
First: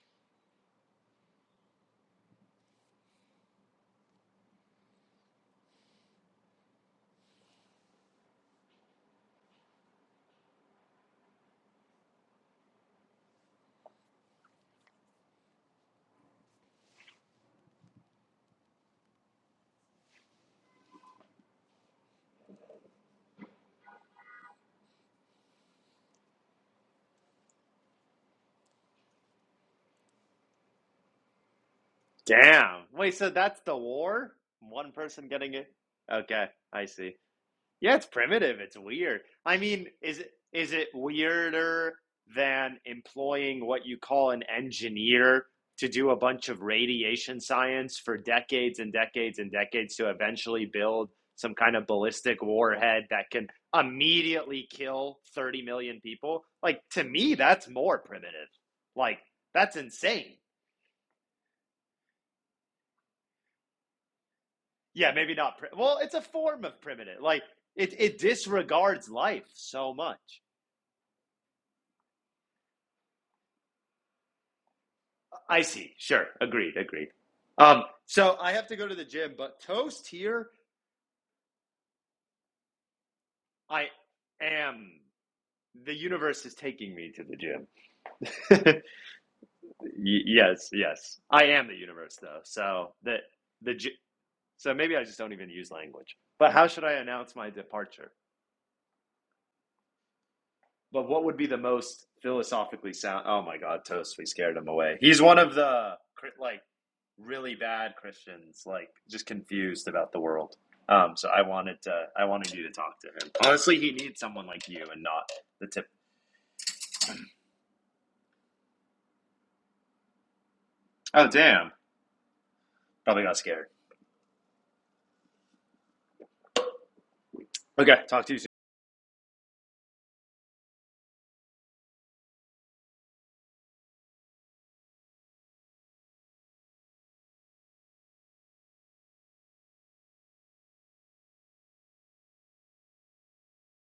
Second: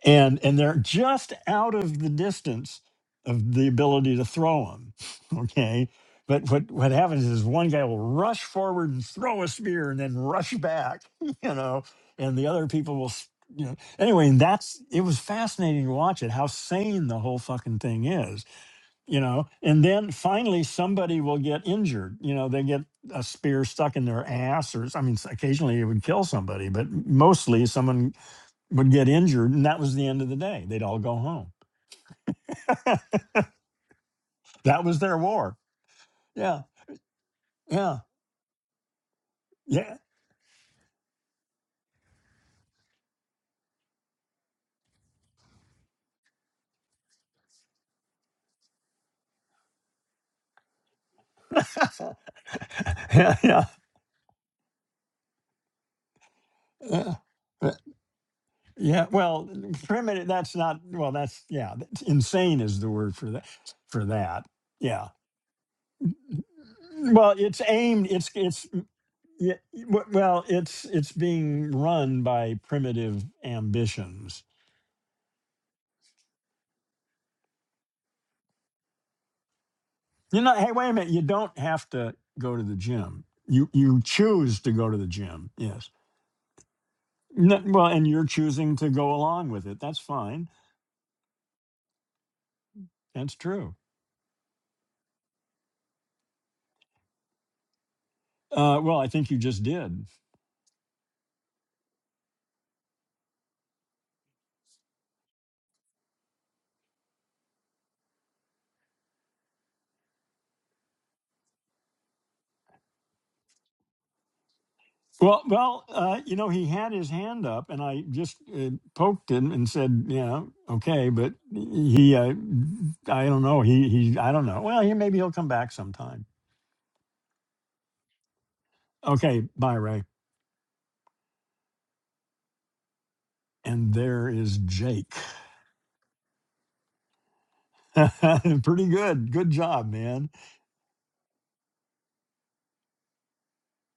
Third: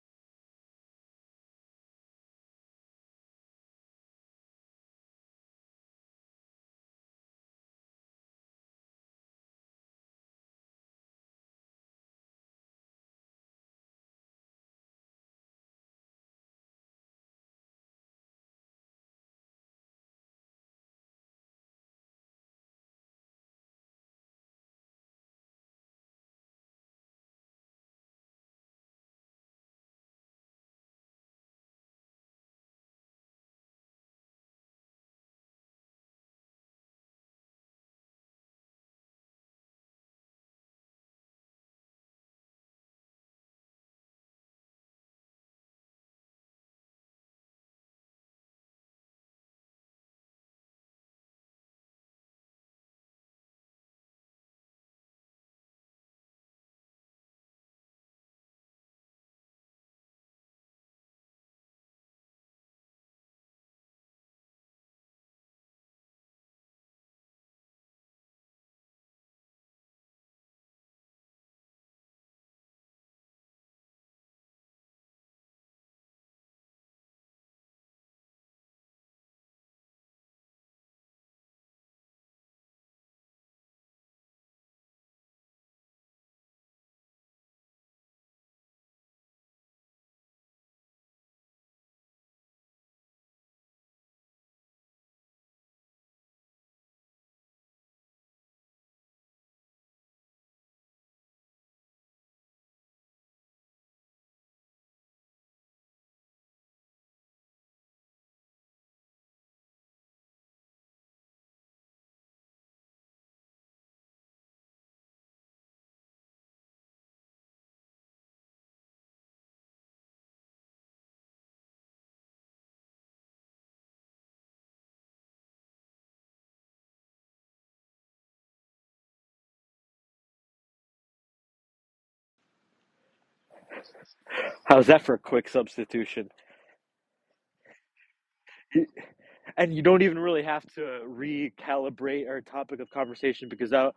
S1: and and they're just out of the distance of the ability to throw them okay but what what happens is one guy will rush forward and throw a spear and then rush back you know and the other people will s- you know anyway and that's it was fascinating to watch it how sane the whole fucking thing is you know and then finally somebody will get injured you know they get a spear stuck in their ass or s- i mean s- occasionally it would kill somebody but mostly someone would get injured, and that was the end of the day. They'd all go home.
S2: Damn. Wait, so that's the war?
S1: That
S2: One
S1: was their
S2: person getting
S1: war.
S2: it? Okay,
S1: Yeah,
S2: I see. Yeah,
S1: yeah,
S2: it's primitive. It's weird. I mean,
S1: yeah,
S2: is it is it weirder than employing what you call an engineer to do a bunch of radiation science for decades and decades and decades to eventually build some kind of ballistic warhead that
S1: yeah,
S2: can
S1: yeah,
S2: immediately kill 30 million people? Like to
S1: yeah.
S2: me, that's
S1: Uh,
S2: more primitive.
S1: yeah,
S2: Like
S1: Well,
S2: that's
S1: primitive.
S2: insane.
S1: That's not. Well, that's yeah. that's- Insane is the word for that. For that. Yeah.
S2: Yeah, maybe not. Pri- well, it's a form of primitive.
S1: Well,
S2: Like
S1: it's
S2: it
S1: aimed.
S2: it
S1: It's it's
S2: disregards life
S1: yeah,
S2: so
S1: w-
S2: much.
S1: well, it's it's being run by primitive ambitions.
S2: I see. Sure. Agreed. Agreed. Um, so I have to go to the gym, but toast
S1: You
S2: here,
S1: know. Hey, wait a minute. You don't have to go to the gym. You
S2: I
S1: you choose to go
S2: am.
S1: to the gym. Yes
S2: The universe is taking me to the
S1: No, well, and you're
S2: gym.
S1: choosing to go along with it. That's fine.
S2: yes, yes. I am the universe though. So the
S1: That's
S2: the
S1: true.
S2: so maybe I just don't even use language. But how should I announce my departure?
S1: Uh, well, I think you just did.
S2: But what would be the most philosophically sound? Oh my God, Toast, we scared him away. He's one of the like really bad Christians, like just confused about the world. Um, so I wanted to, I wanted you to talk to him. Honestly, he needs someone like you and not
S1: Well,
S2: the
S1: well,
S2: tip.
S1: uh, you know, he had his hand up, and I just uh, poked him and said, "Yeah, okay,"
S2: Oh
S1: but
S2: damn,
S1: he, uh,
S2: probably
S1: I
S2: got
S1: don't know.
S2: scared.
S1: He, he, I don't know. Well, he maybe he'll come back sometime.
S2: Okay, talk to you soon.
S1: Okay, bye, Ray. And there is
S3: How's that
S1: Jake.
S3: for a quick substitution?
S1: Pretty good. Good
S3: And you
S1: job,
S3: don't even
S1: man.
S3: really have to recalibrate our topic of conversation because I,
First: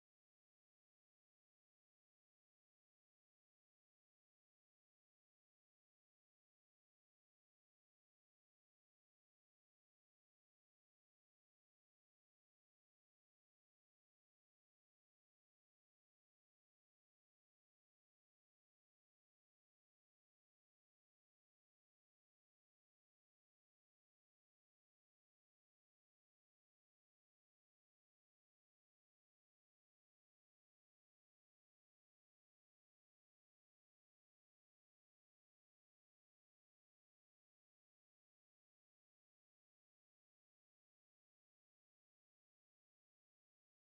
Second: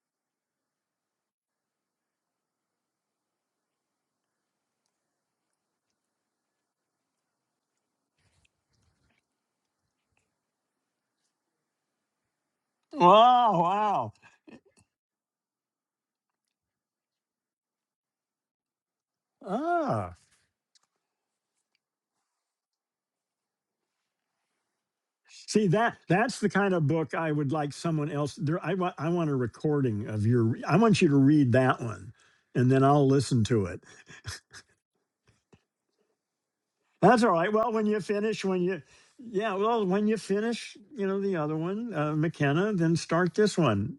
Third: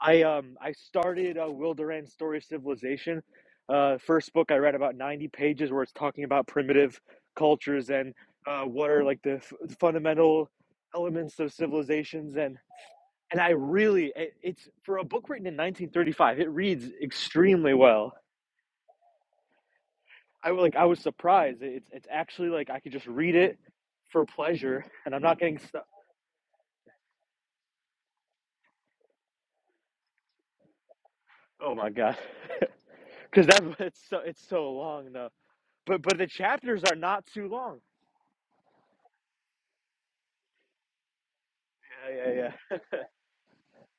S3: I um I started uh, Will Durant's story Civilization, uh, first book I read about ninety pages where it's talking about primitive cultures and uh, what are like the f- fundamental elements of civilizations and and I
S1: Wow,
S3: really
S1: wow.
S3: it, it's for a book written in 1935 it reads extremely well
S1: Ah.
S3: I like I was surprised. It's it's actually like I could just read it for pleasure, and I'm not getting
S1: See
S3: stuck.
S1: that that's the kind of book I would like someone else there I want I want a recording of your I want you to read
S3: Oh
S1: that
S3: my
S1: one
S3: god,
S1: and then I'll listen
S3: because that's
S1: to it.
S3: it's so it's so long though. But but the chapters are
S1: That's
S3: not
S1: all
S3: too
S1: right. Well,
S3: long.
S1: when you finish when you yeah, well, when you finish, you know, the other one, uh,
S3: Yeah yeah yeah.
S1: McKenna, then start this one.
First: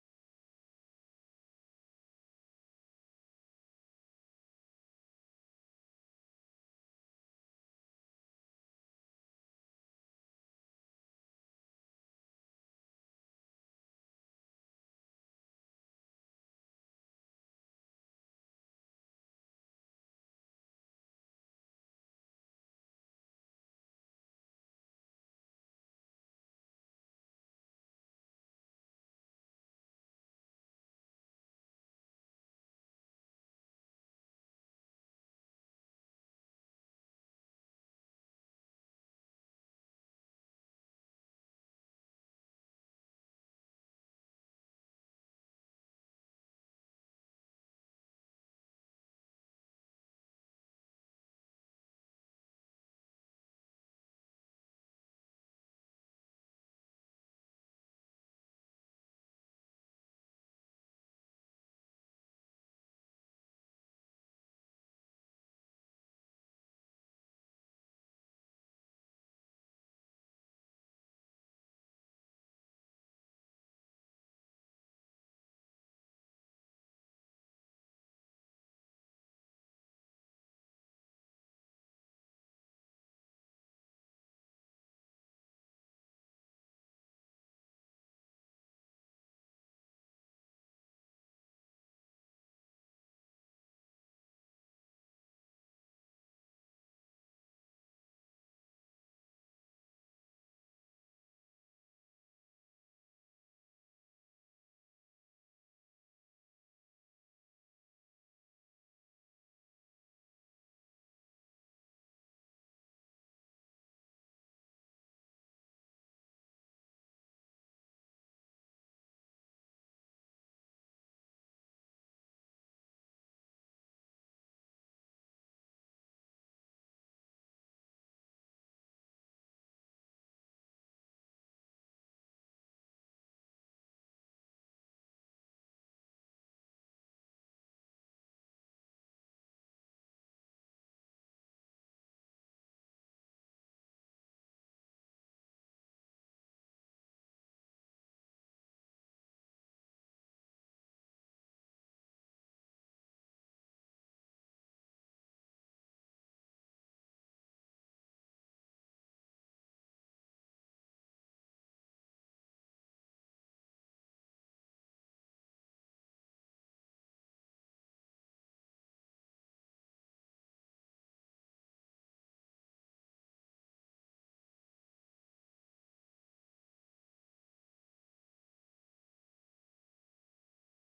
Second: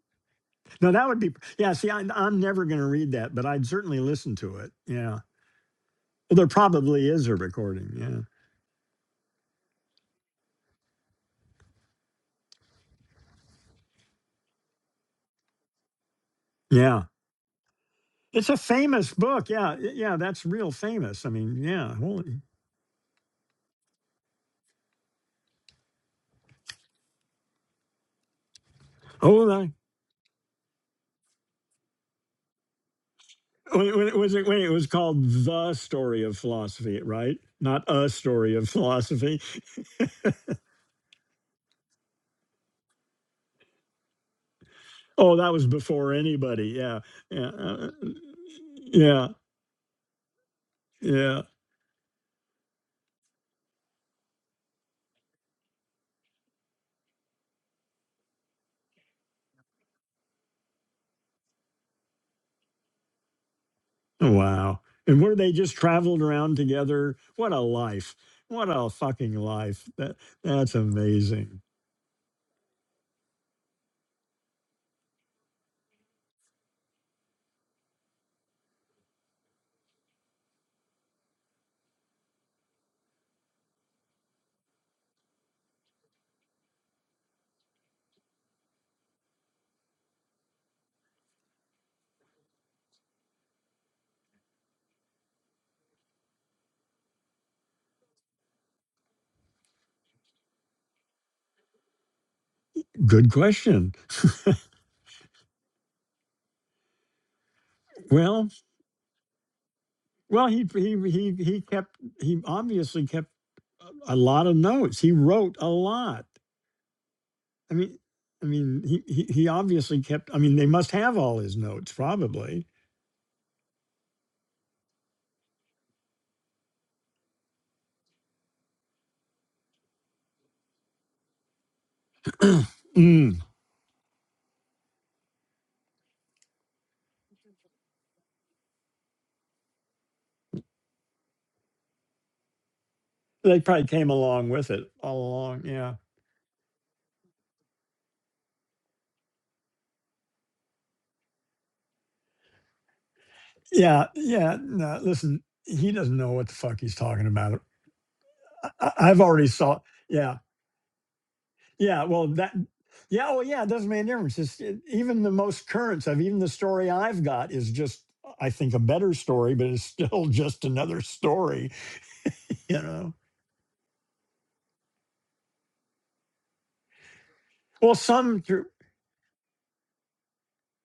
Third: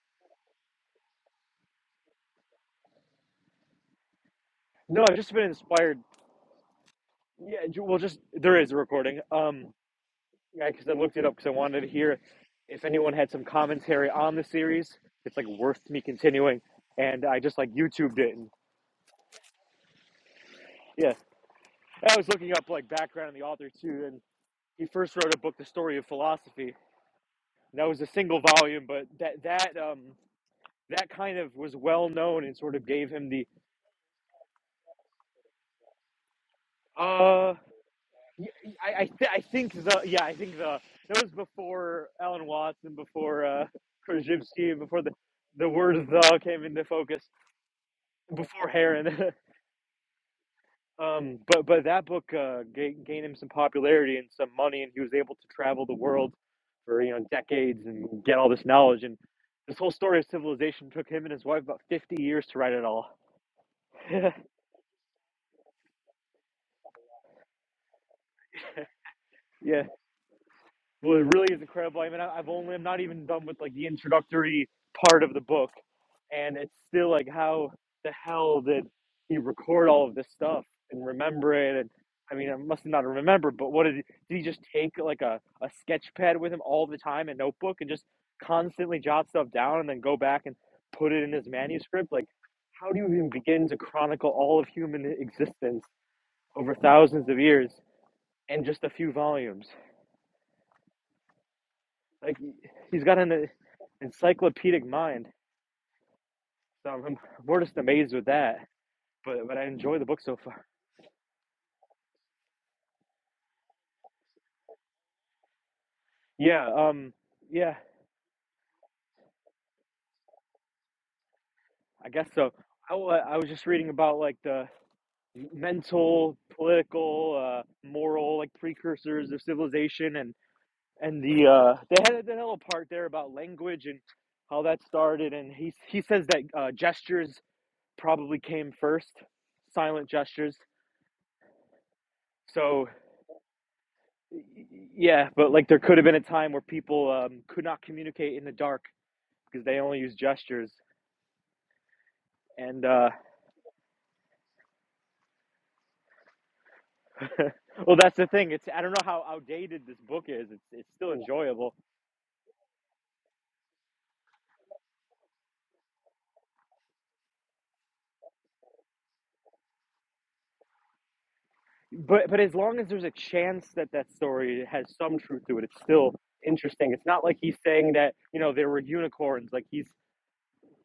S1: No, that would be Yeah, see I I'm never going to read that, but I'd certainly listen to it.
S3: No, I've
S1: Yeah.
S3: just been inspired.
S1: Well, there probably is a
S3: Yeah, well, just
S1: recording.
S3: there is a recording. Um, yeah, because I looked it up because I wanted to hear if anyone had some commentary on the series. It's like worth me continuing,
S1: Yeah. Yeah.
S3: and I just like YouTubed it. And
S1: It's a famous book. Yeah. Yeah, that's real
S3: yeah,
S1: famous. I mean, yeah.
S3: I was
S1: Holy.
S3: looking up like background on the author too, and he first wrote a book, The Story of Philosophy, That was a single volume, but that
S1: Oh,
S3: that um that kind of was well known and sort of gave him the
S1: Wait, wait, was it? Wait, it was called the story of philosophy, right?
S3: uh
S1: Not a
S3: y-
S1: story of
S3: I I, th- I
S1: philosophy.
S3: think the yeah I think the that was before Alan Watts and before uh Krzyzewski and before the
S1: Oh, that was
S3: the word
S1: before
S3: the came
S1: anybody.
S3: into
S1: Yeah,
S3: focus
S1: yeah, uh,
S3: before
S1: yeah,
S3: Heron. um
S1: yeah.
S3: but but that book uh ga gained him some popularity and some money and he was able to travel the world for you know decades and get all this knowledge and this whole story of civilization took him and his wife about 50 years to write it all
S1: Oh, Wow. And where they just traveled around together. What a life! What a fucking
S3: Yeah.
S1: life! That that's
S3: Well, it really is
S1: amazing.
S3: incredible. I mean, I- I've only, I'm not even done with like the introductory part of the book. And it's still like, how the hell did he record all of this stuff and remember it? And I mean, I must not remember, but what did he, did he just take like a, a sketch pad with him all the time, a notebook, and just constantly jot stuff down and then go back and put it in his manuscript? Like, how do you even begin to chronicle all of human existence over thousands of years in just a few volumes? Like he's got an
S1: Good
S3: uh,
S1: question.
S3: encyclopedic mind. So I'm, I'm just amazed with
S1: Well,
S3: that. But but I enjoy the book so
S1: well,
S3: far.
S1: he he he he kept he obviously kept a a lot of notes. He wrote a lot.
S3: Yeah. Um.
S1: I
S3: Yeah.
S1: mean, I mean, he, he he obviously kept. I mean, they must have all his notes,
S3: I guess so.
S1: probably.
S3: I, I was just reading about like the mental, political, uh, moral like precursors of civilization, and and the uh, they had the little part there about
S1: Mm.
S3: language and how that started. And he he says that uh, gestures probably came first, silent gestures. So
S1: They probably came along with it all
S3: Yeah, but
S1: along.
S3: like there
S1: Yeah,
S3: could have been a time where people um, could not communicate in the dark because they only use gestures. And uh,
S1: yeah, yeah. No, listen, he doesn't know what the fuck he's talking about.
S3: well, that's the thing. It's
S1: I,
S3: I don't
S1: I-
S3: know
S1: I've
S3: how
S1: already saw.
S3: outdated this book
S1: Yeah,
S3: is. It's it's still enjoyable,
S1: yeah. Well, that. Yeah, well, yeah. It doesn't make a difference. It's, it, even the most current stuff, even the story I've got is just, I think, a better story, but it's still just another story.
S3: but but as long
S1: You
S3: as there's a
S1: know.
S3: chance that that story has some truth to it, it's still interesting. It's not like he's saying
S1: Well,
S3: that you
S1: some.
S3: know there were unicorns. Like he's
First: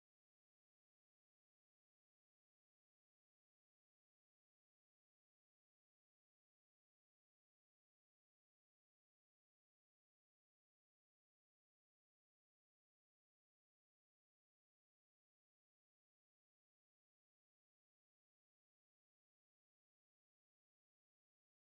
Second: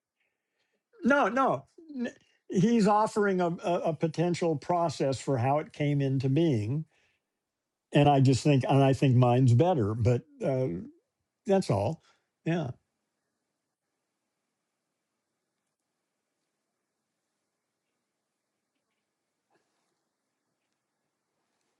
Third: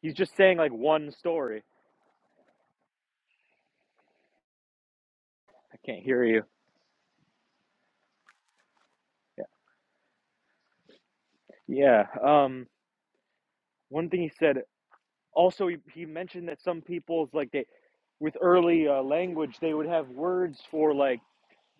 S3: he's just saying like one
S1: No,
S3: story.
S1: no. N- He's offering a, a, a potential process for how it
S3: I
S1: came
S3: can't hear
S1: into
S3: you.
S1: being, and I just think, and I think mine's better. But uh, that's all.
S3: Yeah. Um.
S1: Yeah,
S3: One thing he said. Also, he, he mentioned that some people's like they, with early uh, language, they would have words for like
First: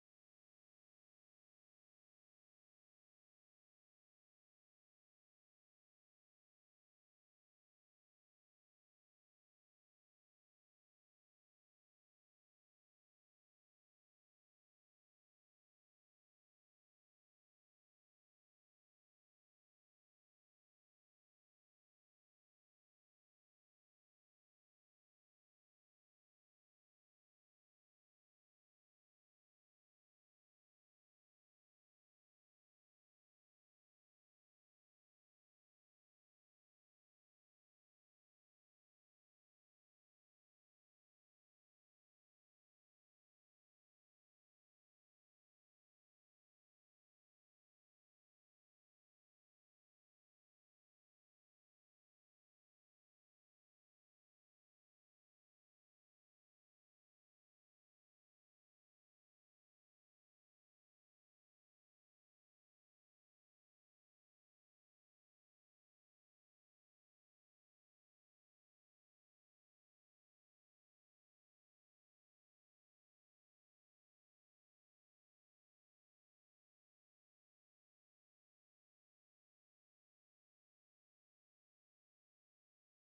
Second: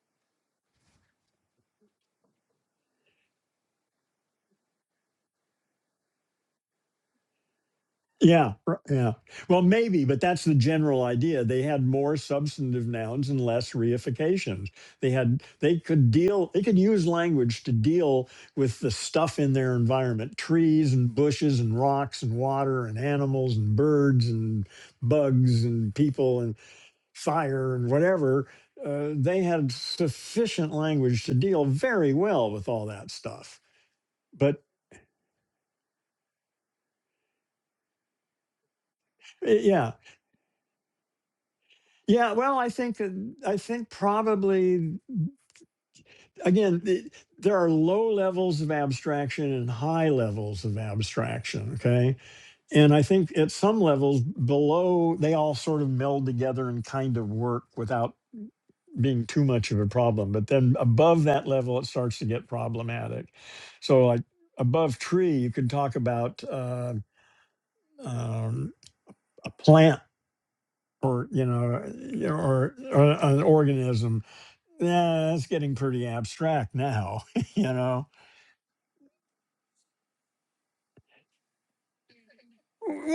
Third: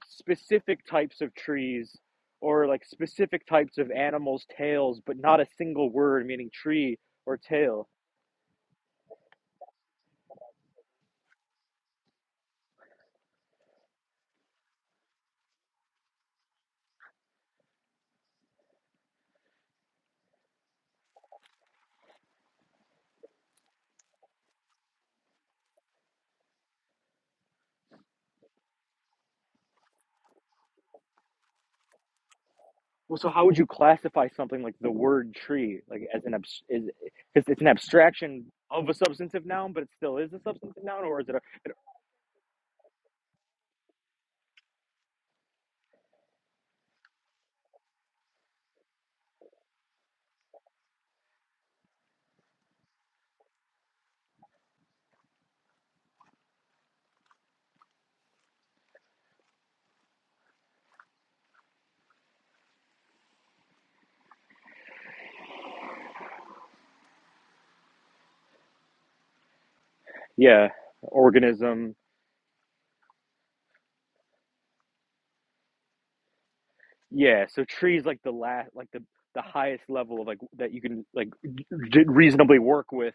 S3: specific types of trees or like specific types of animals' tails, but not a single word meaning tree or tail.
S1: yeah, r- yeah. Well, maybe, but that's the general idea. They had more substantive nouns and less reifications. They had they could deal. They could use language to deal with the stuff in their environment: trees and bushes and rocks and water and animals and birds and bugs and people and fire and whatever, uh, they had sufficient language to deal very well with all that
S3: Well, so how would
S1: stuff.
S3: you classify something
S1: But
S3: like the word tree, like as an abs- is because it's an abstraction of a substantive
S1: uh,
S3: noun, but it
S1: yeah,
S3: still is a substantive noun, or is it a, an
S1: yeah. Well, I think that- I think probably again the, there are low levels of abstraction and high levels of abstraction. Okay, and I think at some levels below, they all sort of meld together and kind of work without being too much of a problem. But then above that level, it starts to get problematic. So, like above tree, you can talk about uh, um, a plant
S3: yeah
S1: or you know
S3: organism?
S1: y- or, or an organism. Yeah, that's getting pretty abstract now.
S3: Yeah, so
S1: you
S3: trees
S1: know,
S3: like the last, like the the highest level of like that you can like d- reasonably work with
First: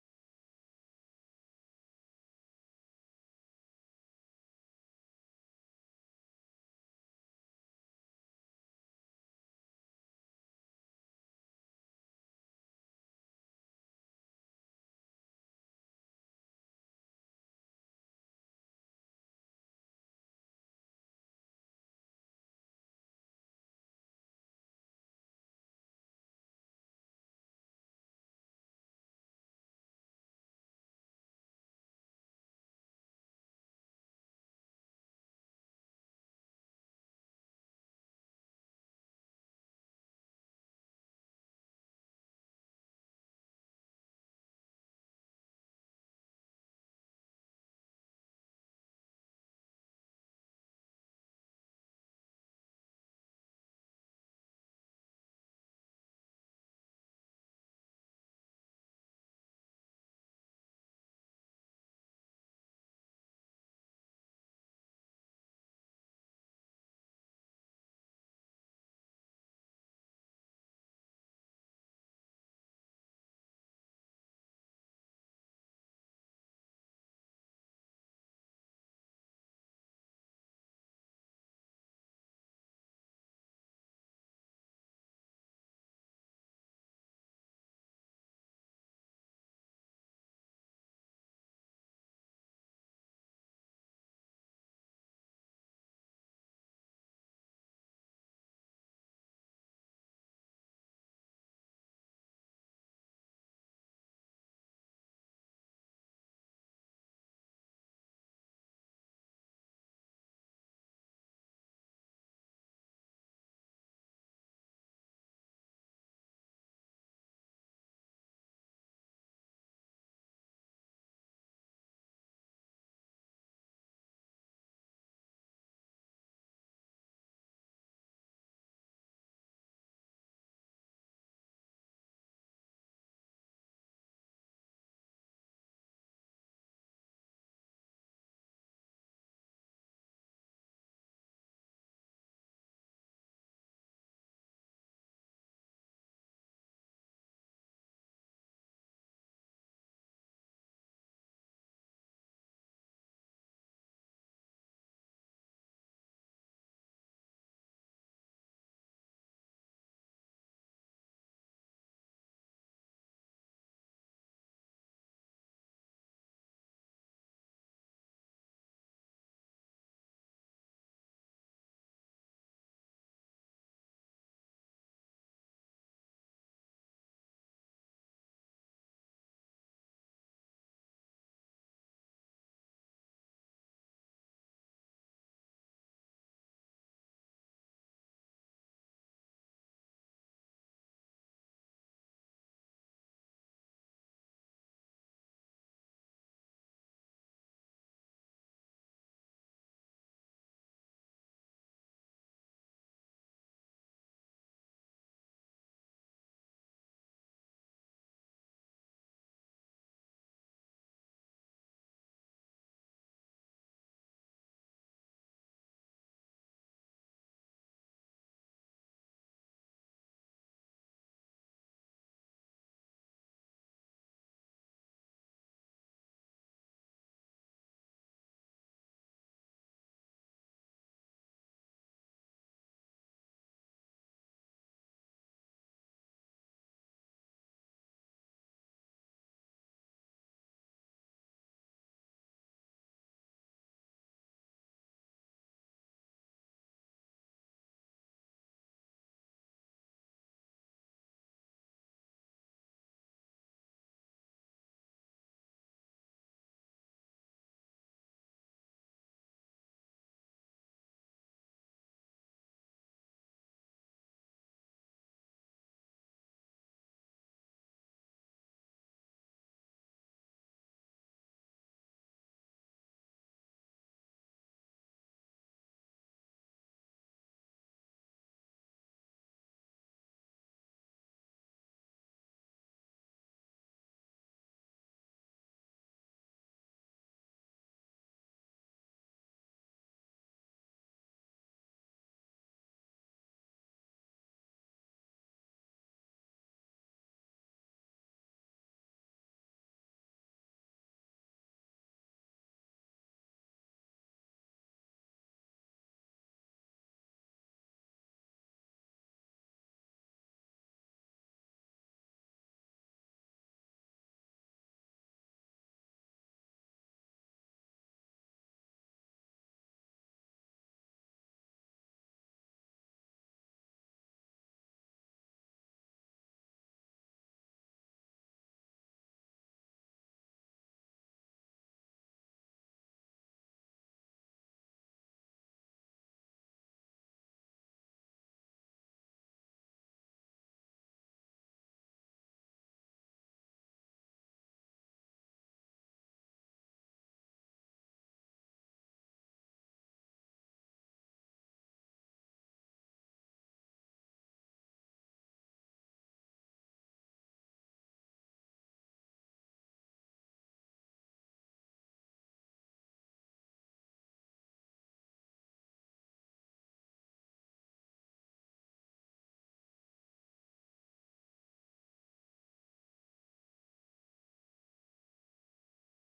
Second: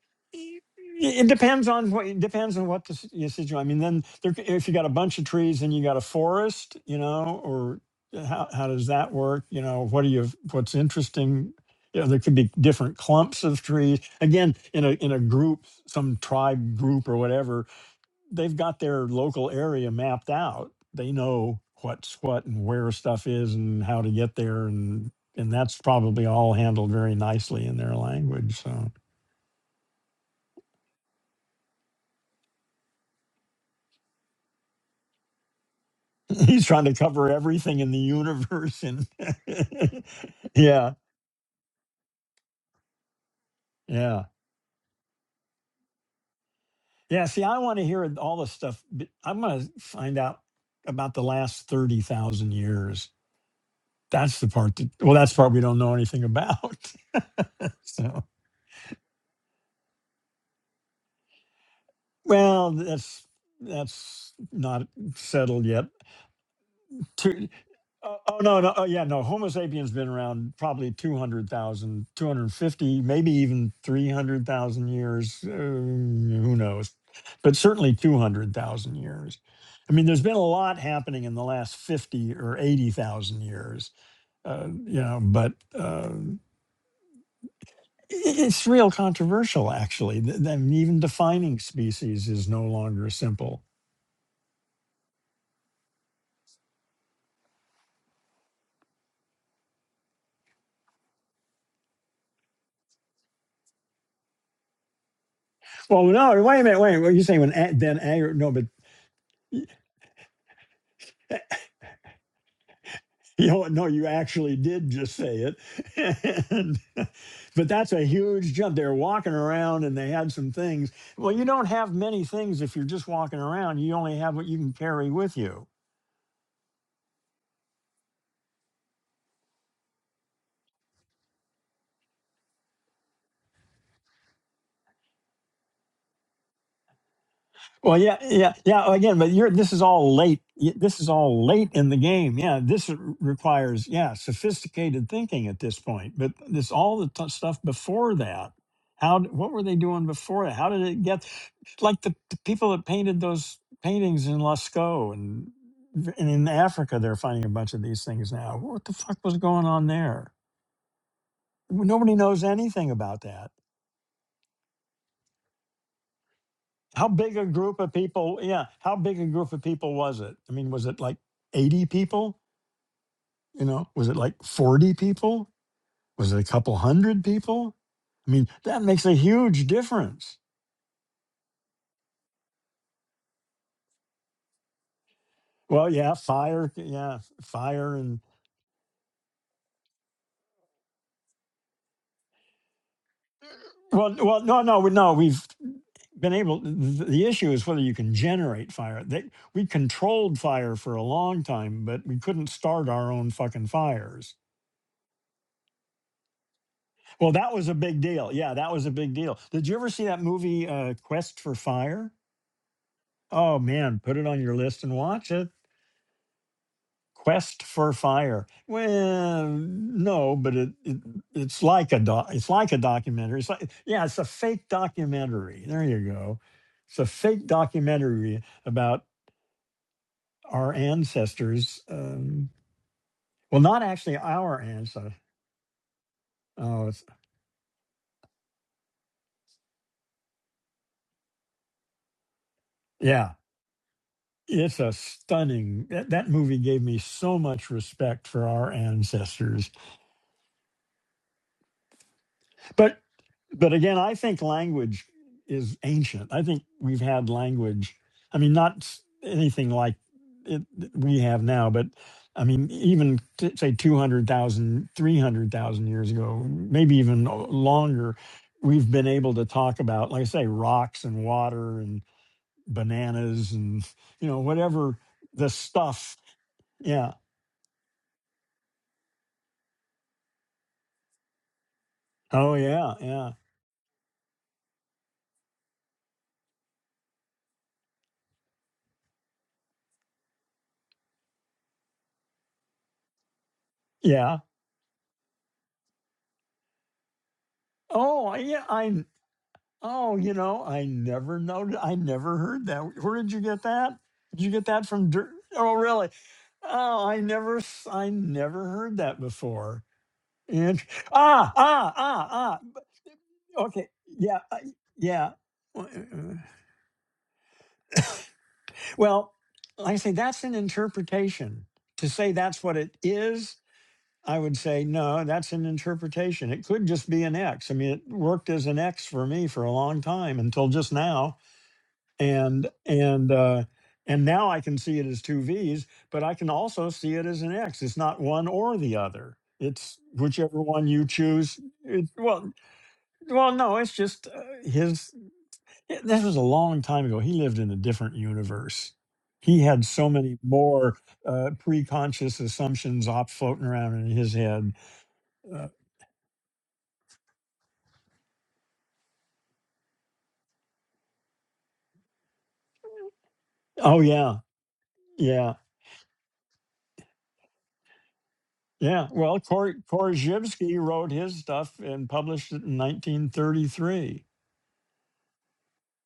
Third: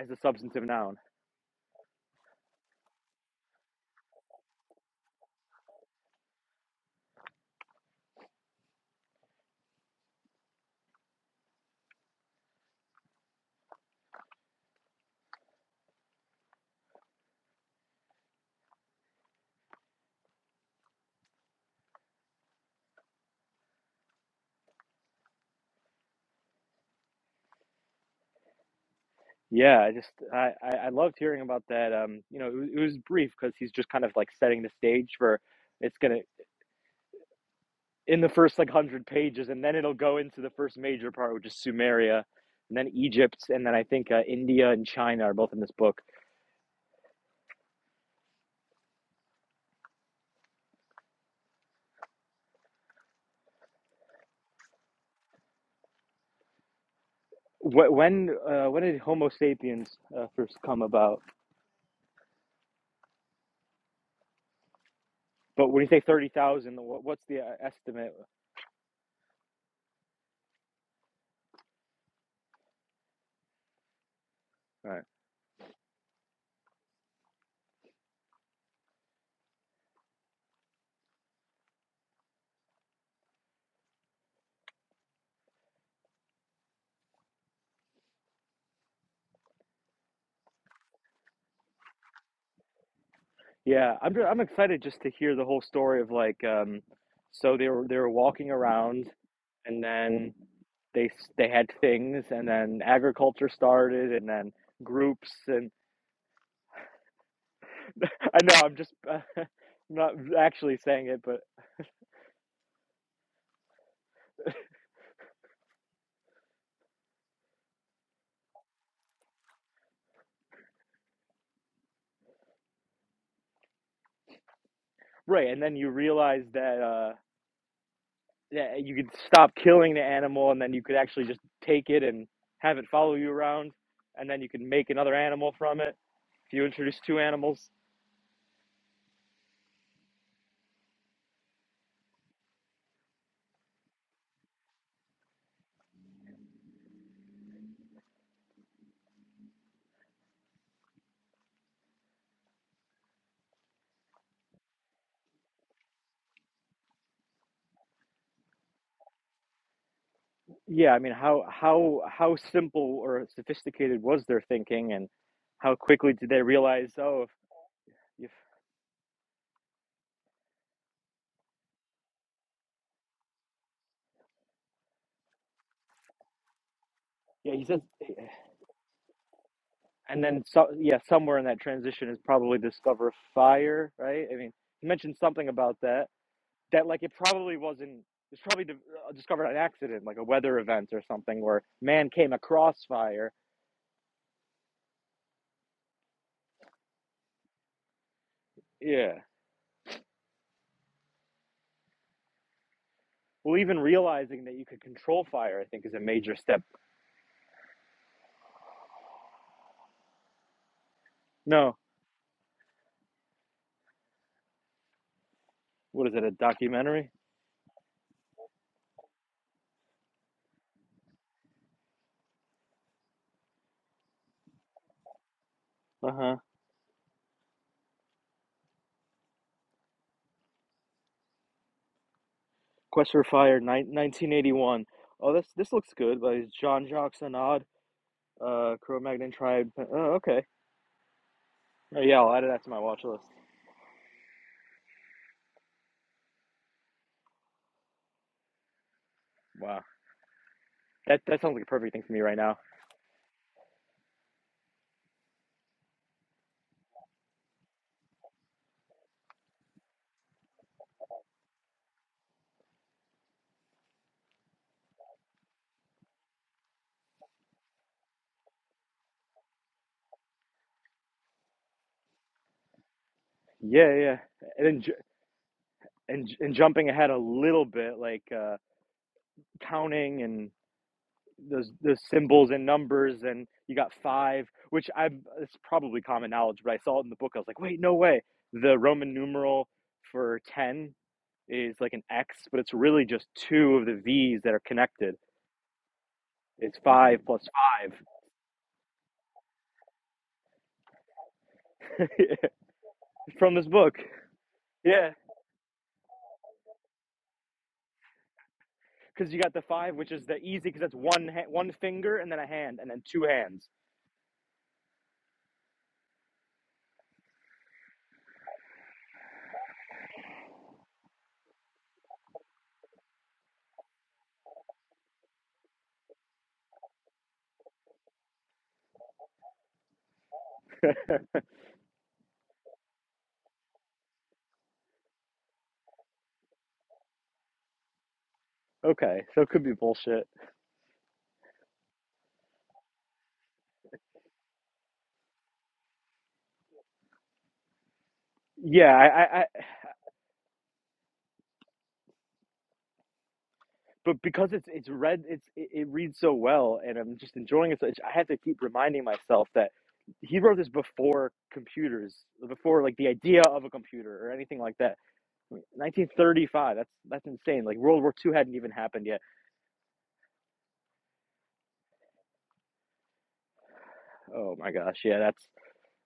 S3: as a
S1: it
S3: substantive noun.
S1: it depends on what it depends on what the s- your situation. I mean, then there, c- if you got a bunch of trees and you got a forest, you know, or uh, how how does that work? You know, what are you? What's interesting? You know, there could be different clumps of trees. Again, in a in a group, some tribe group or whatever, they've got their local area mapped out. They know what's what and where stuff is and how to get there, and and that's probably all handled very nicely in their language. So.
S3: Yeah, I just I I, I loved hearing about that. Um, you know, it, was- it was brief because he's just kind of like setting the stage for it's gonna
S1: He's trying to cover everything in the
S3: in the first like
S1: universe,
S3: hundred
S1: and
S3: pages, and then it'll go into the first
S1: yeah,
S3: major part, which is Sumeria, and then Egypt, and then I think uh,
S1: yeah,
S3: India and China are both in this book.
S1: yeah. See, I want to hear all the stuff. but I'm going to find out about the last thirty thousand years. That's the part that. Well, that's the part we don't know anything about.
S3: Wh-
S1: so,
S3: When uh, when did Homo sapiens uh, first come about?
S1: well, that's that's not settled
S3: But when
S1: yet.
S3: you say thirty thousand, wh- what's the uh, estimate?
S1: Uh, oh no, no, oh yeah, no. Homo sapiens been around probably 200,000, 250, maybe even 300,000
S3: All Right.
S1: years, uh, who knows. But certainly 200,000 years. I mean, there's been a lot happening in the last 50 or 80,000 years. Uh, you know, but uh, i- it's real controversial actually. Th- th- I mean, even defining species is no longer simple.
S3: Yeah, I'm I'm excited just to hear the whole story of like um so they were they were walking around and then they s- they had things and then agriculture started and then groups and
S1: Well, no, wait a minute, wait. What you saying when a- then agri-
S3: I
S1: no,
S3: know
S1: but
S3: I'm just not actually saying it but
S1: you know, no, you actually did just say it. And, but that's a huge jump. They're walking around and they had some things. Well, you don't have many things if you're just walking around. You only have what you can carry with
S3: right and
S1: you.
S3: then you realize that uh yeah you could stop killing the animal and then you could actually just take it and have it follow you around and then you can make another animal from it if you introduce two animals
S1: Well, yeah, yeah, yeah. Again, but you're this is all late. y- This is all late in the game. Yeah, this r- requires yeah sophisticated thinking at this point. But this all the t- stuff before that. How d- what were they doing before that? How did it get like the, the people that painted those paintings in Lascaux and v- and in Africa? They're finding a bunch of these things now. What the fuck was going on there?
S3: Yeah, I mean, how how
S1: Nobody
S3: how
S1: knows anything
S3: simple
S1: about
S3: or
S1: that.
S3: sophisticated was their thinking, and how quickly did they realize?
S1: How
S3: Oh,
S1: big a group of
S3: if, if
S1: people? Yeah, how big a group of people was it? I mean, was it like 80 people? You know, was it like 40 people? Was it a couple hundred
S3: yeah, he
S1: people?
S3: says,
S1: I mean, that makes a huge
S3: and
S1: difference.
S3: then so yeah, somewhere in that transition is probably discover fire, right? I mean, he mentioned something about
S1: Well,
S3: that.
S1: yeah, fire,
S3: That like it
S1: yeah,
S3: probably
S1: fire
S3: wasn't.
S1: and
S3: It's probably di- uh, discovered an accident, like a weather event or something, where man came across fire.
S1: well, well, no, no, we- no, we've been able th- the issue is whether you can generate fire.
S3: Yeah.
S1: They, we controlled fire for a long time, but we couldn't start our own
S3: Well,
S1: fucking
S3: even
S1: fires.
S3: realizing that you could control fire, I think, is a major step.
S1: Well, that was a big deal. Yeah, that was a big deal. Did you ever see that movie uh, Quest for
S3: No,
S1: Fire? Oh man, put it on your list and watch it.
S3: what is it? A documentary?
S1: Quest for Fire. Well, no, but it, it it's like a doc, it's like a documentary. It's like yeah, it's a fake documentary. There
S3: Uh
S1: you
S3: huh.
S1: go. It's a fake documentary about our ancestors. Um,
S3: Quest for Fire,
S1: well, not
S3: nine,
S1: actually our
S3: 1981.
S1: ancestors.
S3: Oh, this this looks good. But it's Jean
S1: Oh, it's,
S3: Jacques Anod, uh, Cro-Magnon Tribe. Oh, okay. Oh, yeah, I'll add that to my watch list.
S1: yeah, it's a stunning that, that movie gave me so much respect for our ancestors
S3: Wow, that that sounds like a perfect thing for me right now.
S1: but but again i think language is ancient i think we've had language i mean not s- anything like it that we have now but i mean even t- say 200,000, 300,000 years ago maybe even o- longer we've been able to talk about like i say rocks and water and bananas and
S3: Yeah, yeah. yeah.
S1: you know
S3: And then
S1: whatever
S3: ju-
S1: the stuff
S3: and and jumping ahead
S1: Yeah.
S3: a little bit, like uh, counting and those those symbols
S1: Oh
S3: and
S1: yeah,
S3: numbers,
S1: yeah,
S3: and you got five, which I it's probably common knowledge, but I saw it in the book. I was like, wait, no way. The Roman numeral for ten is like an X, but it's really just two of the
S1: yeah.
S3: V's that are connected. It's five plus
S1: Oh I- yeah, I. Oh, you know, I never noted. I
S3: five
S1: never heard that. Where did you
S3: from
S1: get
S3: this book.
S1: that? Did you get that
S3: Yeah,
S1: from? Dir- oh, really? Oh, I never. s- I never heard that
S3: because you got the
S1: before.
S3: five, which is the easy, because
S1: And
S3: that's one ha-
S1: ah,
S3: one
S1: ah,
S3: finger
S1: ah,
S3: and then a
S1: ah.
S3: hand
S1: b-
S3: and then two hands.
S1: Okay, yeah, I, yeah. Well, like I say, that's an interpretation. To say that's what it is I would say, no, that's an interpretation. It could just be an X. I mean, it worked as an X for me for a long time until just now. And and uh and now I can see it as two V's, but I can also see it as an X. It's not one or the
S3: okay,
S1: other.
S3: so it could be
S1: It's
S3: bullshit.
S1: whichever one you choose. It, well, well, no, it's just uh, his. it- This was a long time ago. He lived in a different universe.
S3: Yeah, I, I, I
S1: He had so many more uh, pre-conscious assumptions op floating around in
S3: but
S1: his
S3: because it's
S1: head
S3: it's read, it's
S1: uh,
S3: it, it reads so well, and I'm just enjoying it. So I have to keep reminding myself that he wrote this before computers, before like the idea of a
S1: Oh
S3: computer or
S1: yeah,
S3: anything like that
S1: yeah,
S3: 1935. That's that's insane. Like World War II hadn't even happened
S1: yeah.
S3: yet.
S1: Well, Kor- Korzybski wrote his stuff and published it in 1933.
S3: Oh my gosh. Yeah, that's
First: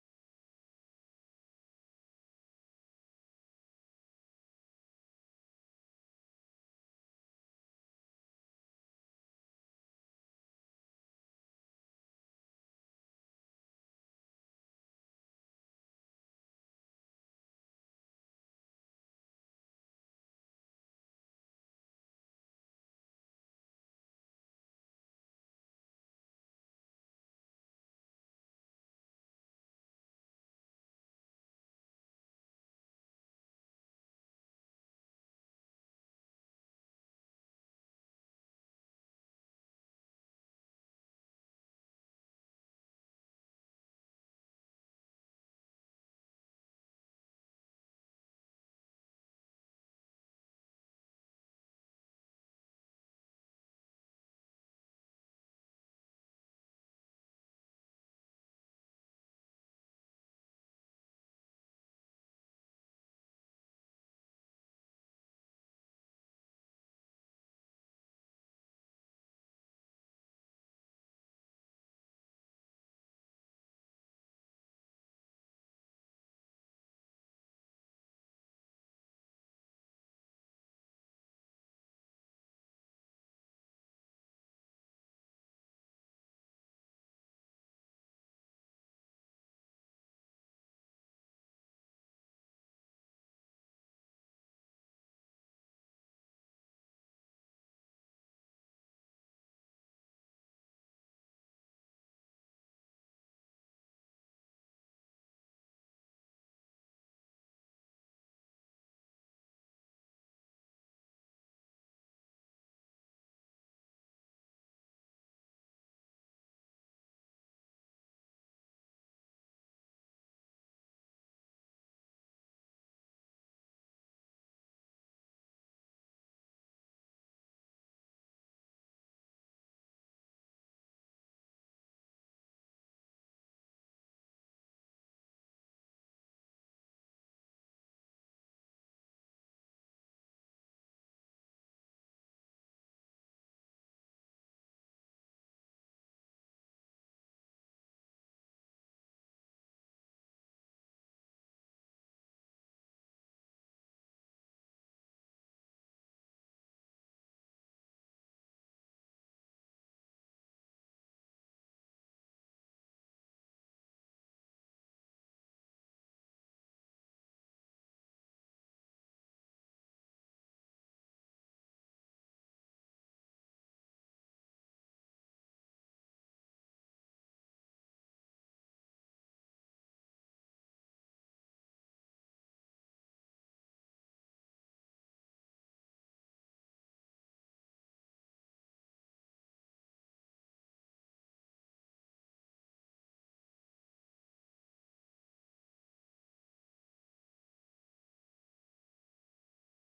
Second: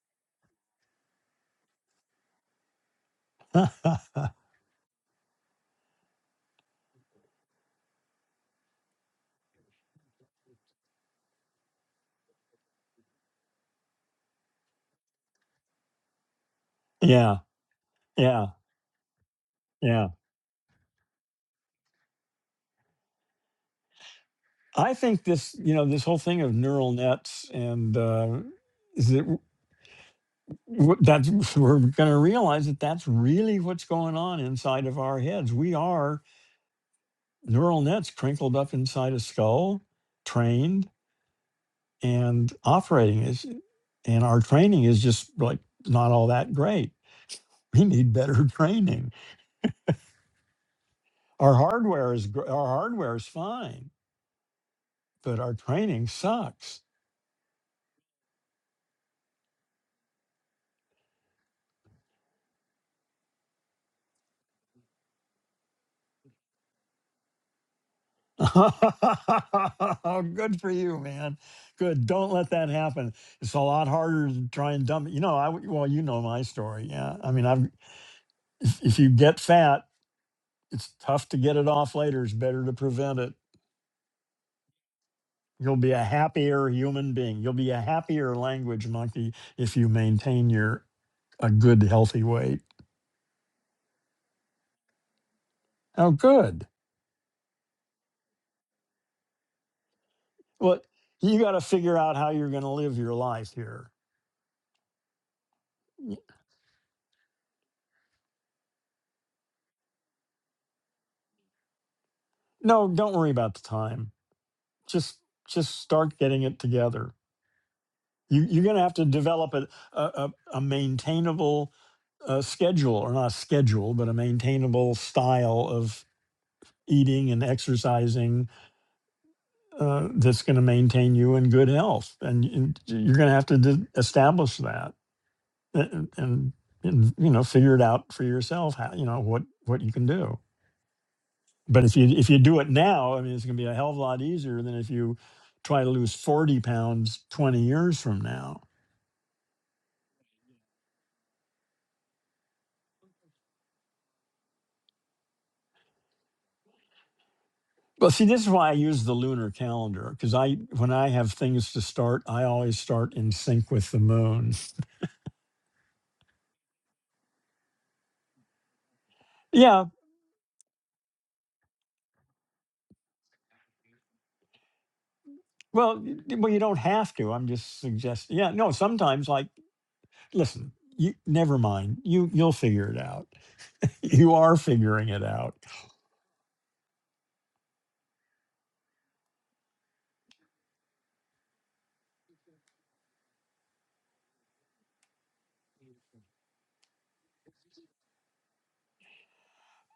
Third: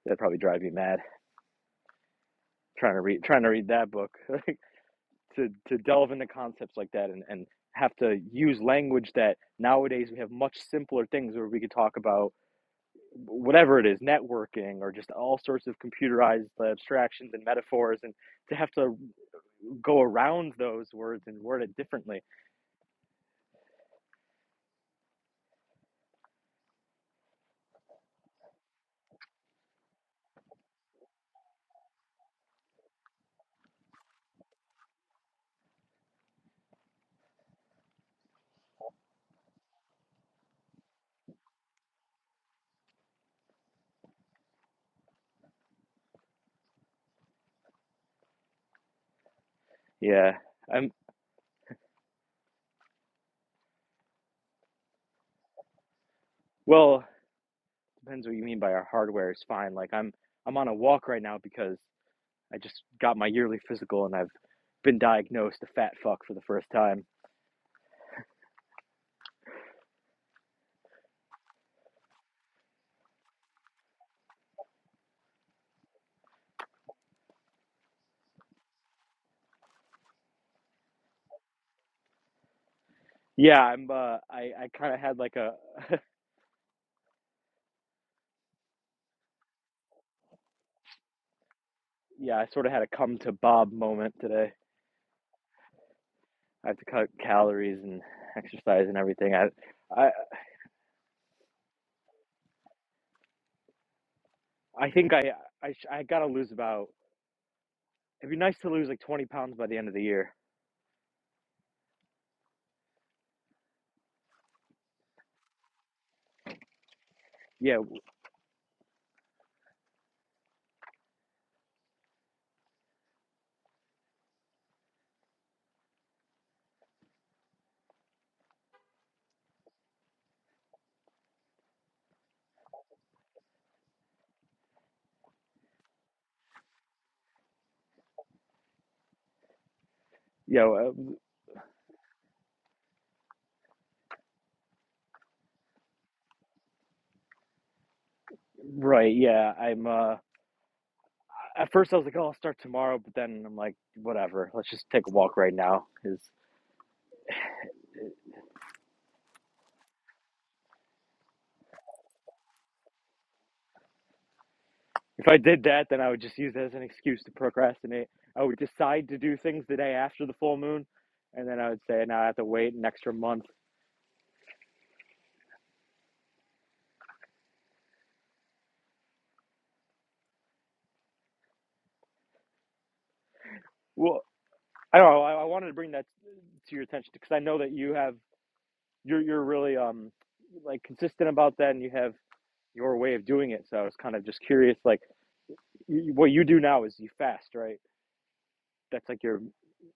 S3: that probably drive me mad trying to read trying to read that book. Like to to delve into concepts like that and and have to use language that nowadays we have much simpler things where we could talk about whatever it is networking or just all sorts of computerized abstractions
S1: yeah,
S3: and metaphors and
S1: yeah,
S3: to have to go
S1: yeah.
S3: around those words and word it differently
S1: I think this, you know, this whole thing of neural nets and uh, is it w- w- that's we're going to realize that that's really what's going on inside of our heads. We are neural nets crinkled up inside a skull, trained and operating is, and our training is just like not all that great We need better training.
S3: yeah i'm
S1: Our hardware is gr- our hardware is fine, but our training sucks.
S3: well Depends what you mean by our hardware is fine. Like I'm I'm on a walk right now because I just got my yearly physical and I've been diagnosed a fat fuck for the first time.
S1: Oh, Good for you, man. Good. Don't let that happen. It's a lot harder to try and dump. You know, I w- well, you know my story. Yeah, I mean, I've if, if you get fat, it's tough to get it off later. It's better to prevent it.
S3: Yeah, I'm uh I I kind of had like a
S1: You'll be a happier human being. You'll be a happier language monkey if you maintain your a good healthy
S3: yeah, I
S1: weight.
S3: sort of had a come to Bob moment today.
S1: Oh, good.
S3: I have to cut calories and exercise and everything. I I
S1: Well, you got to figure out how you're going to live your life here.
S3: I think I I I
S1: Y-
S3: got to lose about it'd be nice to lose like 20 pounds by the end of the year.
S1: No, don't worry about the time. Just just start getting it together.
S3: Yeah,
S1: You, you're going to have to develop a, a, a a maintainable uh, schedule, or not schedule, but a maintainable style of eating and exercising uh, that's going to maintain you in good health. And, and you're going to have to d- establish that and, and, and, you know, figure it out for yourself, how, you know, what, what you can do.
S3: yeah, uh,
S1: But if you if you do it now, I mean, it's going to be a hell of a lot easier than if you try to lose forty pounds twenty years from now.
S3: right. Yeah, I'm uh at first I was like, oh, I'll start tomorrow, but then I'm like, whatever, let's just take a walk right now. Because
S1: Well, see, this is why I use the lunar calendar because I when I have things to start, I always start in sync with the moon.
S3: if I did that, then I would just use it as an excuse to procrastinate. I would decide to do things the
S1: Yeah,
S3: day after the full moon, and then I would say, now I have to wait an extra month.
S1: well, y- well, you don't have to. I'm just suggesting. Yeah, no, sometimes like listen, you never mind. You you'll figure it out.
S3: Well,
S1: You are
S3: I don't
S1: figuring
S3: know.
S1: it
S3: I, I
S1: out.
S3: wanted to bring that to your attention because I know that you have you're you're really um like consistent about that, and you have your way of doing it. So I was kind of just curious, like y- what you do now is you fast, right? That's like your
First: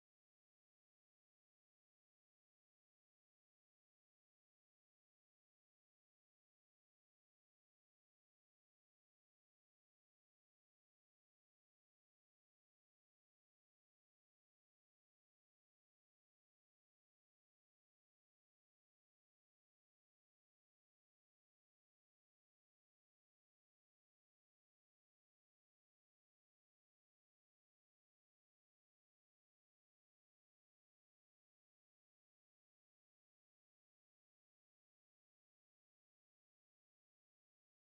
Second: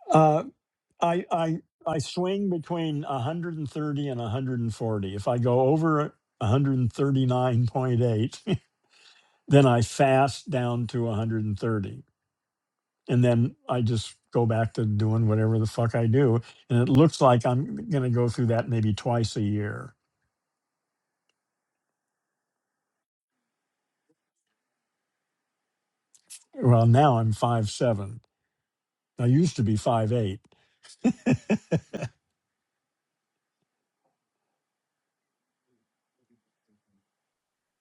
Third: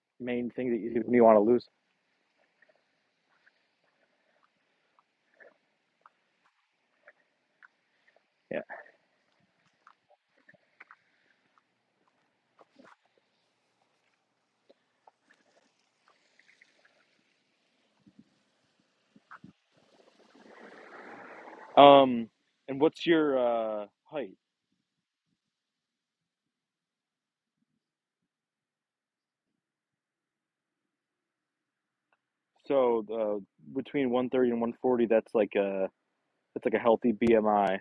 S1: Uh,
S3: main thing that you, you
S1: I
S3: want to
S1: I
S3: lose.
S1: I swing between 130 and 140. If I go over 139.8, then I fast down to 130. And then I just go back to doing whatever the fuck I do. And it looks like I'm gonna go through that maybe twice a year.
S3: Um, and what's your uh, height?
S1: Well, now I'm five seven. I used to be five eight.
S3: So uh, between 130 and 140, that's like a that's like a healthy BMI,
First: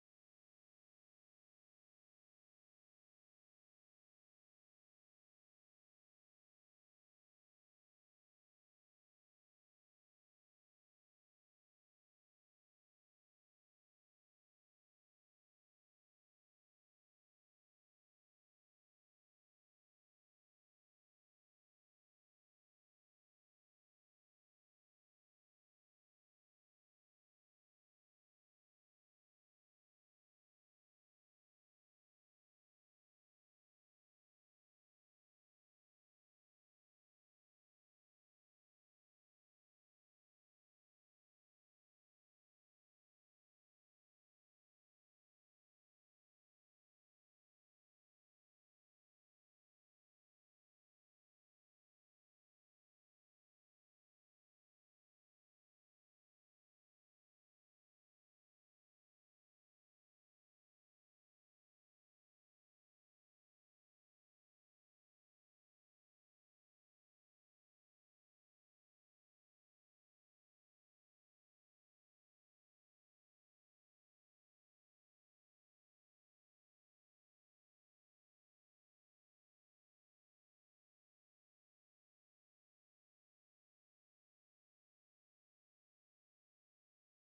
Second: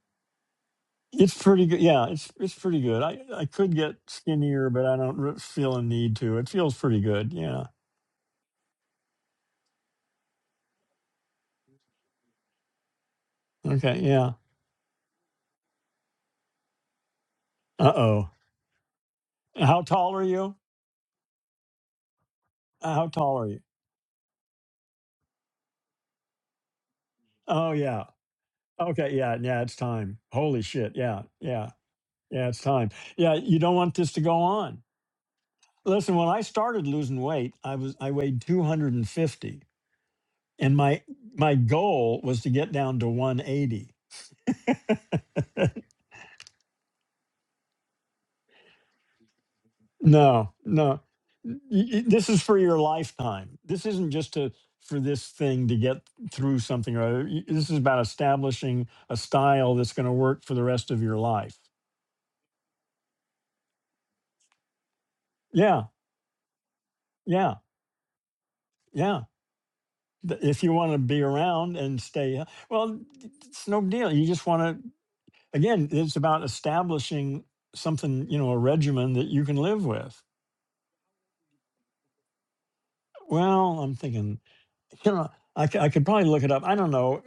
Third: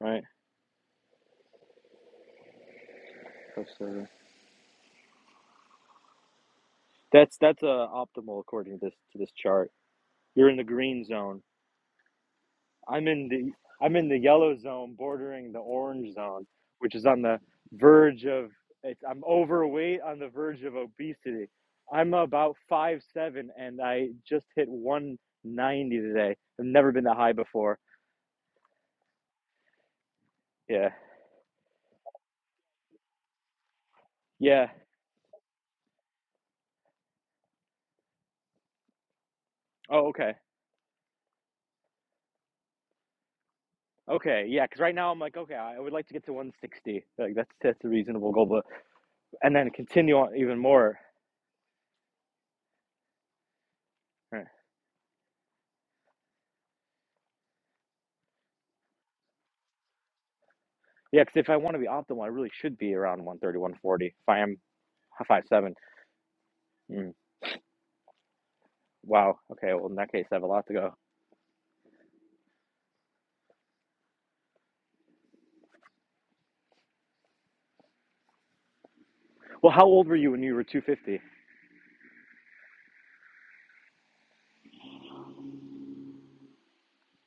S3: right?
S1: It's pretty good. Yeah, it's it's pretty good. I, I
S3: That's
S1: could get
S3: uh,
S1: skinnier, but I don't re- feel a need to. It feels pretty good.
S3: that's that's
S1: Yeah.
S3: uh, optimal according to this to this chart. You're in the green zone. I'm in the I'm
S1: Okay.
S3: in the
S1: Yeah.
S3: yellow zone, bordering the orange zone, which is on the
S1: Uh
S3: verge
S1: oh.
S3: of it's, I'm
S1: How
S3: overweight
S1: tall
S3: on
S1: are
S3: the
S1: you?
S3: verge of obesity. I'm about
S1: Uh,
S3: five
S1: How tall are
S3: seven,
S1: you?
S3: and I just hit 190 today. I've never been that high
S1: Oh
S3: before.
S1: yeah. Okay, yeah, yeah, it's time. Holy
S3: Yeah,
S1: shit. Yeah. Yeah. Yeah, it's time. Yeah, you don't want this to go
S3: yeah.
S1: on. Listen, when I started losing weight, I was I weighed 250 and fifty,
S3: Oh, okay.
S1: and my my goal was to get down to 180.
S3: Okay, yeah, because right now I'm like, okay, I would like to get to 160. Like that's that's a reasonable goal, but and then continue on
S1: No,
S3: even more.
S1: no. Y- y- This is for your lifetime. This isn't just
S3: Right.
S1: to for this thing to get through something or other. Y- This is about establishing a style that's going to work for the rest of your
S3: Yeah, because if I
S1: life.
S3: want to be optimal, I really should be around 130, 140. If I am five seven.
S1: Yeah.
S3: Mm,
S1: Yeah, yeah.
S3: wow. Okay. Well, in that case, I
S1: Th-
S3: have a
S1: If
S3: lot
S1: you
S3: to
S1: want
S3: go.
S1: to be around and stay, uh, well, it's no deal. You just want to, again, it's about establishing something, you know, a regimen that you can
S3: Well, how
S1: live
S3: old were
S1: with.
S3: you when you were 250?
S1: Well, I'm thinking, you know, I, c- I could probably look it up. I don't know.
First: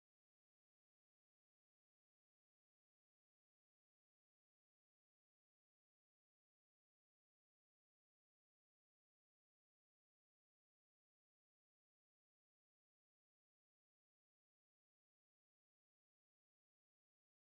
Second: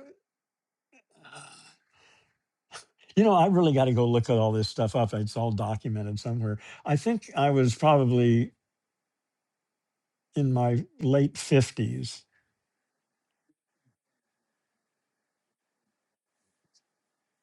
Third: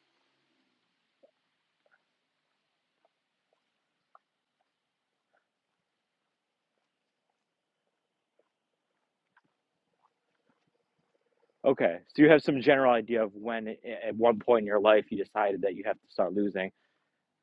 S1: You know, I really got to go look at all this stuff up. It's all documented somewhere. I think I was probably in my late
S3: Okay,
S1: 50s
S3: so you have some general idea of when, a- at one point in your life, you decided that you have to start losing,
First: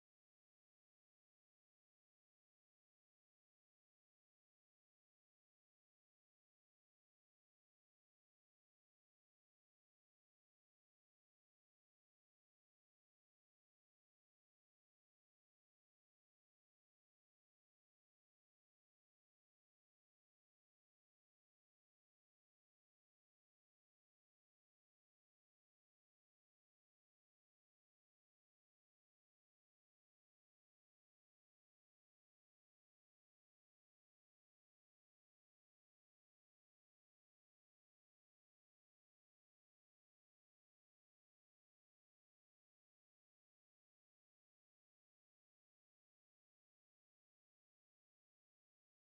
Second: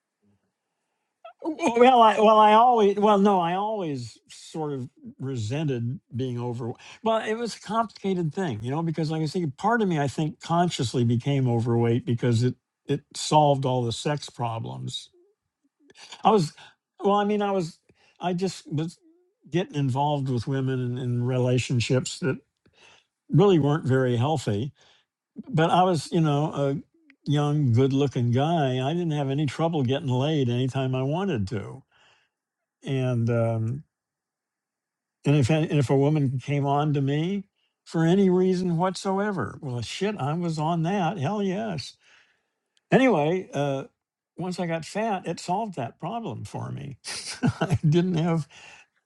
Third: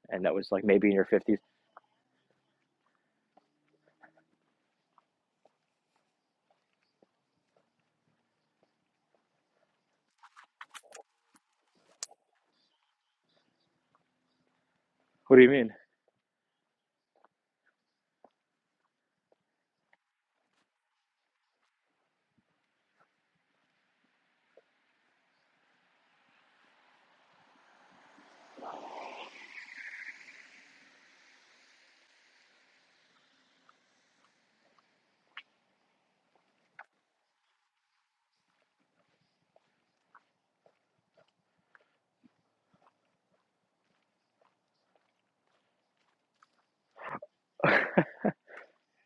S3: and that was like maybe in your 50s.
S1: Well, I well, I always well, no, I always sort of resented being over. Well, it was a complicated thing, you know, because like I say, part of me I think consciously became overweight because it it solved all the sex problems.
S3: What do you mean?
S1: I was, well, I mean, I was, I just was getting involved with women in, in relationships that really weren't very healthy. But I was, you know, a young, good-looking guy. I didn't have any trouble getting laid anytime I wanted to, and. um And if and if a woman came on to me for any reason whatsoever, well, shit, I was on that. Hell yes. Anyway, uh, once I got fat, it solved that problem for me. I
S3: I
S1: didn't have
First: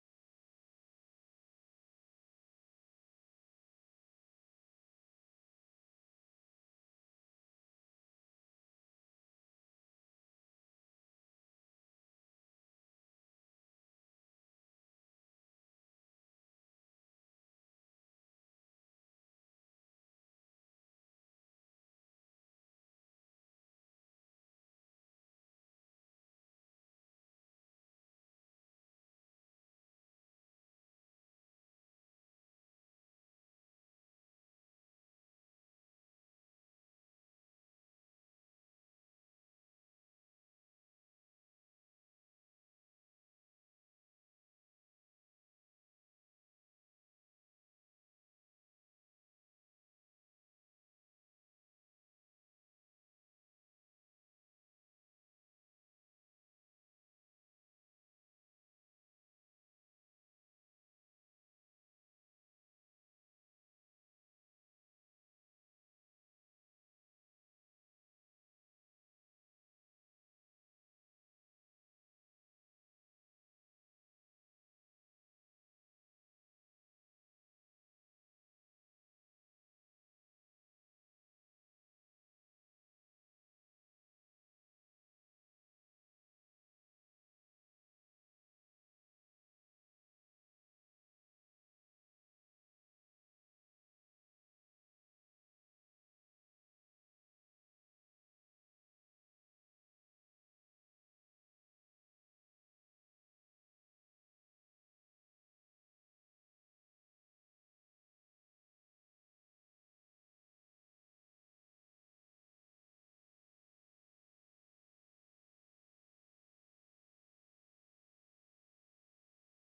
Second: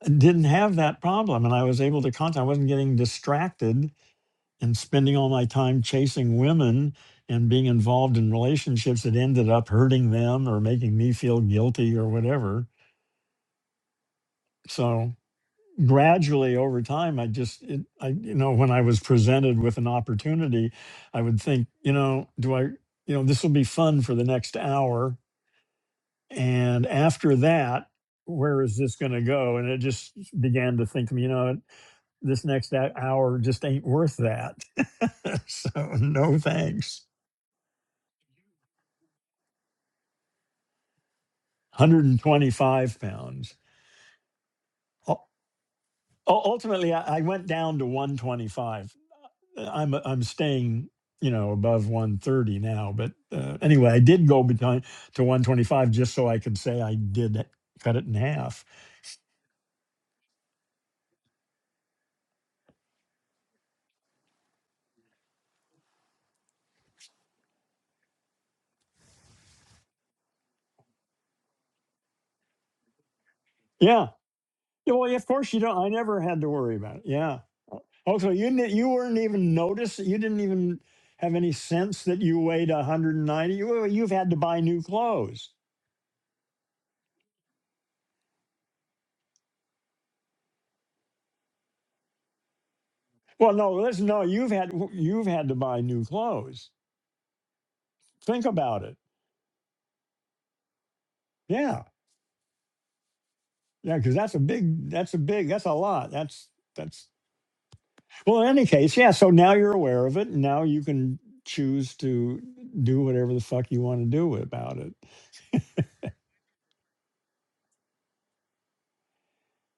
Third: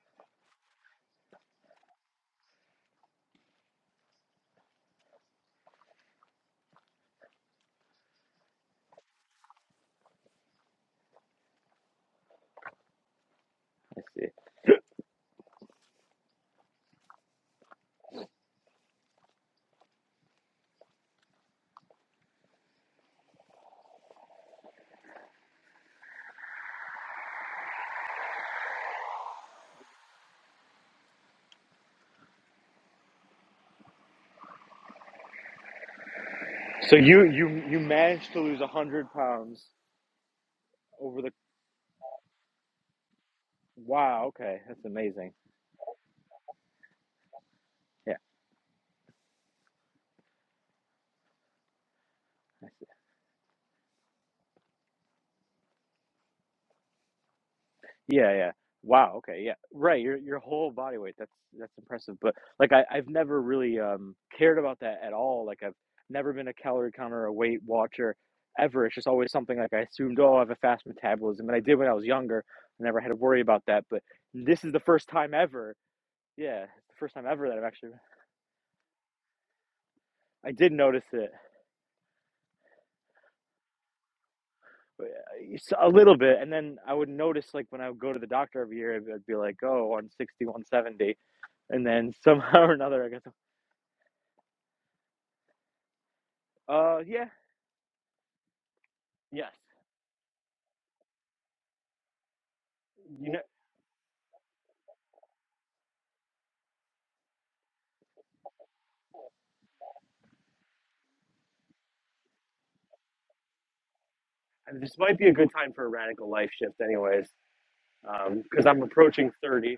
S1: didn't have that problem, and I was able to contact. I wasn't getting distracted and spending all my time chasing women and being involved in relationships that ended up hurting them or making me feel guilty or whatever.
S3: see.
S1: So. gradually over time i just it, i you know when i was presented with an opportunity i would think you know do i you know this will be fun for the next hour and after that where is this going to go and it just began to think you know this next hou- hour just ain't worth that so no
S3: So
S1: thanks
S3: you you you managed to lose 100 pounds over the
S1: 125 pounds
S3: wow okay that's
S1: U- u-
S3: amazing
S1: ultimately i I went down to
S3: yeah
S1: 125 uh, I'm uh, I'm staying, you know, above 130
S3: I see.
S1: now. But uh, anyway, I did go behind to 125 just so I could say I did it- cut it in
S3: yeah yeah
S1: half.
S3: wow okay yeah right your your whole body weight that's that's impressive but like I, i've never really um cared about that at all like i've never been a calorie counter or a weight watcher ever it's just always something like i assumed oh i have a fast metabolism and i did when i was younger i never had to worry about that but
S1: Yeah.
S3: this is the
S1: Yeah,
S3: first
S1: Well, yeah, of
S3: time
S1: course you
S3: ever
S1: don't. I never had to
S3: yeah
S1: worry
S3: it's the
S1: about it.
S3: first time
S1: Yeah.
S3: ever that i've actually
S1: Also, you didn't, you weren't even noticed. You didn't
S3: i did
S1: even
S3: notice it
S1: have any sense that you weighed 190. You, well, you've had to buy new
S3: A
S1: clothes.
S3: little bit and then i would notice like when i would go to the doctor every year i'd be like oh, one sixty, one seventy, and then somehow or another i got some
S1: Well, no, listen, no, you've had you've had to buy new clothes.
S3: uh yeah
S1: Think about it.
S3: yes
S1: Yeah.
S3: You know,
S1: Yeah, because that's a big, that's a big, that's a lot. That's that's Well, in any case, yeah. So now you're aware of it, and now you can choose to do whatever the fuck you want to do about
S3: this
S1: it.
S3: might be a good time for a radical life shift, anyways, because um, I'm approaching 30.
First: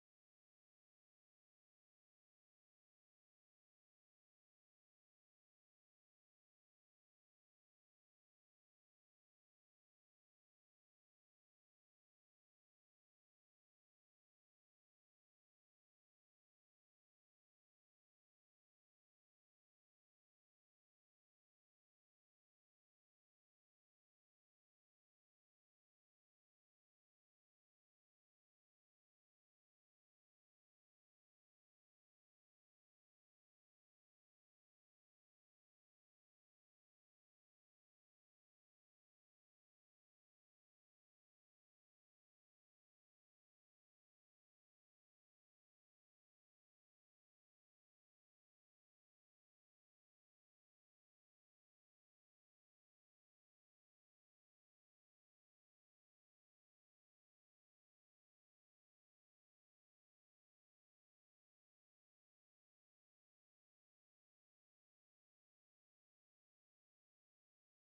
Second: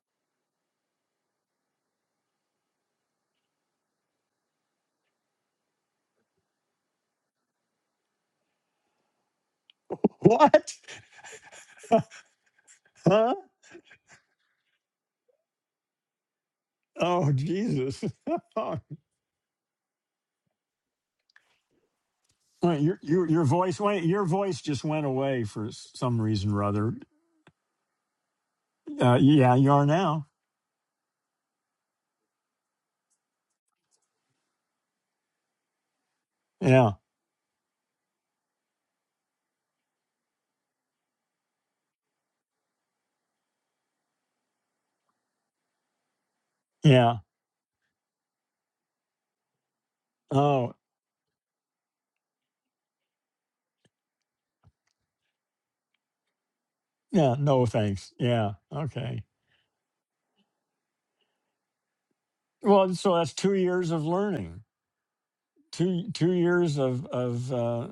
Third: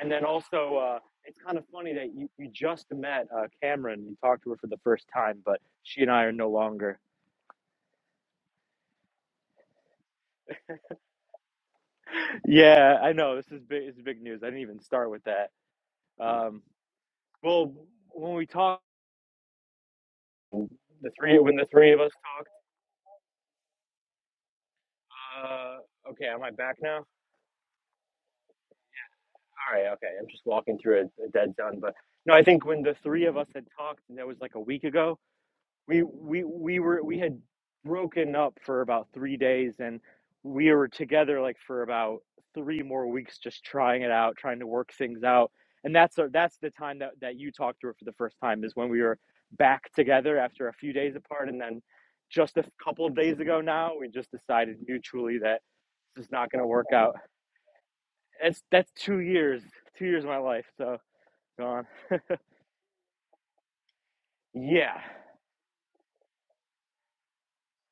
S3: And then also, uh, it's kind of funny that you, you just met uh, Cameron. You talked to her for the first time, but she and I are no longer.
S1: What?
S3: yeah i
S1: Huh?
S3: know this is big this is big news i didn't even start with that um
S1: Oh,
S3: Well,
S1: Jesus!
S3: when we talk.
S1: Oh,
S3: the three when the three of us talk.
S1: Wait, your your your voice went. Your voice just went away for s-
S3: Uh,
S1: some
S3: okay, am I
S1: reason or
S3: back
S1: other.
S3: now? All
S1: Uh, yeah, you are
S3: right, okay. I'm
S1: now.
S3: just walking through a, a dead zone, but no, I think when the three of us had talked, and that was like a week ago. we we we
S1: Yeah,
S3: were we had broken up for about three days and we were together like for about three more weeks just trying it out trying to work things out and that's the- that's the time that,
S1: yeah.
S3: that you talked to her for the first time is when we were back together after a
S1: Oh,
S3: few days apart and then just a couple of days ago now we just decided mutually that this is not going to work out
S1: yeah. No thanks. Yeah.
S3: It's that's two
S1: Okay.
S3: years two years of my life so gone
S1: Well, so that's two years of learning.
S3: yeah
S1: two two years of of uh,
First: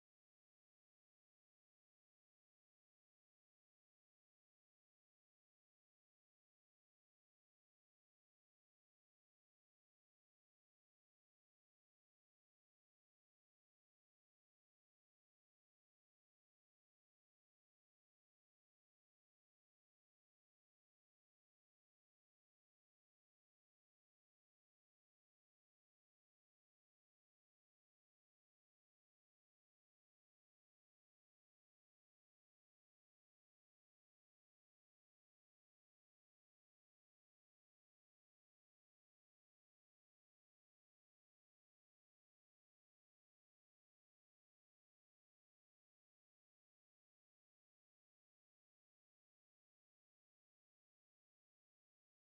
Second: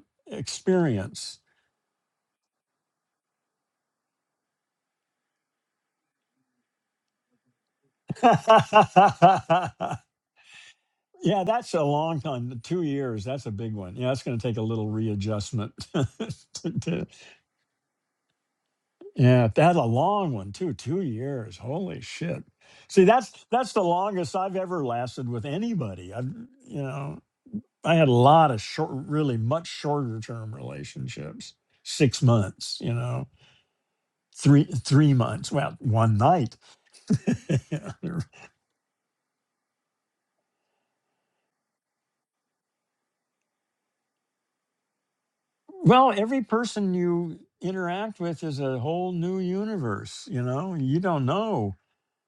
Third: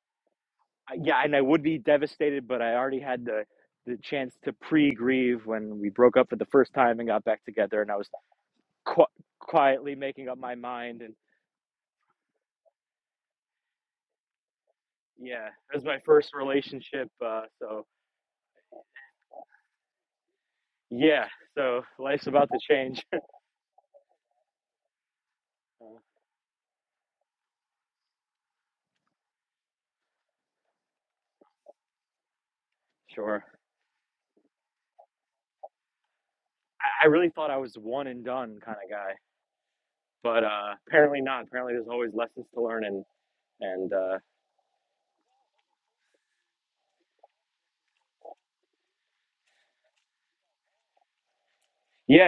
S3: yeah, and
S1: experience.
S3: I would be devastated, but I already had the the chance to pre-grieve when we broke up for the first time and got back together, and I was qu- quietly
S1: yeah,
S3: making up my mind. And
S1: that's a long time. Two years. That's a big one. Yeah, it's going to take a little
S3: yeah,
S1: readjustment.
S3: it was my first
S1: to, to,
S3: relationship, uh, so
S1: yeah, that's a long one too. Two
S3: yeah,
S1: years.
S3: so
S1: Holy
S3: life's
S1: shit.
S3: about to change.
S1: See, that's that's the longest I've ever lasted with
S3: Uh,
S1: anybody. I've you know I had a lot of short, really much shorter term relationships. Six months. You know,
S3: sure,
S1: three three months. Well, one night.
S3: I-, I really thought I was one
S1: Yeah,
S3: and done kind of guy, but uh, apparently not. Apparently, there's always lessons to learn, and and uh,
S1: Well, every person you interact with is a whole new universe, you know? You don't know
S3: yeah,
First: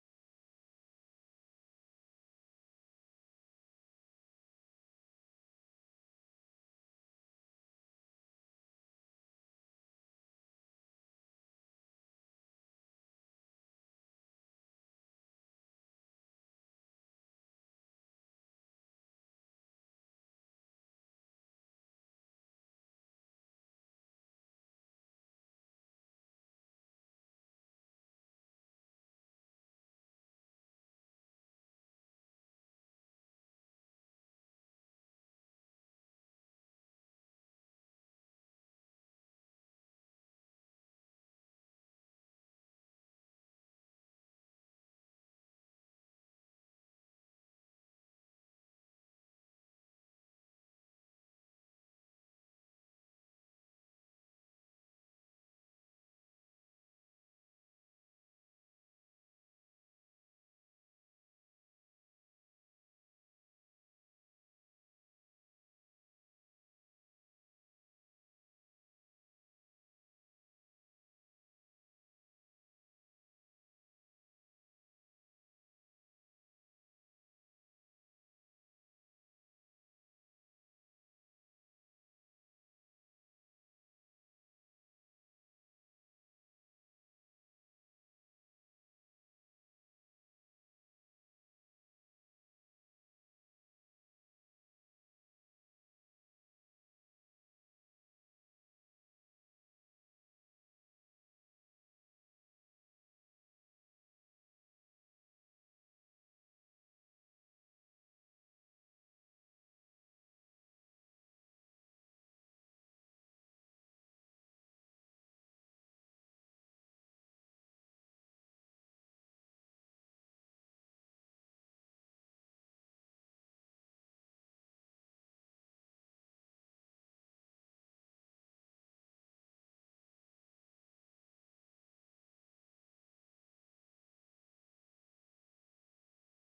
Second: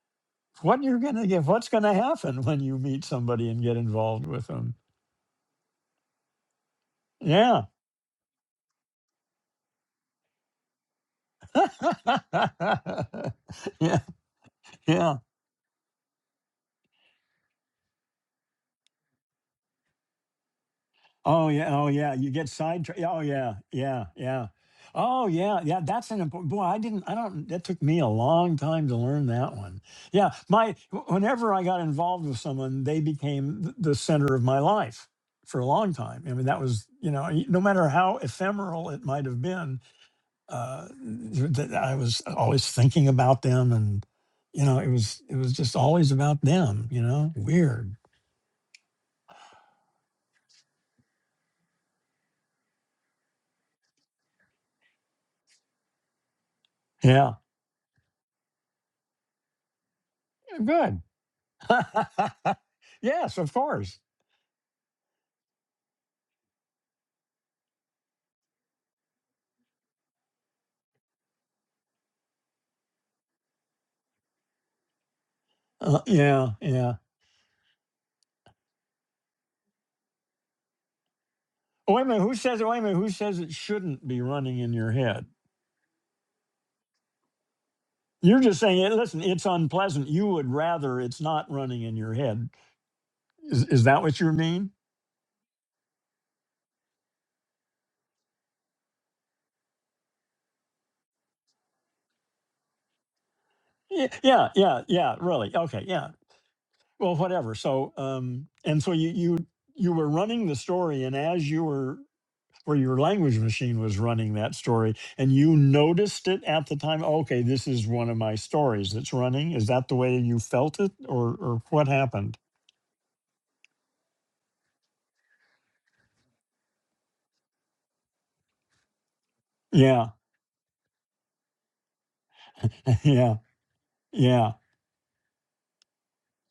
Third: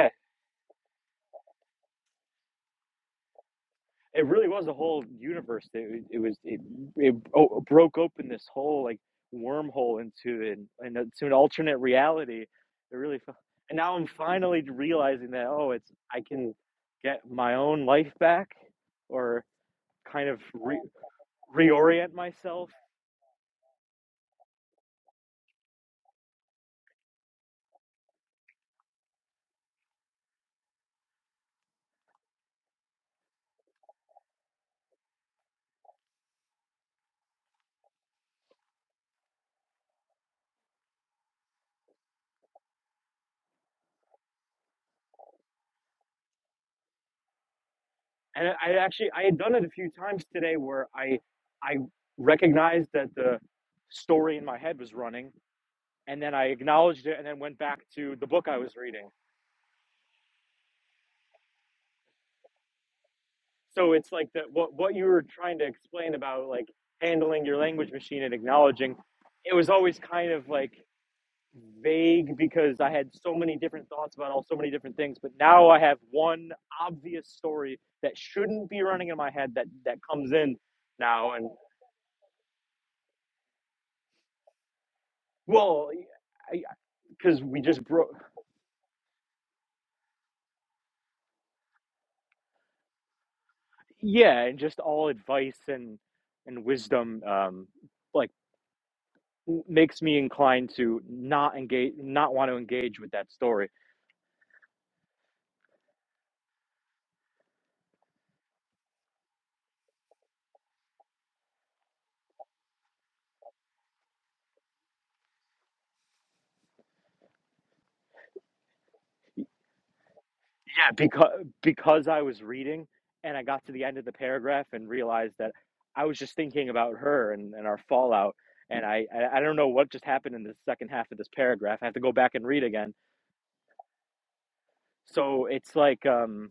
S1: what you're going to get, what's going to happen when you meet somebody and get
S3: it
S1: involved with
S3: really was a
S1: them.
S3: whole universe. It, it was it, it
S1: Yeah.
S3: broke open this whole like wormhole into an, into an alternate reality. It really fe- and now
S1: yeah.
S3: I'm finally
S1: Yeah.
S3: realizing that oh, it's I can get my own life back or kind of re,
S1: Oh yeah, oh
S3: reorient
S1: yeah. You get
S3: myself.
S1: sidetracked. yeah, Oh yeah, yeah, yeah. Oh yeah, yeah. That's an important. Boy, I didn't. I don't. That took me a long time to learn that one. Yeah, my. wh- Whenever I got involved with someone, they became th- the center of my life for a long time. I mean, that was you know, y- no matter how ephemeral it might have been, uh, th- th- I was always thinking about them, and you know, it was it was just always about them. You know, weird.
S3: And I actually I had done it a few times today where I I recognized that the story in my head was running and then I acknowledged it and
S1: Yeah,
S3: then went back to the book I was reading
S1: good. yes, of
S3: So
S1: course.
S3: it's like that what what you were trying to explain about like handling your language machine and acknowledging, it was always kind of like vague because I had so many different thoughts about all so many different things, but now I have
S1: Uh,
S3: one
S1: yeah, yeah.
S3: obvious story that shouldn't be running in my head that that comes in now and
S1: Wait a minute. Who says it? Wait a minute. Who says it shouldn't be running in your head?
S3: well, because we just broke,
S1: You're just saying, "Hey, listen, it's unpleasant. You would rather it's not running in your head. Is, is that what you
S3: yeah, and
S1: mean?
S3: just all advice and and wisdom um like makes me inclined to not engage not want to engage with that story
S1: Yeah, yeah, yeah, yeah, really. Okay, yeah. Well, whatever. So, um, and so you, you, you were running the story, and as you were where your language machine was running that story and you noticed it at the time Oh, okay this is one of my stories that's running is that the way you felt
S3: Yeah,
S1: it
S3: because
S1: or or what
S3: because I
S1: happened
S3: was reading and I got to the end of the paragraph and realized that I was just thinking about her and, and our fallout. And I, I I don't know what just
S1: yeah
S3: happened in the second half of this paragraph. I have to go back and read again.
S1: yeah yeah
S3: So it's like um,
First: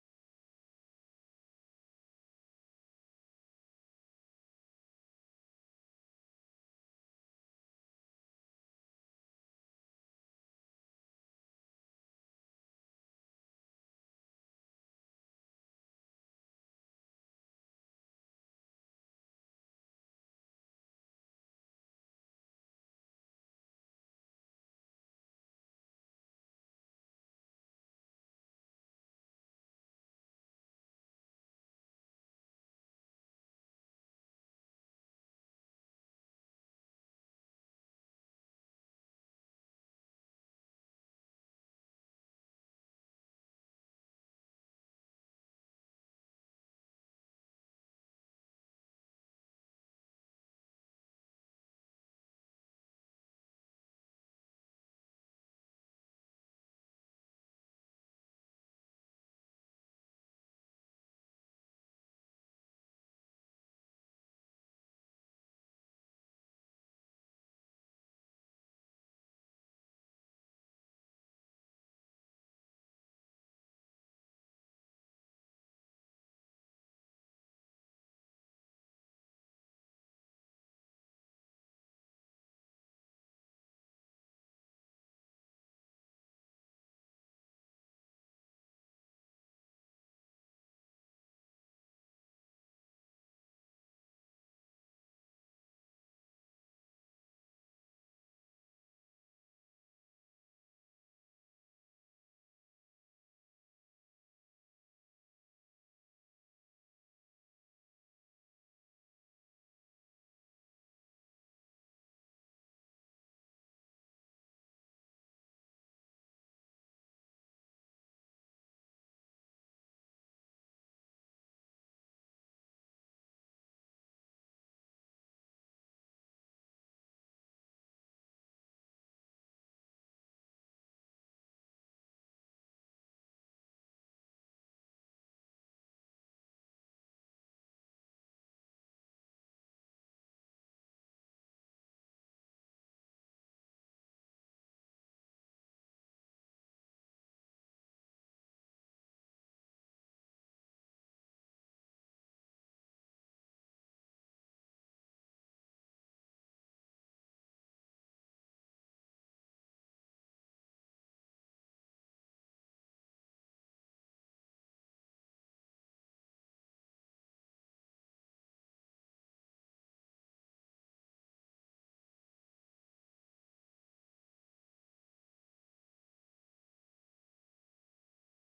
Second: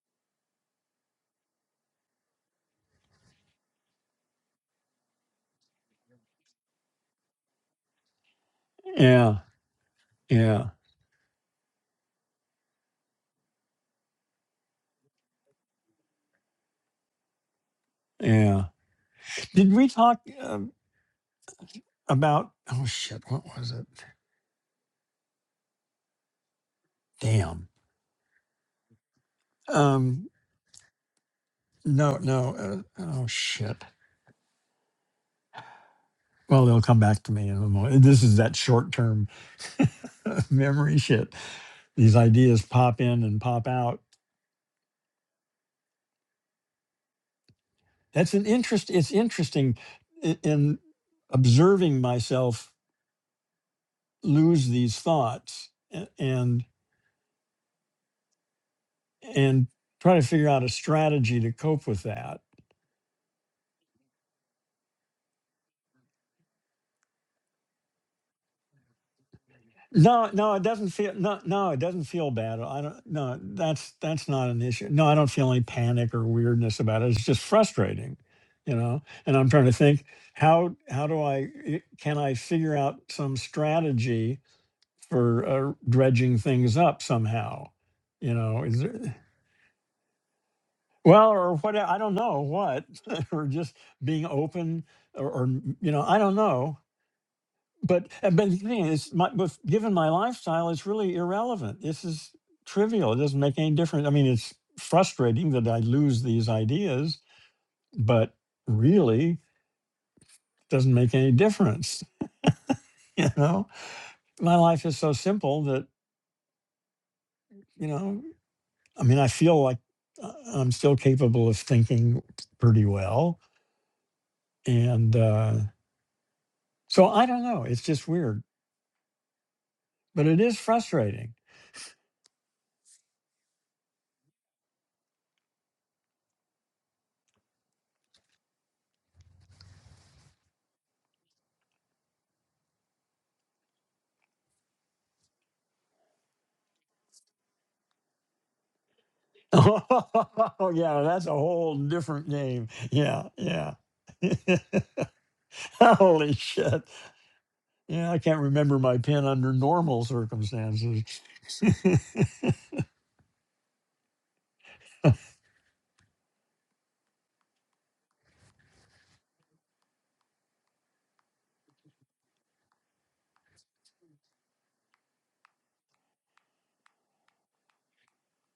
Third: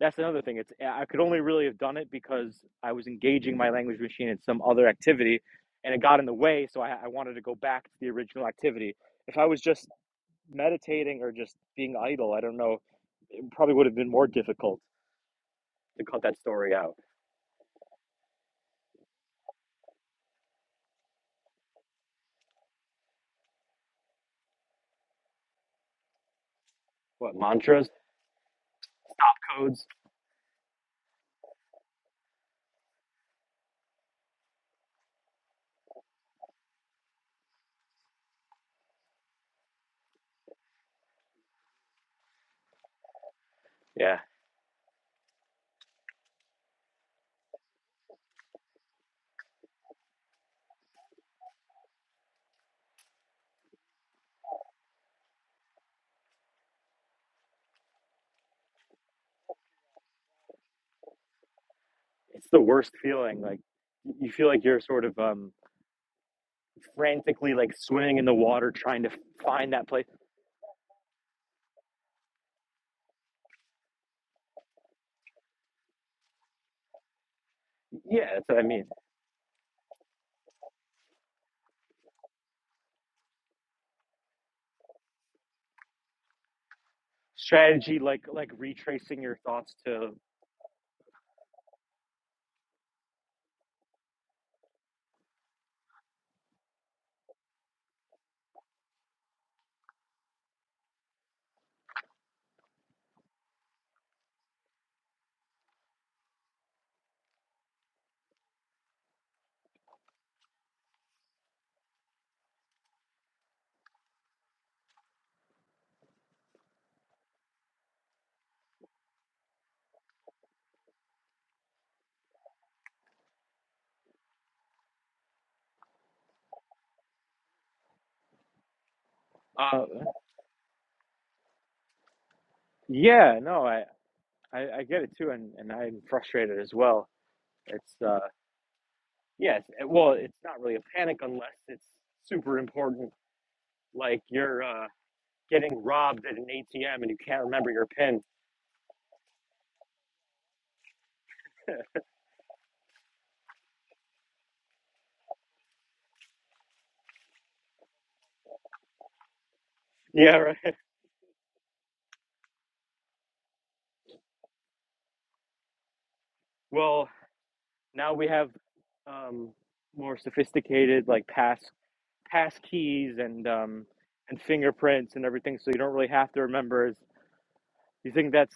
S3: that's another thing. It's I could only really have done it because I was engaging my language machine in some other activity, and it got in the way. So I, I wanted to go back to the original activity. If
S1: yeah
S3: I was just
S1: yeah
S3: meditating or just being idle, I don't know, it probably would have been more difficult to cut that story out.
S1: yeah did we talk um, about oh shit what was it
S3: what
S1: damn
S3: mantras codes
S1: um no no uh, oh shit well they'll come back to me in a moment this is that short-term memory shit these ideas pop in and pop out
S3: yeah
S1: That's an interest. It's interesting in, in observing myself lose these thoughts a- and and try to figure out a strategy to cope with that.
S3: it's the worst feeling like you feel like you're sort of um frantically like swimming in the water trying to find that place
S1: No, no, it doesn't feel no, no, it doesn't feel bad. I don't. No, that's that's not an issue. No, I don't feel any panic or weirdness about it. It's just frustrating,
S3: yeah that's what i
S1: you
S3: mean
S1: know. And I'm trying to think how how do I i- can I figure out some strategy for uh, dredging things up somehow.
S3: strategy like
S1: You
S3: like
S1: know, is there,
S3: retracing your thoughts to
S1: well, or what? I don't know what, or just being open, or, or you know, I don't know. But uh, but the thing is, my, with, given my lifestyle, it's really irrelevant. This is trivial. It doesn't make any difference. I mean, it's frustrating that I lose these ideas, but really doesn't make any difference. You know, my life is so simple that you know. I mean, I feel like uh, I'm still capable of thinking pretty well. And uh, so I don't know. It's just weird,
S3: uh
S1: but it is frustrating.
S3: yeah no i i, I get it too and and i'm frustrated as well it's uh yeah it's, well it's not really a panic unless it's super important like you're uh getting robbed at an atm and you can't remember your pin
S1: Oh, yeah. That's a whole different game. Yeah. Yeah. Holy shit. Yeah. I can't remember my pin under normal
S3: yeah right.
S1: circumstances.
S3: well Now we have um, more sophisticated like pass pass keys and um, and fingerprints and everything, so you don't really have to remember. Is you think that's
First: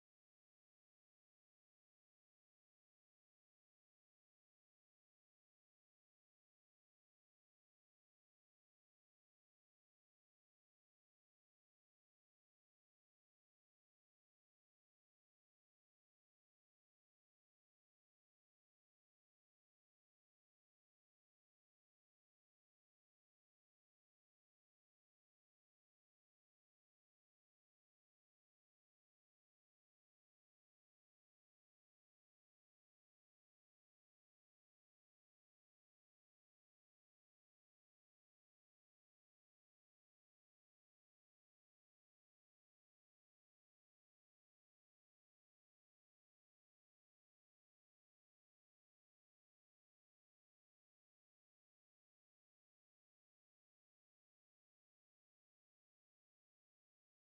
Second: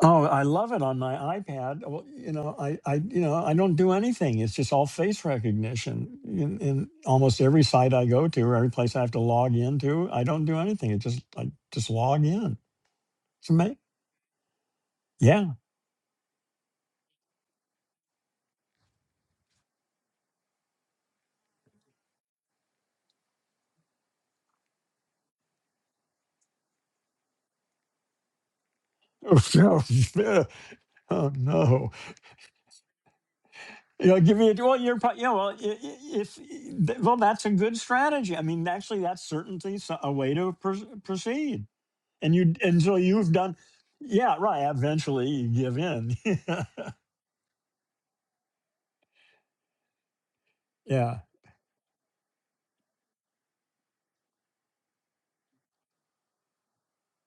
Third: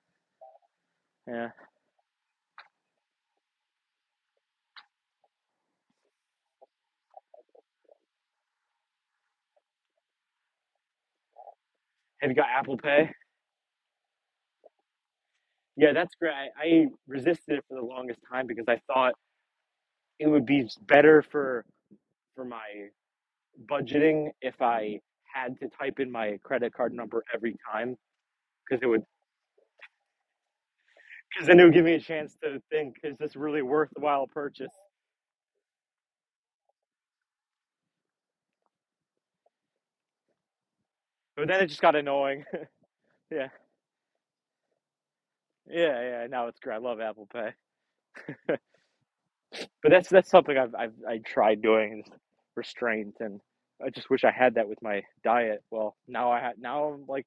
S1: Oh, I love it on my
S3: yeah?
S1: iPad. Well, you know, I, I, you know, I don't do anything. It's just all face recognition in, in almost every site I go to, or every place I have to log into. I don't do anything. It just, I just log
S3: Have you got
S1: in.
S3: Apple Pay?
S1: It's amazing. Yeah.
S3: Yeah, that's great. I, I resisted it for the longest time because I thought it would be better for for my budgeting if I had to type in my credit card number every time because it would
S1: Oh, no. Yeah. Oh,
S3: because then it would give
S1: no.
S3: me a chance to think is this really
S1: You know,
S3: worthwhile
S1: give me a,
S3: purchase.
S1: well, you're, pro- yeah, well, i- i- if, th- well, that's a good strategy. I mean, actually, that's certainly so- a way to pros-
S3: But then
S1: proceed.
S3: it just got
S1: And
S3: annoying.
S1: you, and so you've
S3: yeah.
S1: done, yeah, right. Eventually you give in.
S3: Yeah, yeah. No, it's great. I love Apple Pay, but that's that's something I've I've
S1: yeah.
S3: I tried doing is restraint, and I just wish I had that with my diet. Well, now I ha- now I'm like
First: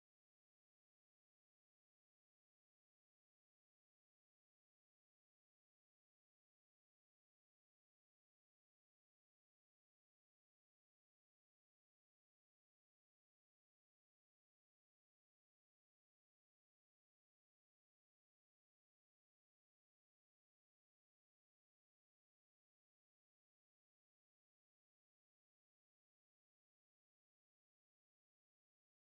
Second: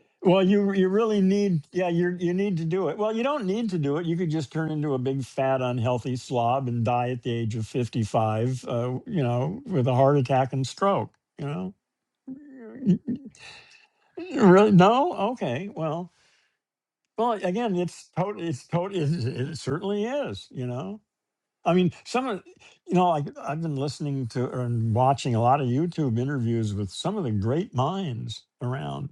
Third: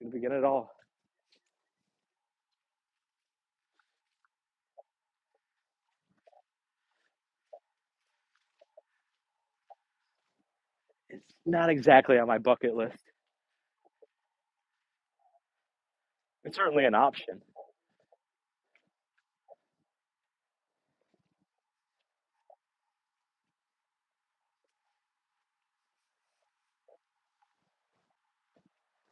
S3: gonna begin
S1: Well,
S3: it all.
S1: you you really need yeah you you need to do it. Well, you don't need to do it. You could just turn into a big fat unhealthy slob and die at the age of fifty five. Uh, you know, with a heart attack and stroke.
S3: It's
S1: You
S3: not
S1: know,
S3: exactly on my bucket list.
S1: Y- y- really? No? Okay. Well,
S3: It's certainly an
S1: well,
S3: option.
S1: again, it's tot It's tot It, it certainly is. You know, I mean, some of you know, like I've been listening to and watching a lot of YouTube interviews with some of the great minds around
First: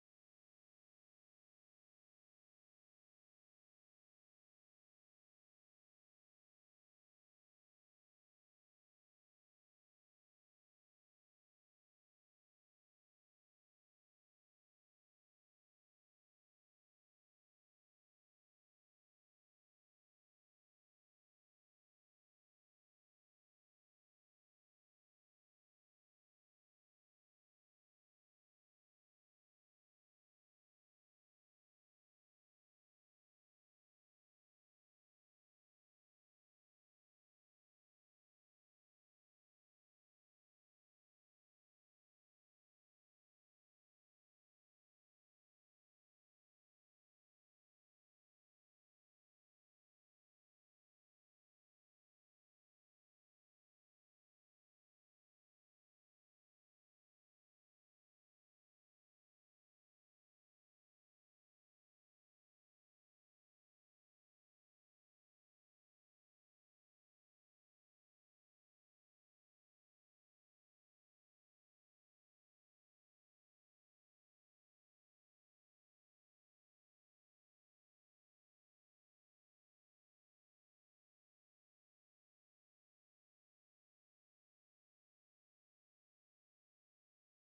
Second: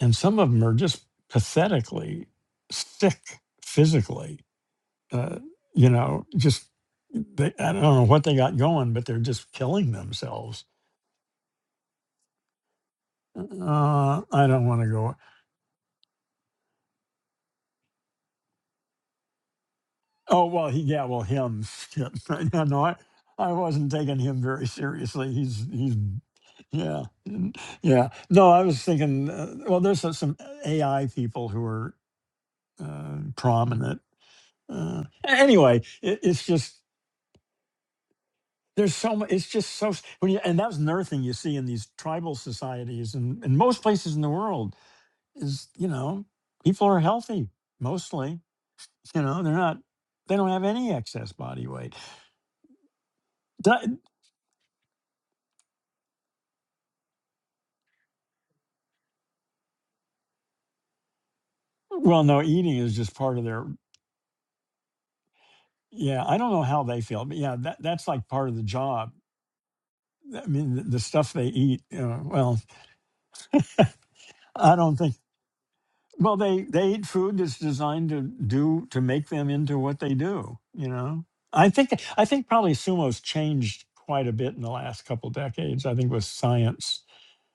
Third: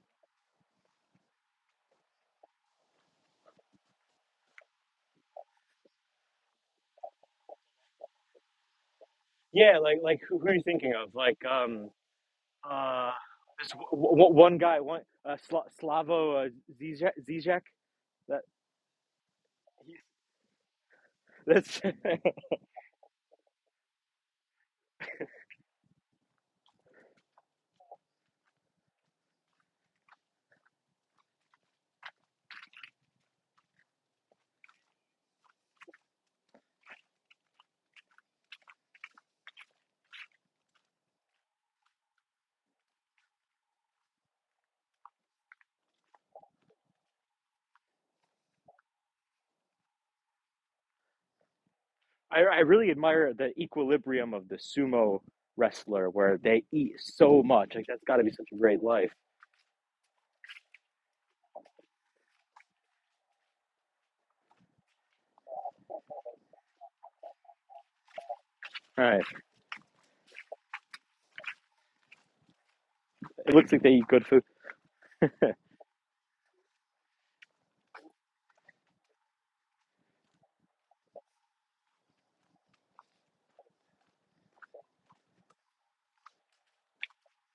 S1: and some of them are just pathetically sick physically. Uh, you know, just they, I don't know what they got going, but they're just
S3: Yeah,
S1: killing
S3: like like who, who are you
S1: themselves.
S3: thinking of? Like um uh this w-
S1: Uh,
S3: w-
S1: I
S3: one
S1: don't
S3: guy
S1: want to
S3: one
S1: go.
S3: uh, Sla- Slavo uh, Zizek Zizek that he's
S1: Oh well, he yeah, well him.
S3: that's
S1: Shit. yeah, no, no, I I wasn't taking him very seriously. He's he's yeah n- yeah. No, I was thinking. Uh, well, there's some some AI people who are uh, prominent. Uh, a- anyway, it, it's just there's so much it's just so when you, and that's another thing you see in these tribal societies and, and most places in the world is you know people are healthy mostly you know they're not they don't have any excess body weight
S3: I, I really admire the
S1: Di-
S3: equilibrium of the sumo wrestler where they eat so much. Like that's got to be such a great life.
S1: well no eating is just part of their yeah i don't know how they feel but yeah that, that's like part of the
S3: All
S1: job
S3: right,
S1: i mean the, the stuff they eat you know, well
S3: it looks like they eat good food.
S1: i don't think Well, they they eat food that's designed to do to make them into what they do. You know, I think I think probably sumo's changed quite a bit in the last couple decades. I think with science,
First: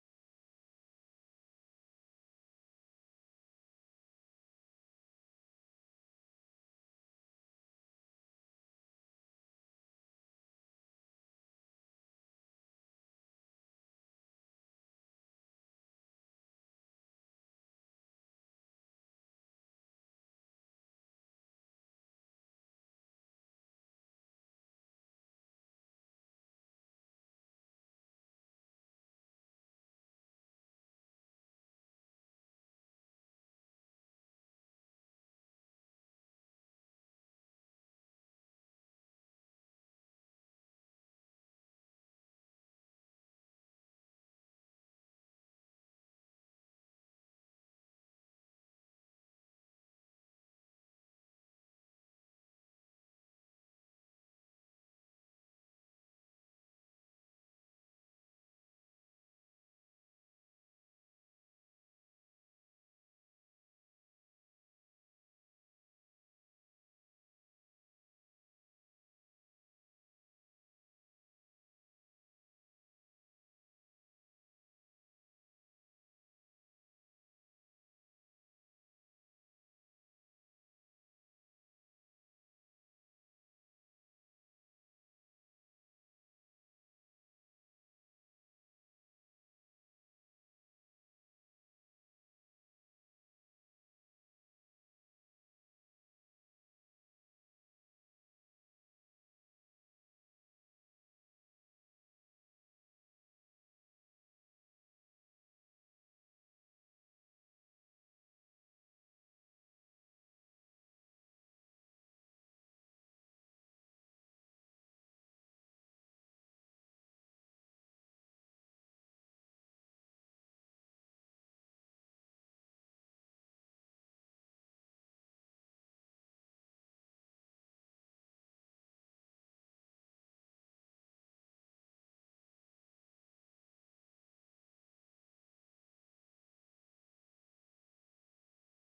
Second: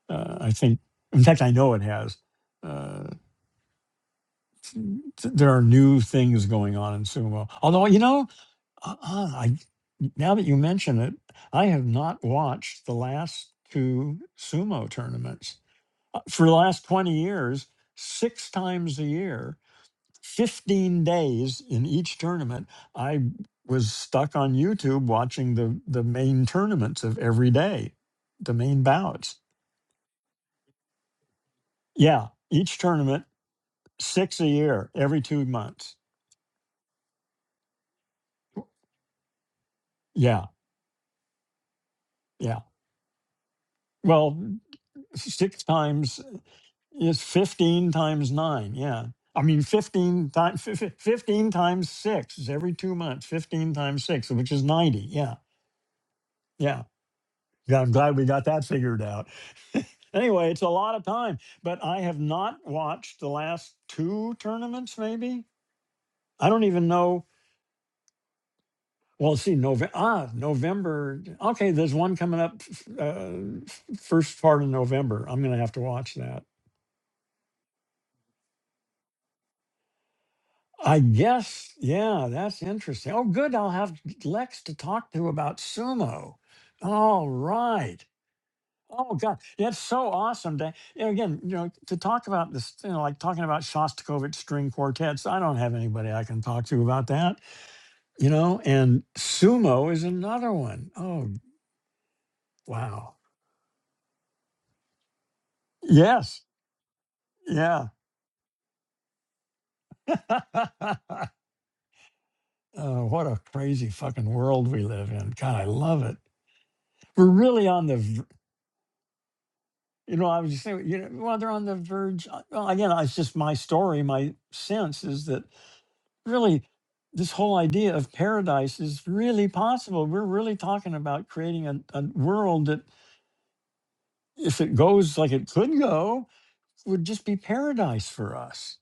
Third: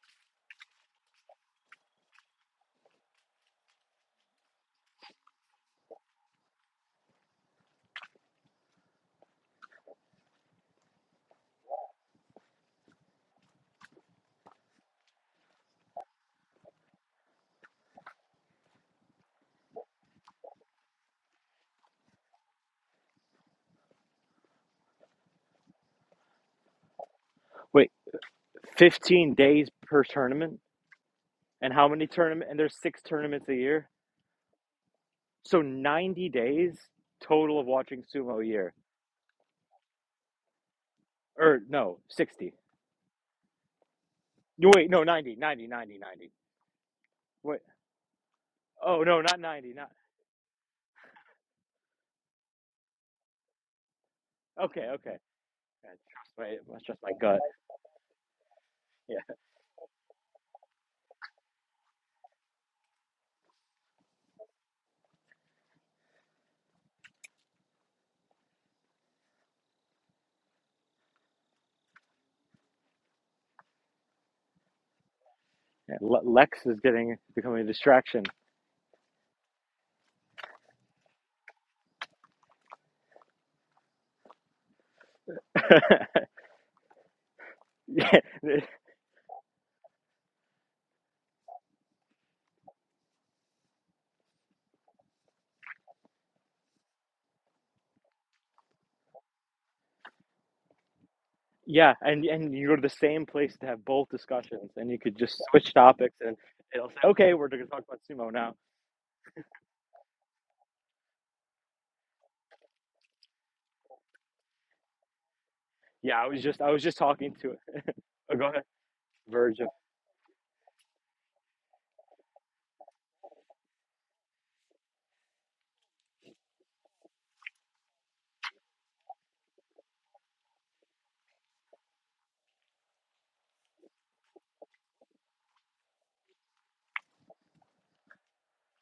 S1: uh, I think in fact I know it has. Uh, th- there are new things going on in sumo. Although you know, uh, uh, I now that you mention it, I have not watched the last two sumo tournaments Uh, for the last twenty years. Six times a year, 15 days in each tournament, I was stuck on YouTube watching the the main tournaments of every
S3: Wait,
S1: day, the main
S3: fifteen
S1: bouts.
S3: days per tournament, and how many
S1: Yeah,
S3: tournament? And there's
S1: each
S3: six
S1: tournament,
S3: tournaments a year,
S1: six a year, every two
S3: so
S1: months.
S3: ninety days total of watching sumo a year.
S1: Yeah,
S3: Or no, sixty.
S1: yeah. Well,
S3: No, Wait, no, 90,
S1: six
S3: 90, 90, ninety.
S1: times is
S3: Wait,
S1: 15 times nine.
S3: oh
S1: Yeah.
S3: no, not
S1: I mean,
S3: ninety, not
S1: 15, times 15 times six is every two months, 15 times six, which is
S3: okay,
S1: 90.
S3: okay.
S1: Yeah,
S3: Yeah, Trust
S1: yeah.
S3: my, trust my gut.
S1: Yeah, I'm glad we got that figured
S3: Yeah,
S1: out. anyway, it's a lot of time, but I have not watched the last two tournaments, maybe. I don't even know. Well, let's see, November. Ah, November. Okay, there's one coming up f- uh, f- uh, first part of November. I'm going to have to
S3: yeah.
S1: watch that.
S3: Lex is getting becoming a distraction.
S1: I guess, yeah, that's interesting. Oh, good. I'll have Lex to talk to about sumo. All right.
S3: Yeah,
S1: Oh God, that's so awesome! To, you know, again, you know, to talk about this, you know, like talking about Shostakovich string quartets. I don't have anybody I can talk to about that, you know. And sumo is another one. Oh
S3: yeah, and and you go to the
S1: wow!
S3: same place to have both discussions, and you could just switch topics, and
S1: Yes,
S3: it'll say, "Okay, we're going to talk
S1: yeah.
S3: about sumo now."
S1: oh, what a crazy fucking world we live in. God, I love
S3: Yeah,
S1: it.
S3: I was just I was just
S1: We're
S3: talking to
S1: really on the, v-
S3: oh, go ahead, Verge. of-
S1: you know, I was just saying, you know, well, they're on the verge. uh, Well, again, it's just my story. My sense is that really this whole idea of paradise is really possible. We're really talking about creating a, a world that, if it goes like it could go, would just be paradise for us.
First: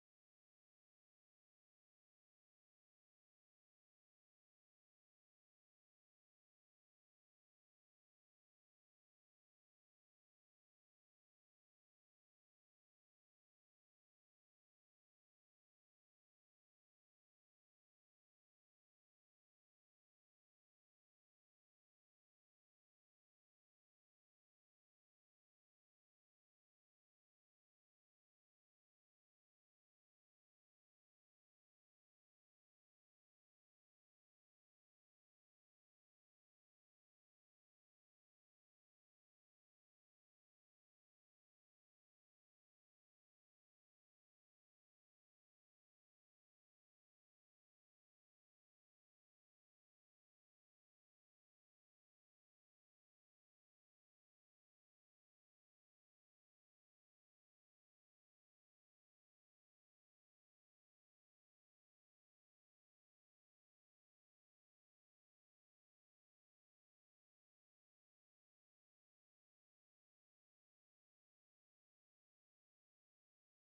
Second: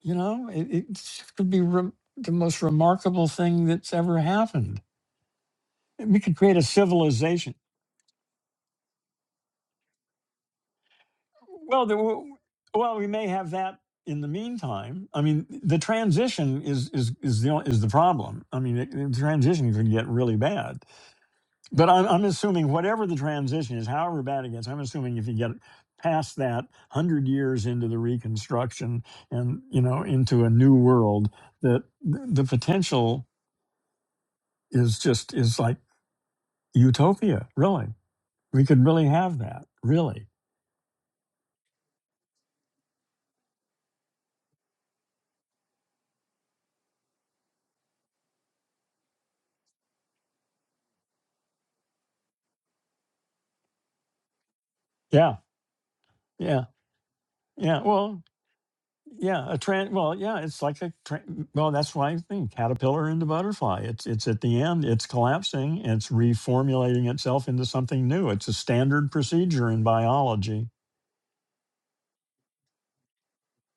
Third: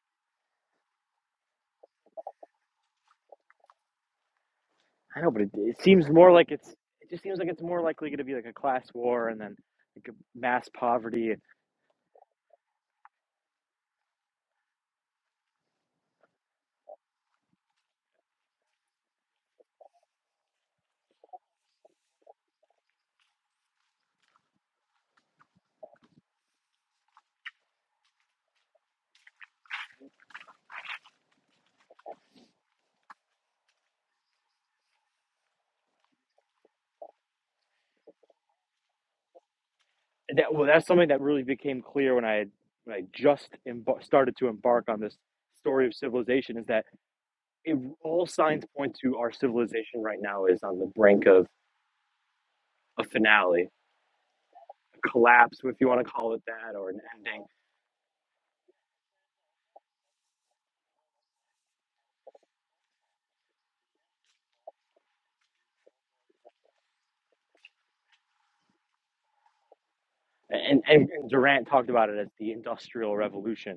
S1: You know, it, it could be re- the most remarkable thing that's ever happened.
S3: I know, but it, it seems
S1: We
S3: more
S1: could
S3: like
S1: create a
S3: it's it just seems like
S1: civilization.
S3: it's more likely going to be like a class war, and then like a mass poverty.
S1: Well, there, w- well, we may have that in the meantime. I mean, the transition is is is the o- is the problem. I mean, it, the transition could get really bad But I'm, I'm assuming whatever the transition is, however bad it gets, I'm assuming if you get past that hundred years into the Reconstruction and you know into a new world, that th- the potential is just is like utopia. Really, we could really have that. Really,
S3: And that well, that's something that really became clear when I had when I just embar started to embark on this story of civilization is that it, all signs point to our civilization right now is on the brink of a finale
S1: yeah,
S3: collapse, if you want to call it
S1: yeah,
S3: that, or an ending.
S1: yeah. Well, Yeah, a tran well, yeah, it's like a tran well, that's why I think caterpillar into butterfly. It's it's at the end, it's collapsing, it's reformulating itself into something new. It's a standard procedure in biology.
S3: And, and, and Durant talked about it as the Industrial Revolution.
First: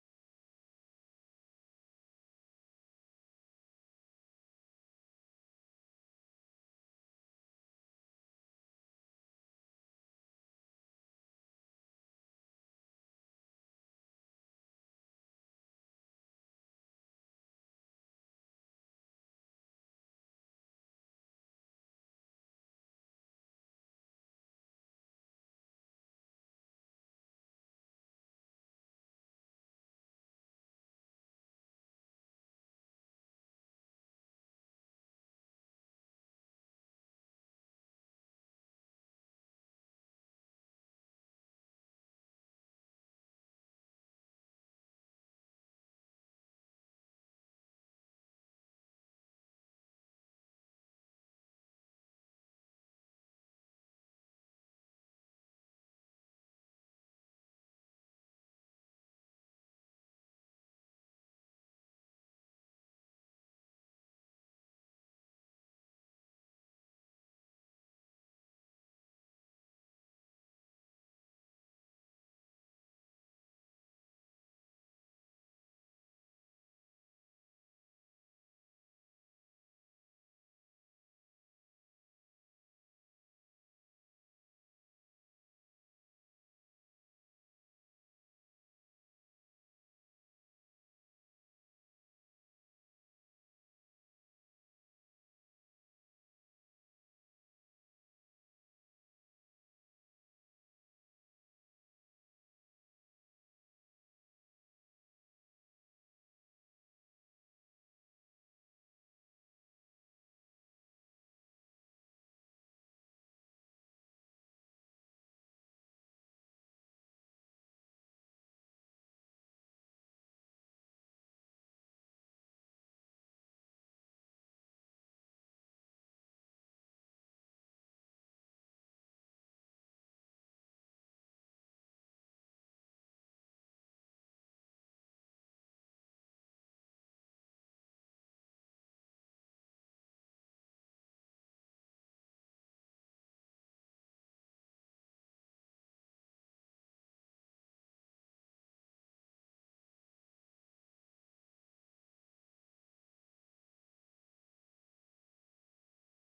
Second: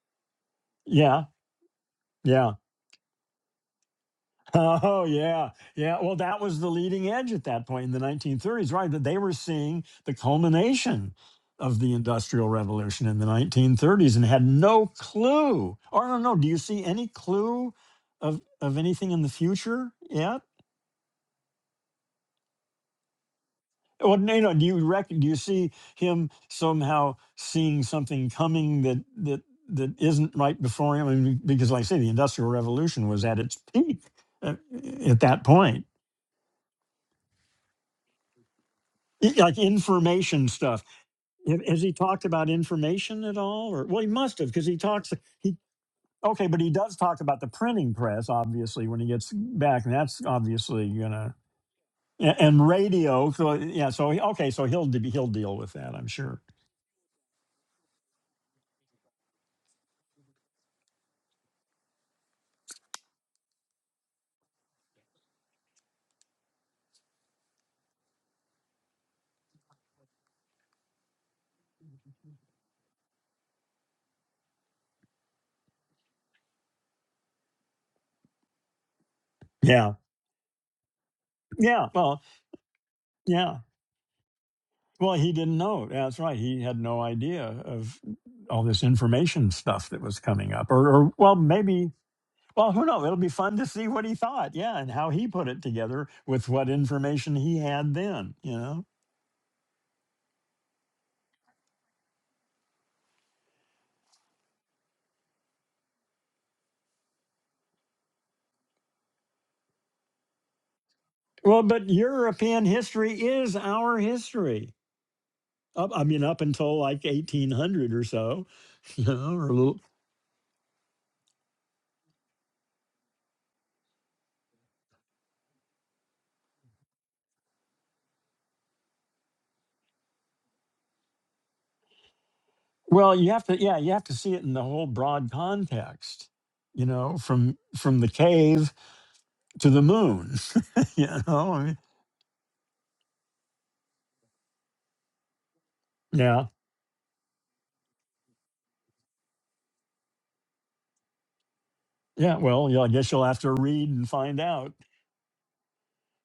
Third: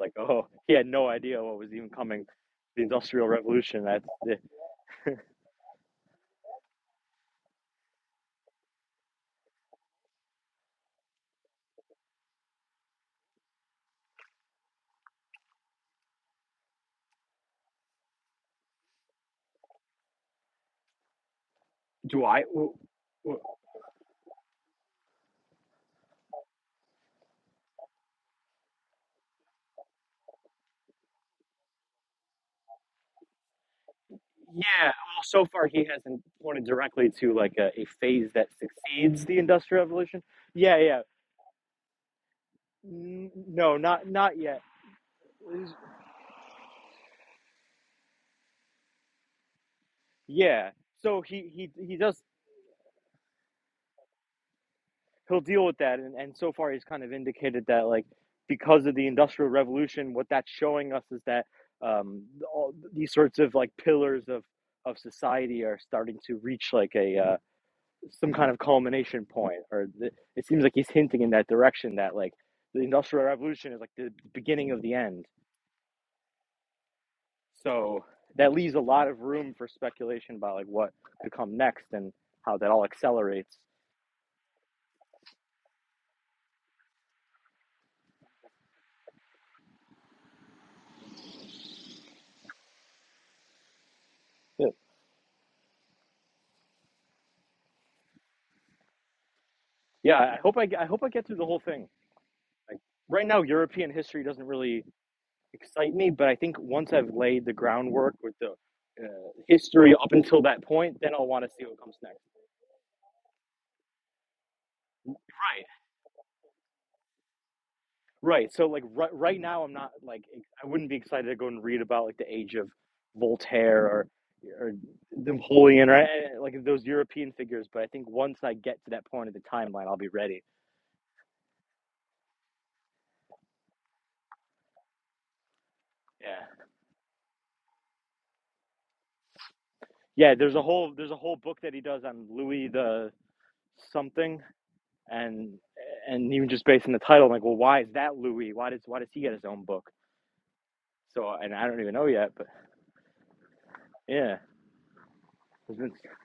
S3: like, oh, he had no
S1: Yeah,
S3: idea what was even coming.
S1: yeah.
S3: The Industrial Revolution. That's the,
S1: Oh yeah, yeah. Well, that was the leading edge at that point in the 1930s, right? That they were seeing the culmination of the Industrial Revolution in the 1930s and had no clue. Or no, no. Do you see any clue of of anything in the future yet?
S3: do I? w- w-
S1: Well, no, no. Do you reckon? Do you see him somehow seeing something coming that that that isn't right before him? I mean, because, like I say, the Industrial Revolution was at its peak uh,
S3: Yeah. Well,
S1: at that
S3: so far he
S1: point.
S3: hasn't pointed directly to like a, a phase that succeeds
S1: I-
S3: the
S1: Like
S3: Industrial Revolution.
S1: information
S3: Yeah,
S1: stuff.
S3: yeah.
S1: Ha- Has he talked about information at all?
S3: No,
S1: Or well,
S3: not
S1: he
S3: not
S1: must have
S3: yet.
S1: because he talks. He okay, but he does talk about the printing press, obviously, when he gets back, and that's
S3: Yeah.
S1: obviously
S3: So
S1: gonna
S3: he he he does
S1: a- and radio. So yeah, so he- okay, so he'll de- he'll
S3: he'll
S1: deal
S3: deal
S1: with
S3: with
S1: that,
S3: that.
S1: I'm
S3: And, and
S1: sure.
S3: so far, he's kind of indicated that, like, because of the Industrial Revolution, what that's showing us is that um, all these sorts of like pillars of of society are starting to reach like a uh, some kind of culmination point, or th- it seems like he's hinting in that direction that like the Industrial Revolution is like the beginning of the end. So that leaves a lot of room for
S1: Yeah.
S3: speculation about like what could come next
S1: Yeah.
S3: and
S1: Well,
S3: how that all accelerates.
S1: Yeah. Well, he didn't know. Yeah, That's right. He had no idea of all this information stuff that was coming up. Or, or well, maybe. Well, who knows? It'll be fun to see what he thought.
S3: Yeah,
S1: Yeah, and how he put it together with what information he had then. You know.
S3: yeah. I hope I, I hope I get through the whole thing. right now European history doesn't really excite me, but I think once I've laid the groundwork with the uh, history up until that point, then I'll want to
S1: Well,
S3: see what
S1: but
S3: comes next.
S1: European history is our history.
S3: Right.
S1: Up, I mean, up until like 1800 or so.
S3: Right. So like
S1: You
S3: right,
S1: know,
S3: right
S1: or a
S3: now I'm
S1: little.
S3: not like I wouldn't be excited to go and read about like the age of Voltaire or or Napoleon or uh, like those European figures, but I think once I get to that point of the timeline, I'll be ready.
S1: Well, you have to. Yeah, you have to see it in the whole broad context.
S3: Yeah.
S1: You know, from from the cave to the
S3: Yeah,
S1: moon.
S3: there's a whole
S1: you
S3: there's a whole
S1: know,
S3: book
S1: I
S3: that
S1: mean,
S3: he does on Louis the something and and
S1: yeah,
S3: even just based on the title, I'm like, well, why is that Louis? Why does why does he get his own book? So, and I don't even know yet,
S1: yeah.
S3: but
S1: Well, yeah, I guess you'll have to read and
S3: yeah,
S1: find out.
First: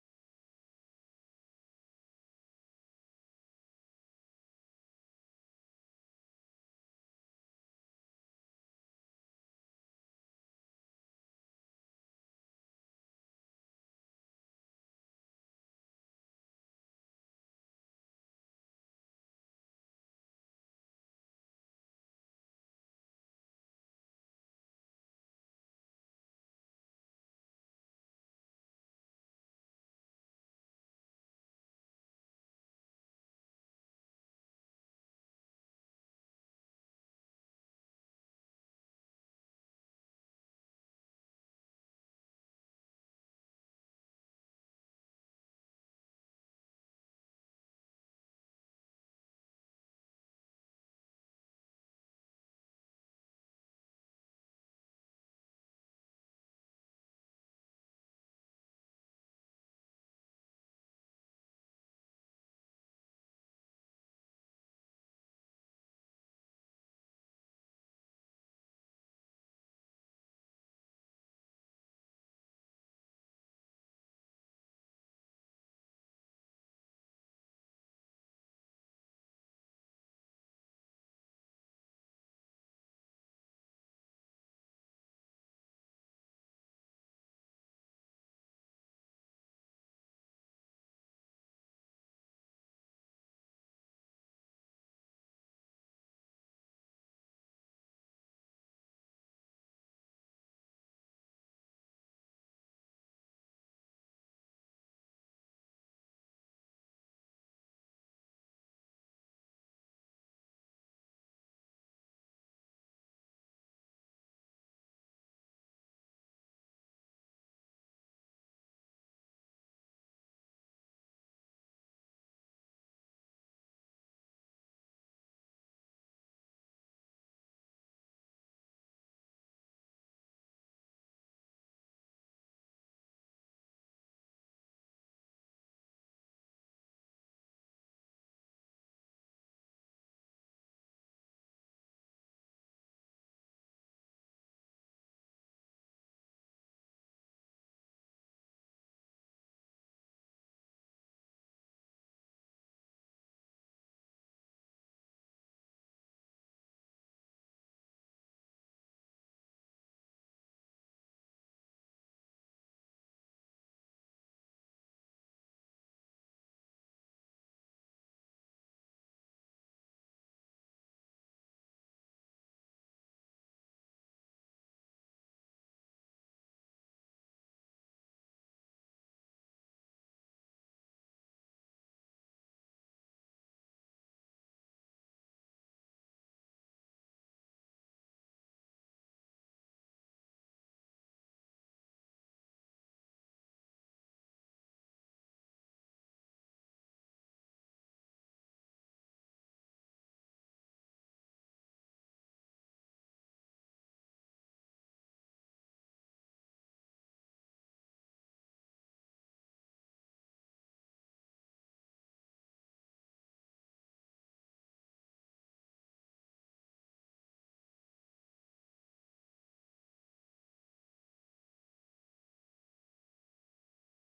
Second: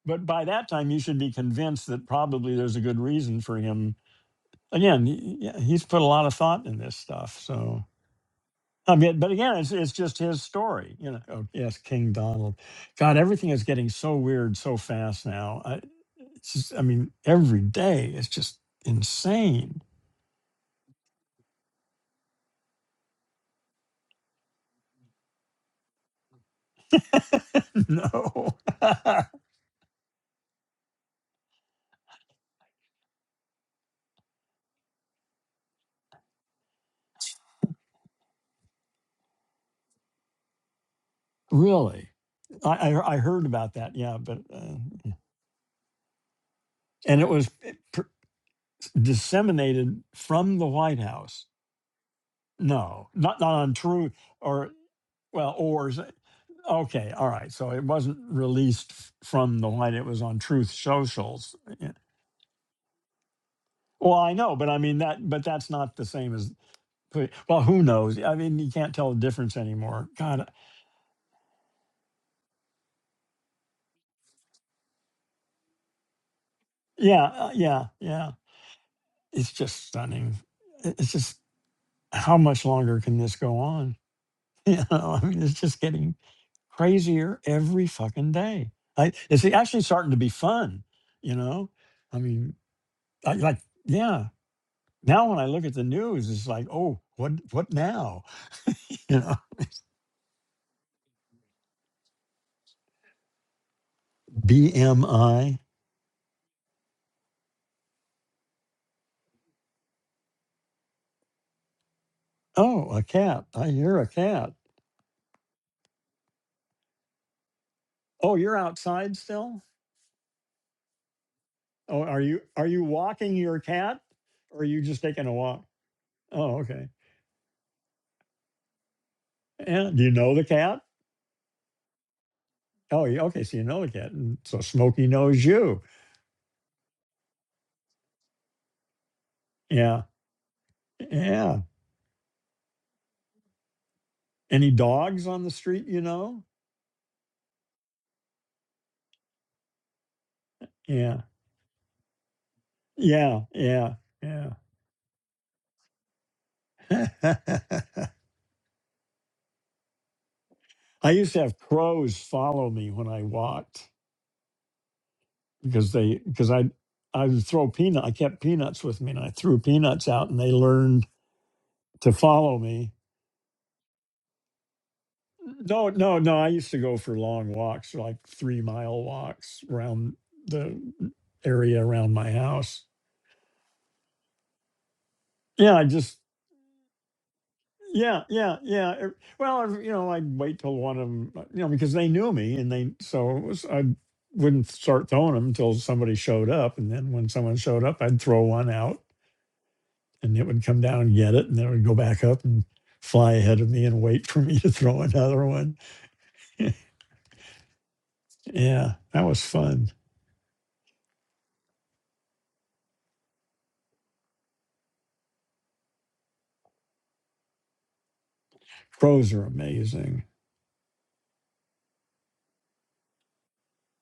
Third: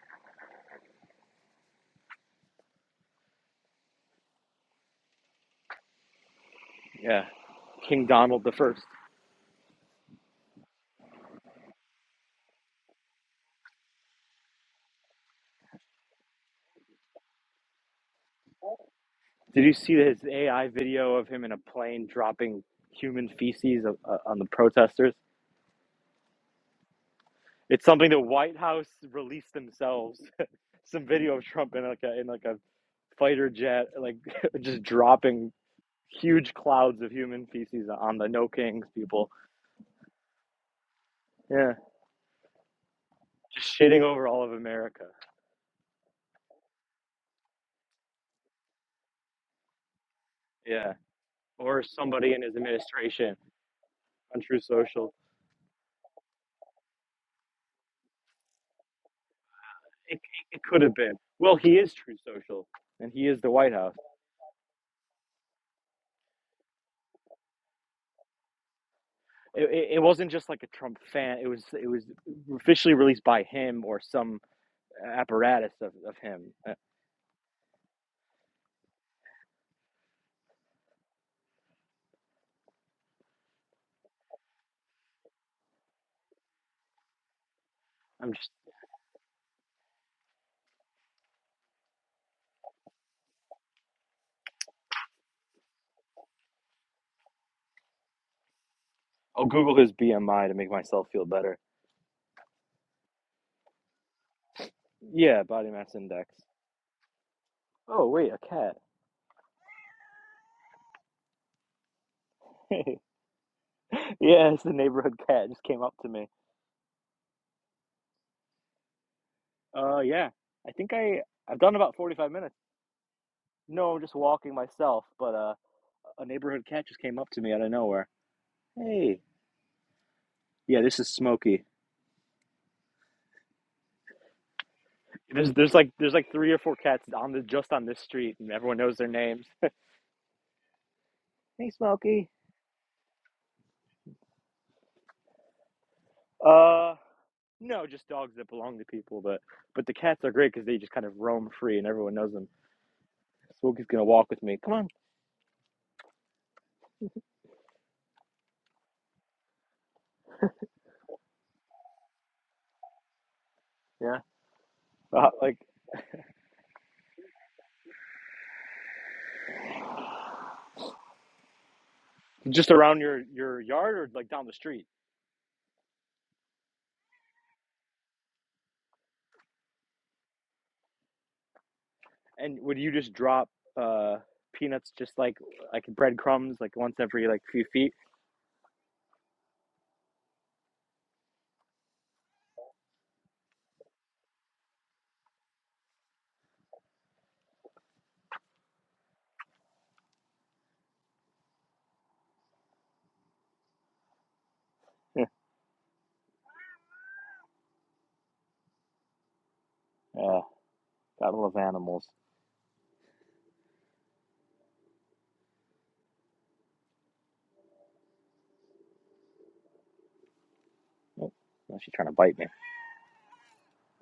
S1: But by that time, you should be convinced that probably there's a good reason for him. Again, he- yeah, he's put a lot of thought in this
S3: yeah,
S1: stuff. So,
S3: King Donald the First.
S1: I mean, but again, it's it's just his story. You know. Oh, yes, King Donald. God, everything is getting so weird so fast now. I, it's just, I mean, every day it's just
S3: Did you
S1: insane.
S3: see his AI video of him in a plane dropping human feces o- uh, on the protesters? It's something the White
S1: no.
S3: House released themselves. Some video of Trump in like a in like a fighter jet, like just dropping huge clouds of human feces on the No Kings people. Yeah.
S1: Really? I, I I heard about
S3: just
S1: that.
S3: shitting
S1: Yeah,
S3: over
S1: but
S3: all of
S1: uh,
S3: America.
S1: yeah. and it was p- pr- disseminated from the
S3: Yeah,
S1: White House.
S3: or somebody in his
S1: No,
S3: administration
S1: not not on True
S3: on True
S1: or
S3: Social.
S1: well or is it- okay, all right. So it wasn't released f- from the White. It
S3: It,
S1: was on
S3: it,
S1: Truth
S3: could have been.
S1: Socials.
S3: Well, he
S1: Yeah.
S3: is True Social, and he is the White House.
S1: Well, I know, but I mean that. But that's not the same as. put- Well, who knows? I mean, you can't tell the difference
S3: It, it, it
S1: anymore.
S3: wasn't
S1: God, uh,
S3: just like a Trump fan. It was it was officially released by him or some apparatus of, of him. I-
S1: yeah, uh, yeah, yeah. It's just stunning. It- It's just how much longer can this go on? You know, I mean, it's just getting crazier every fucking
S3: I'm just.
S1: day. I, it's actually starting to be fun, you know? I mean, I, like, yeah. Now when I look at the news, it's like, oh, what what now? You know,
S3: I'll Google his BMI to make myself feel better. Yeah,
S1: BMI.
S3: body mass index. Oh wait, a cat.
S1: Oh, a cat. I hear a
S3: yeah,
S1: cat.
S3: it's the neighborhood cat. It just came up to me.
S1: Oh, you're outside still?
S3: Uh, yeah. I think I I've done about
S1: Oh, are
S3: 45
S1: you
S3: minutes.
S1: are you walking your
S3: No, I'm
S1: cat?
S3: just walking
S1: Or are you just
S3: myself,
S1: taking a
S3: but uh,
S1: walk?
S3: a
S1: Oh,
S3: neighborhood cat
S1: okay.
S3: just came up to me out of nowhere. Hey.
S1: And do you know the
S3: Yeah,
S1: cat?
S3: this is Smokey.
S1: Oh, yeah, okay. So you know the cat. And so Smokey knows
S3: There's there's
S1: you.
S3: like there's like three or four cats on the just on this street, and everyone knows their names.
S1: Yeah. Yeah.
S3: Hey, Smokey.
S1: Any dogs on the street, you know?
S3: Uh, no, just dogs that belong to people, but but the cats are great because they just kind of
S1: Yeah.
S3: roam free, and everyone knows them.
S1: Yeah.
S3: Smokey's
S1: Yeah.
S3: gonna walk with
S1: Yeah.
S3: me. Come on.
S1: I used to have crows follow me when I walked
S3: Yeah. Uh, like
S1: because they because I I would throw peanut I kept peanuts with me and I threw peanuts out and they learned to follow
S3: just
S1: me.
S3: around your your yard or like down the street.
S1: No, no, no. I used to go for long walks, like three mile walks around the area around my
S3: And would
S1: house.
S3: you just drop uh peanuts just like
S1: Yeah, I
S3: like
S1: just
S3: breadcrumbs like once every like few feet?
S1: Yeah, yeah, yeah. Er, Well, I've- you know, I'd wait till one of them, you know, because they knew me and they, so it was, I wouldn't start throwing them until somebody showed up. And then when someone showed up, I'd throw one out and it would come down and get it. And then it would go back up and fly ahead of me and wait for me to throw another one. Yeah, that was fun.
S3: Yeah. Gotta love animals.
S1: Crows are amazing.
S3: Oh, now she's trying to bite me.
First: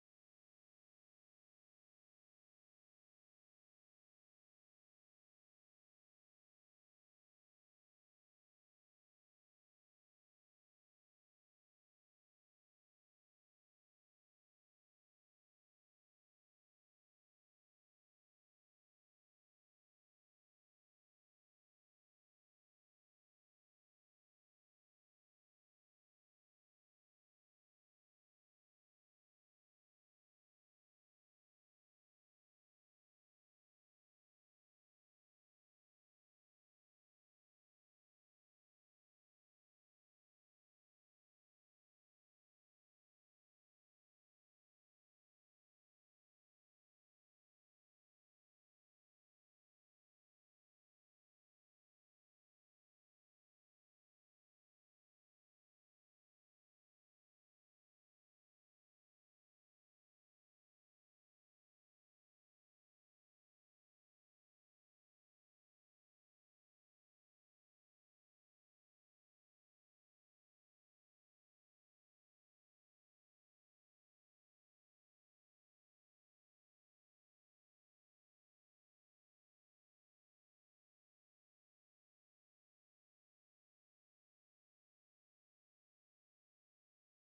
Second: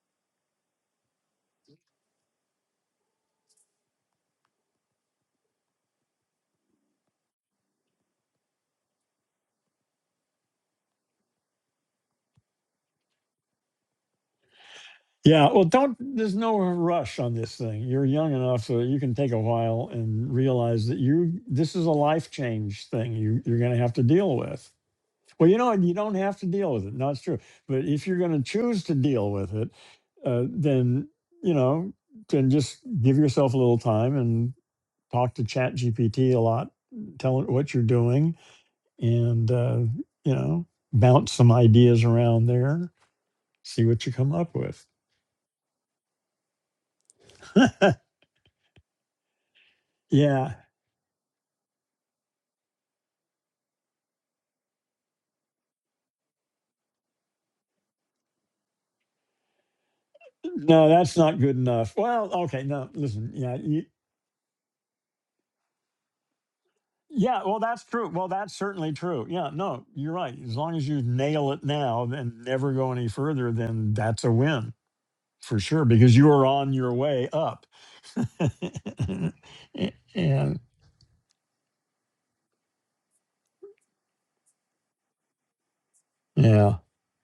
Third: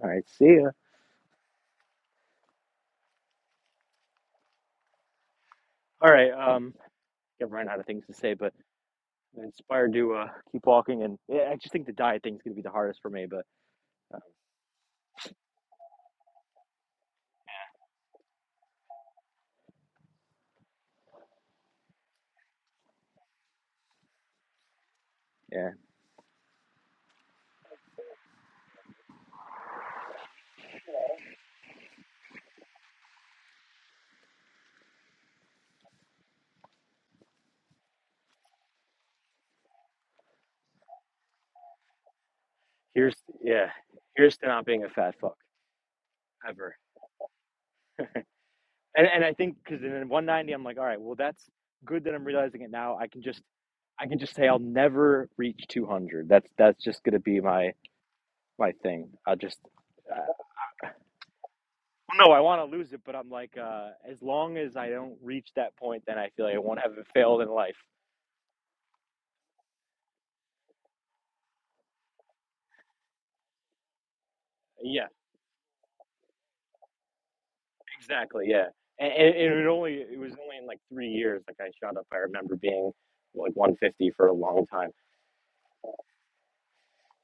S3: All right, see ya. All right, um, I've run out of things to say, but I'm inspired to uh, keep walking. And yeah, I just think the diet thing's gonna be the hardest for me. But
S1: Yeah, well, don't. There's no rush on this thing. You're young enough so that you can take a while and realize that you this is a life change thing. You you're going to have to deal with. Well, you
S3: yeah,
S1: know, you don't have to deal with it. No, it's true. But if you're going to choose to deal with it, uh, then you know, then just give yourself a little time and talk to Chat GPT a lot. Tell it what you're doing, and uh, you know, bounce some ideas around there.
S3: here's yeah,
S1: See what you come
S3: here's to
S1: up
S3: not being
S1: with.
S3: a fat fuck ever. And and I think because in 190,
S1: Yeah.
S3: I'm like, all right, well that's good that I'm realizing it now. I can just I can just say I'll never reach 200. That's that's just gonna be my my thing. I will just
S1: No, that's not good enough. Well,
S3: No, I want
S1: okay,
S3: to
S1: no,
S3: lose it, but I'm
S1: listen,
S3: like,
S1: yeah, you,
S3: uh, as long as I don't reach that point, then I feel like I won't have failed
S1: yeah,
S3: in
S1: well,
S3: life.
S1: that's true. Well, that's certainly true. Yeah, no, you're right. As long as you nail it now and never go any further, then that's a win
S3: Yeah,
S1: for sure because you are on your way up.
S3: exactly. Yeah, and,
S1: and
S3: and and it would only it was
S1: yeah,
S3: only in like three years. Like I shot up. I remember being like 150 for a long time.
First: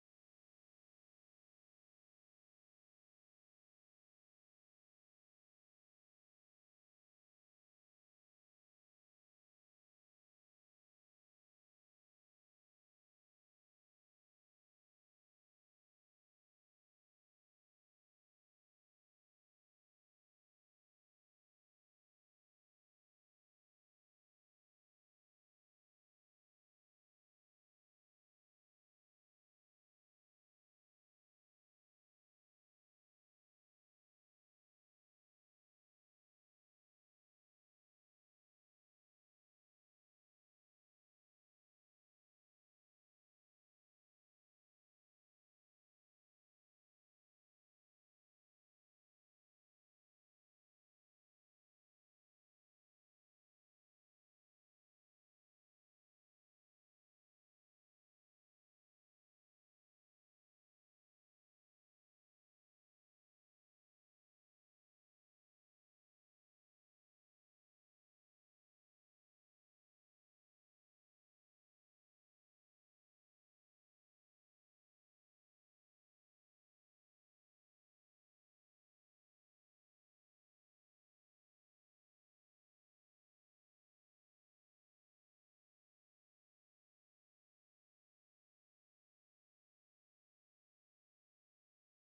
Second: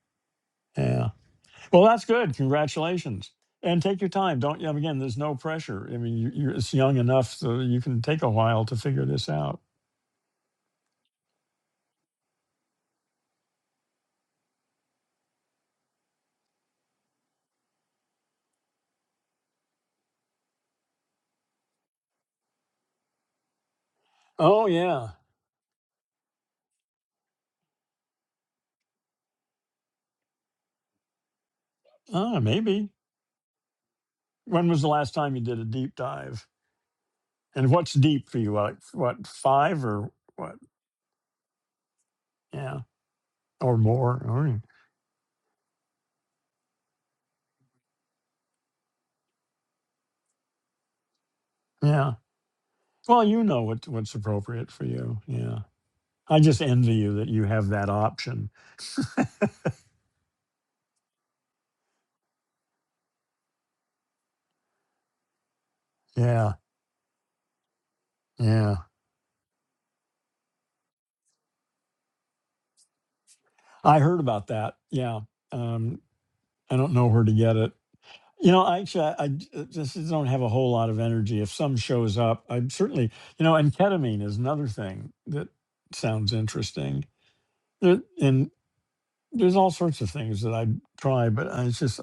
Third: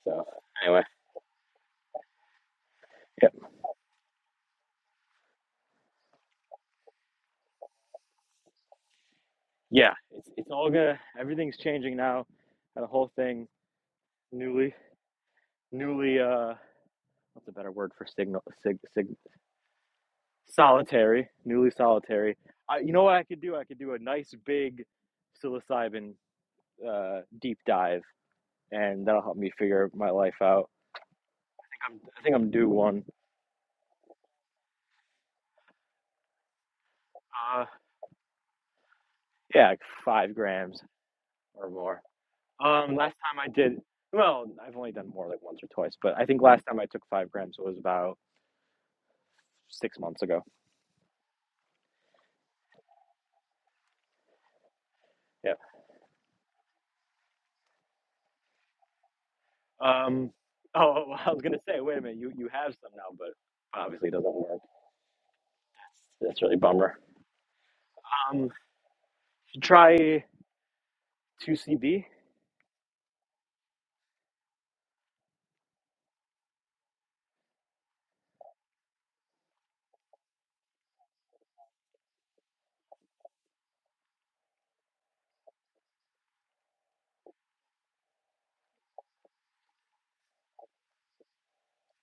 S3: So anyway,
S1: yeah. Well, that's good.
S3: yeah,
S1: Congratulations. And take your time. Don't you? Again, there's no pressure. I mean, you, you're it's young enough so you can take a while to figure this out.
S3: yeah. It's it's all gonna. Everything's changing now, and the whole thing newly newly uh what's a better word for signal sig, sig solitary newly solitary. I, you know what I could do? I could do a nice
S1: Oh
S3: big
S1: yeah.
S3: psilocybin uh, deep dive, and that'll help me figure my life out. I think I'm, I think
S1: Oh,
S3: I'm due
S1: maybe.
S3: one.
S1: When was the last time you did a deep dive?
S3: Uh,
S1: And what's deep for you? Like what
S3: yeah, like
S1: five or
S3: five
S1: what?
S3: grams or more.
S1: Yeah,
S3: Um, last time I did,
S1: or more.
S3: well,
S1: Or,
S3: I've only done more like once or twice, but I think last time I took five grams was about six months ago.
S1: yeah. Well, you know what what's appropriate for you.
S3: Yeah.
S1: Yeah. I just envy you that you have that option.
S3: Um, oh, well, I was gonna say, wait a minute, you you have some now, but obviously it doesn't work. That's
S1: Yeah,
S3: really a bummer. Um,
S1: yeah.
S3: try two CB.
S1: I heard about that. Yeah. Um, I don't know where to get it. You know, actually, I, I j- just don't have a whole lot of energy. If some shows up, I'm certainly, you know, and ketamine is another thing that sounds interesting. There- And there's all sorts of things that I try, but I, it's just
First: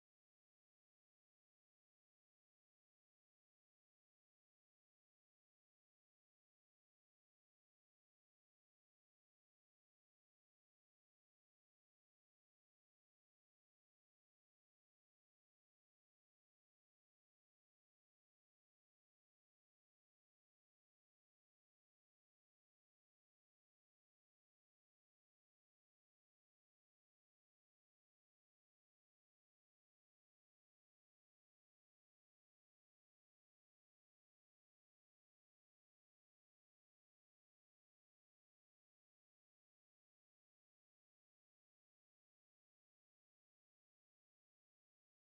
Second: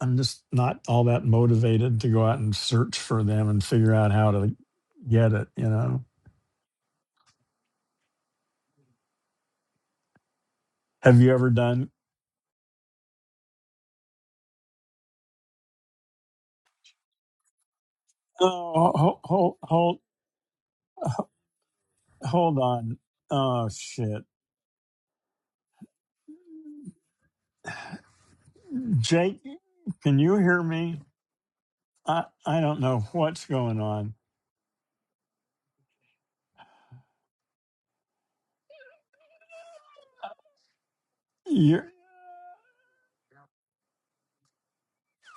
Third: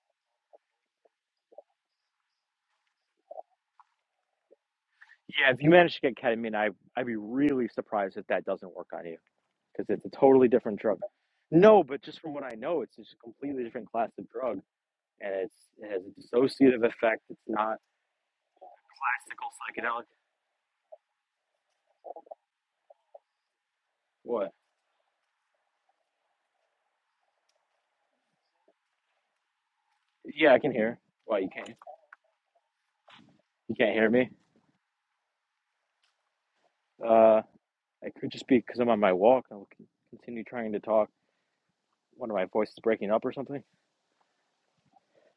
S1: I'm just not all that motivated to go out and search for them and figure out how to get it.
S3: Yeah, if you
S1: You
S3: manage to
S1: know,
S3: get ketamine, I I'd be really surprised if that doesn't work on you. because it's a totally different drug.
S1: have you ever
S3: No,
S1: done?
S3: but just from what I know, it's just a completely different class of drug, and it's it has a dissociative effect. It's not
S1: Oh, hold,
S3: classical
S1: hold,
S3: psychedelic.
S1: hold, hold on. Oh shit,
S3: What?
S1: Jake, can you
S3: Yeah, I
S1: hear
S3: can hear.
S1: me?
S3: Why you can't?
S1: I I don't know what's
S3: You
S1: going
S3: can't hear
S1: on.
S3: me? Uh, I could just be because I'm on my walk. I'll continue trying to talk.
S1: You,
S3: One of my voices breaking up or something.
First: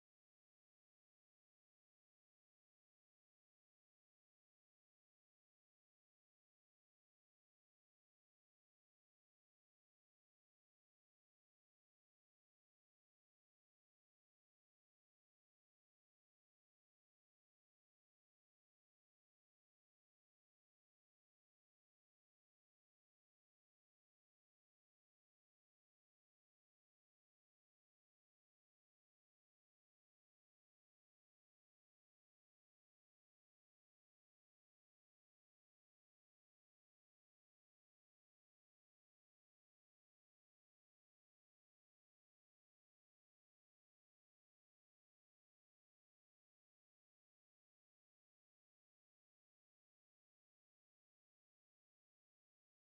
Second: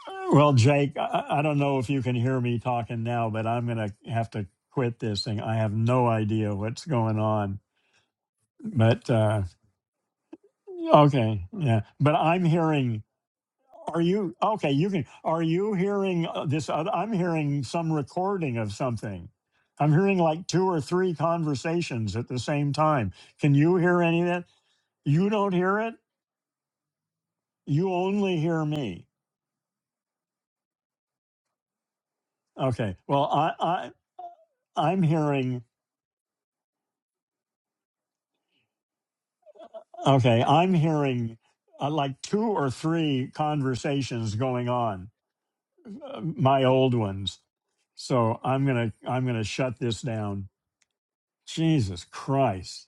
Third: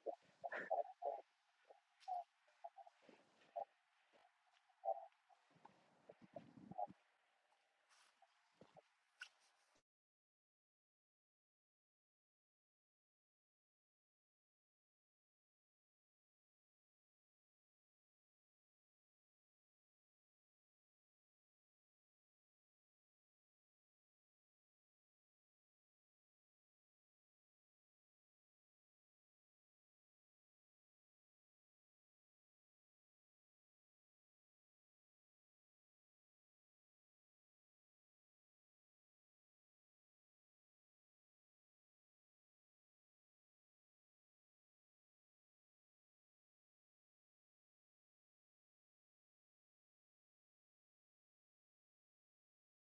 S1: are well, Jake, I, I don't know if you can hear me talking now, but I'm gonna have to quit this thing. I have no idea what's going on, but. uh Okay, yeah, but I'm hearing. Are you okay? You can. Are you hearing uh, this? oth- I'm hearing some recording of something. I'm hearing like two or three conversations at the same time. Can you hear any of that? You don't hear it. You only hear me. Okay. Well, I, I I'm hearing. Okay, I'm hearing uh, like two or three conversations going on. Uh, my old ones. So I'm gonna I'm gonna shut this down. Jesus Christ.